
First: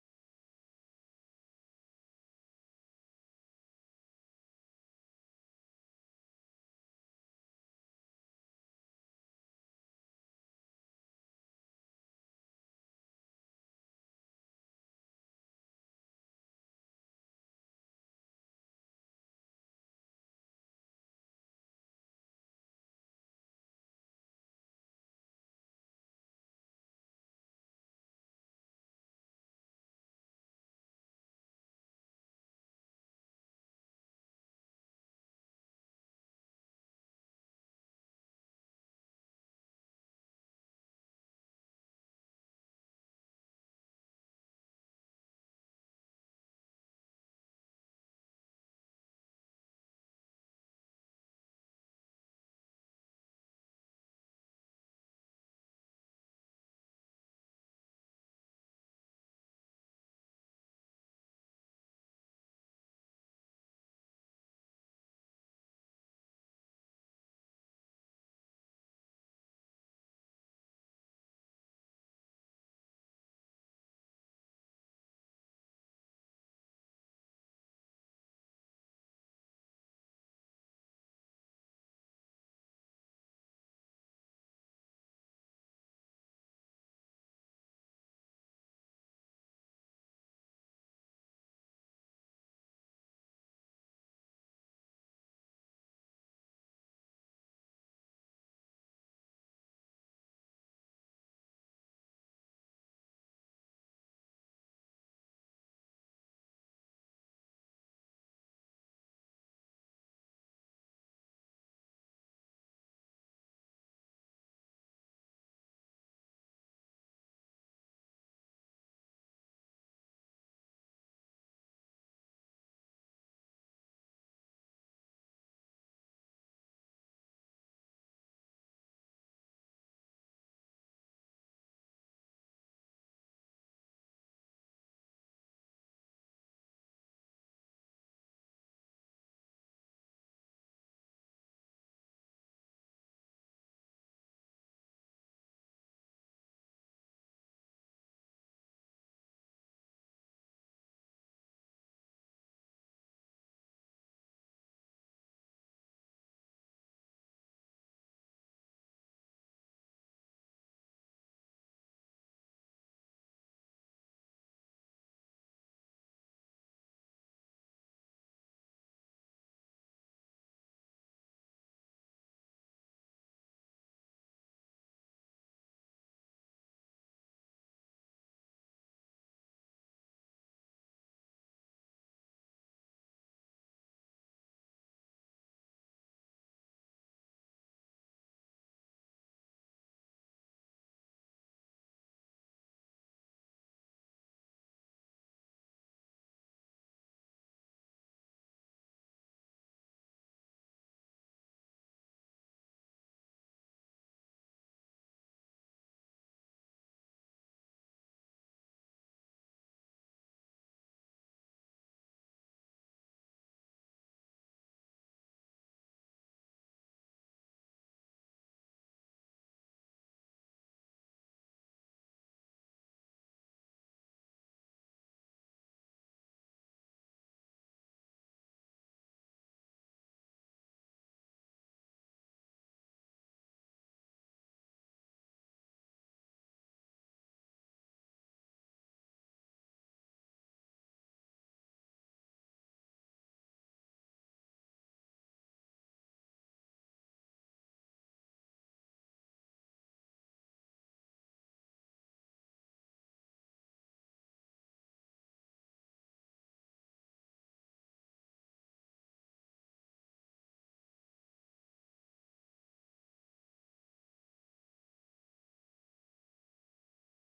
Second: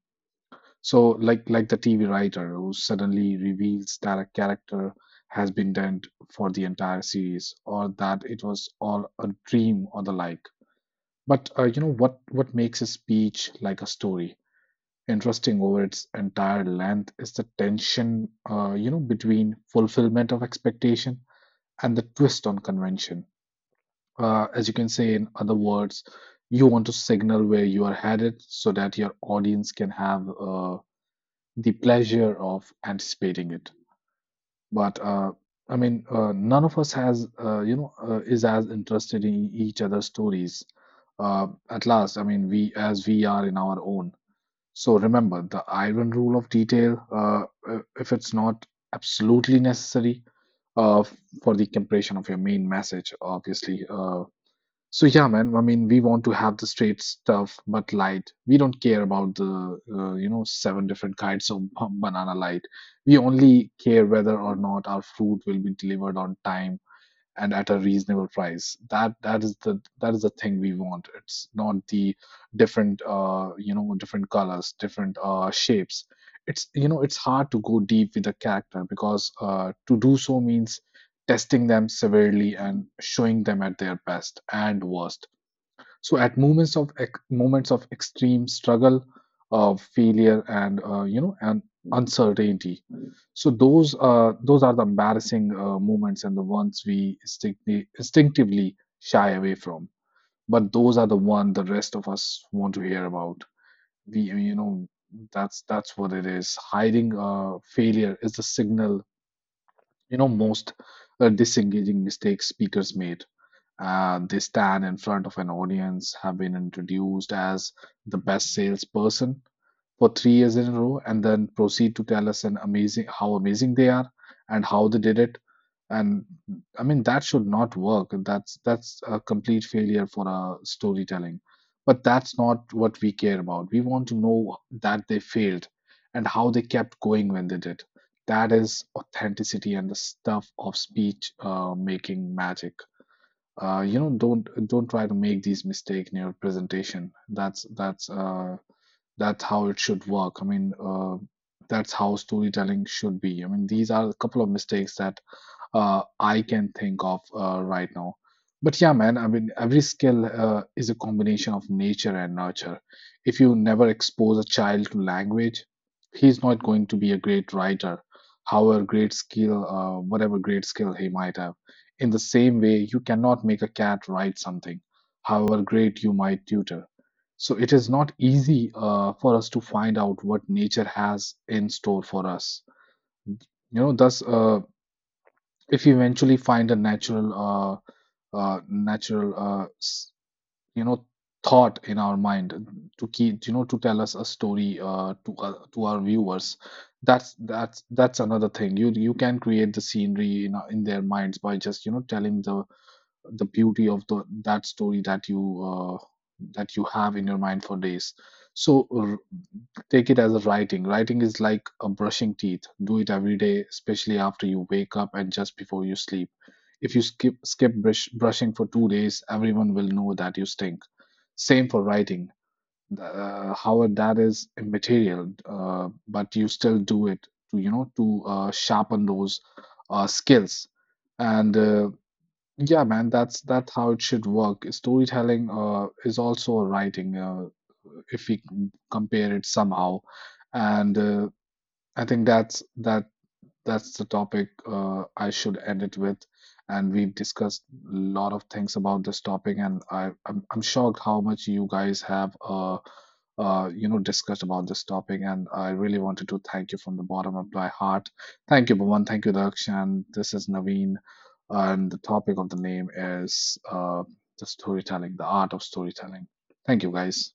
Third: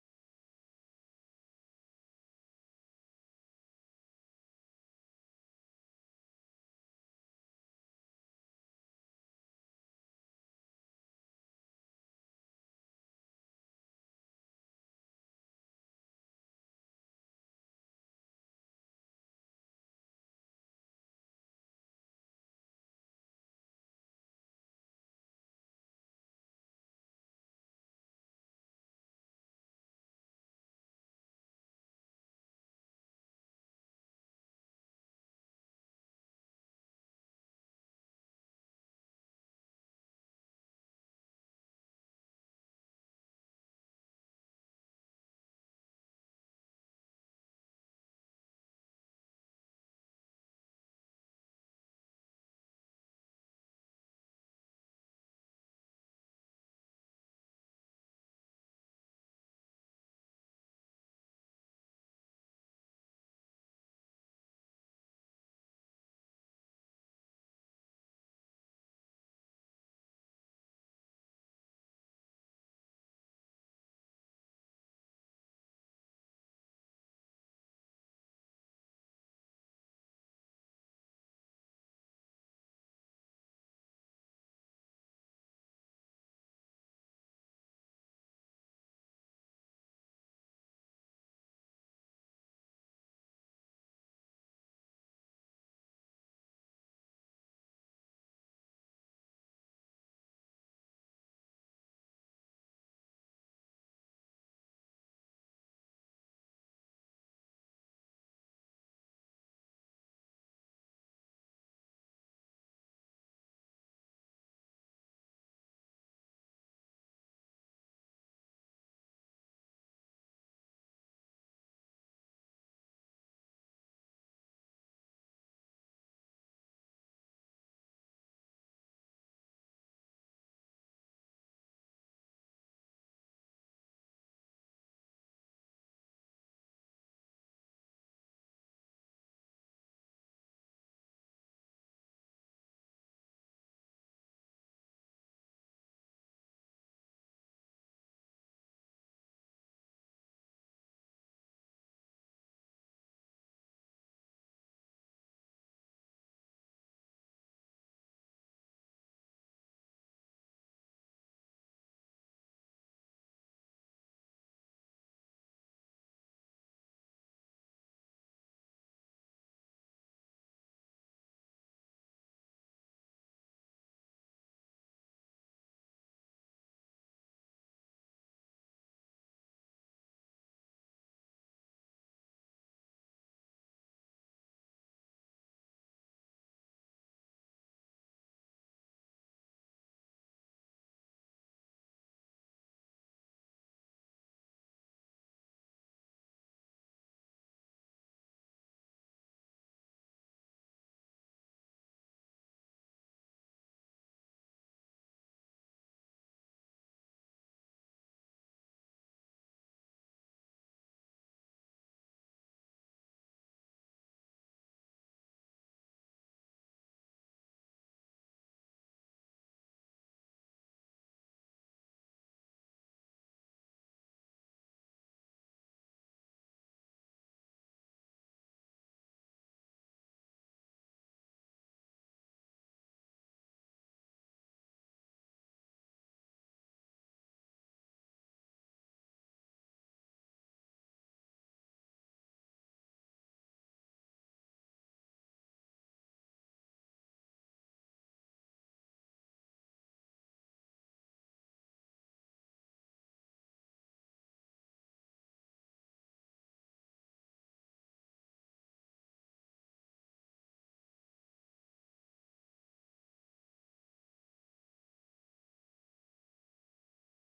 So like the TV writer who suddenly reveals that a character has been dead for the entire series or that it was all a dream or the like. But what makes a speech like a story interesting over its entire length is the tension between fulfillment of expectation and the twist on convention. As you can say in other words, you want to signal where you are headed so that your audience can have the pleasure of anticipating it. But I mean, None of us has you know, is as interested in each other's stories. At last, I mean, we as we are in our own. So remember the iron rule of detail. If it's not absolutely necessary uh, for the compression of your main message, obviously, so yeah, man. I mean, we want to have the straight stuff, but light. We don't care about the seven different kinds of banana light. We only care whether or not our fruit will be delivered on time and at a reasonable price. That that is the thing we want. It's not the different different colors, different shapes. It's you know It's hard to go deep with a character because to do so means testing them severely and showing them at their best and worst, so at moments of extreme struggle, failure, and uncertainty. So those are the embarrassing moments and the ones we instinctively shy away from. But those are the one the rest of us want to hear about. We you know That's what it is. Hiding failure is the signal most disengaging mistakes speakers made. They stand in front of an audience, have been introduced as the best salesperson for 3 years in a row, and then proceed to tell us an amazing how amazing they are and how they did it. And I mean that should not work. That's a complete failure for a storytelling. But that's not what we care about. We want to know that they failed and how they kept going when they did. That is authenticity and the stuff of speech making magic. Don't try to make these mistake in your presentation. That's how it should work. That's how storytelling should be. I mean, these are a couple of mistakes that I can think of right now. But yeah, man, I mean, every skill is a combination of nature and nurture. If you never expose a child to language, he's not going to be a great writer, however great whatever great skill he might have. In the same way, you cannot make a cat write something, however great you might tutor, so it is not easy for us to find out what nature has in store for us. You know, thus, if you eventually find a natural, you know, thought in our mind to keep, you know, to tell us a story to our viewers, that's another thing. You can create the scenery in their minds by just telling the beauty of the that story that you have in your mind for days. So take it as a writing. Writing is like a brushing teeth. Do it every day, especially after you wake up and just before you sleep. If you brushing for 2 days, everyone will know that you stink. Same for writing. However, that is immaterial, but you still do it to sharpen those skills. And yeah, man, that's how it should work. Storytelling is also a writing, if we c- compare it somehow, and I think that's the topic I should end it with. And we've discussed a lot of things about this topic, and I'm shocked how much you guys have, discussed about this topic. And I really wanted to thank you from the bottom of my heart. Thank you, Bhuvan. Thank you, Daksh. This is Naveen. And the topic of the name is the storytelling, the art of storytelling. Thank you, guys.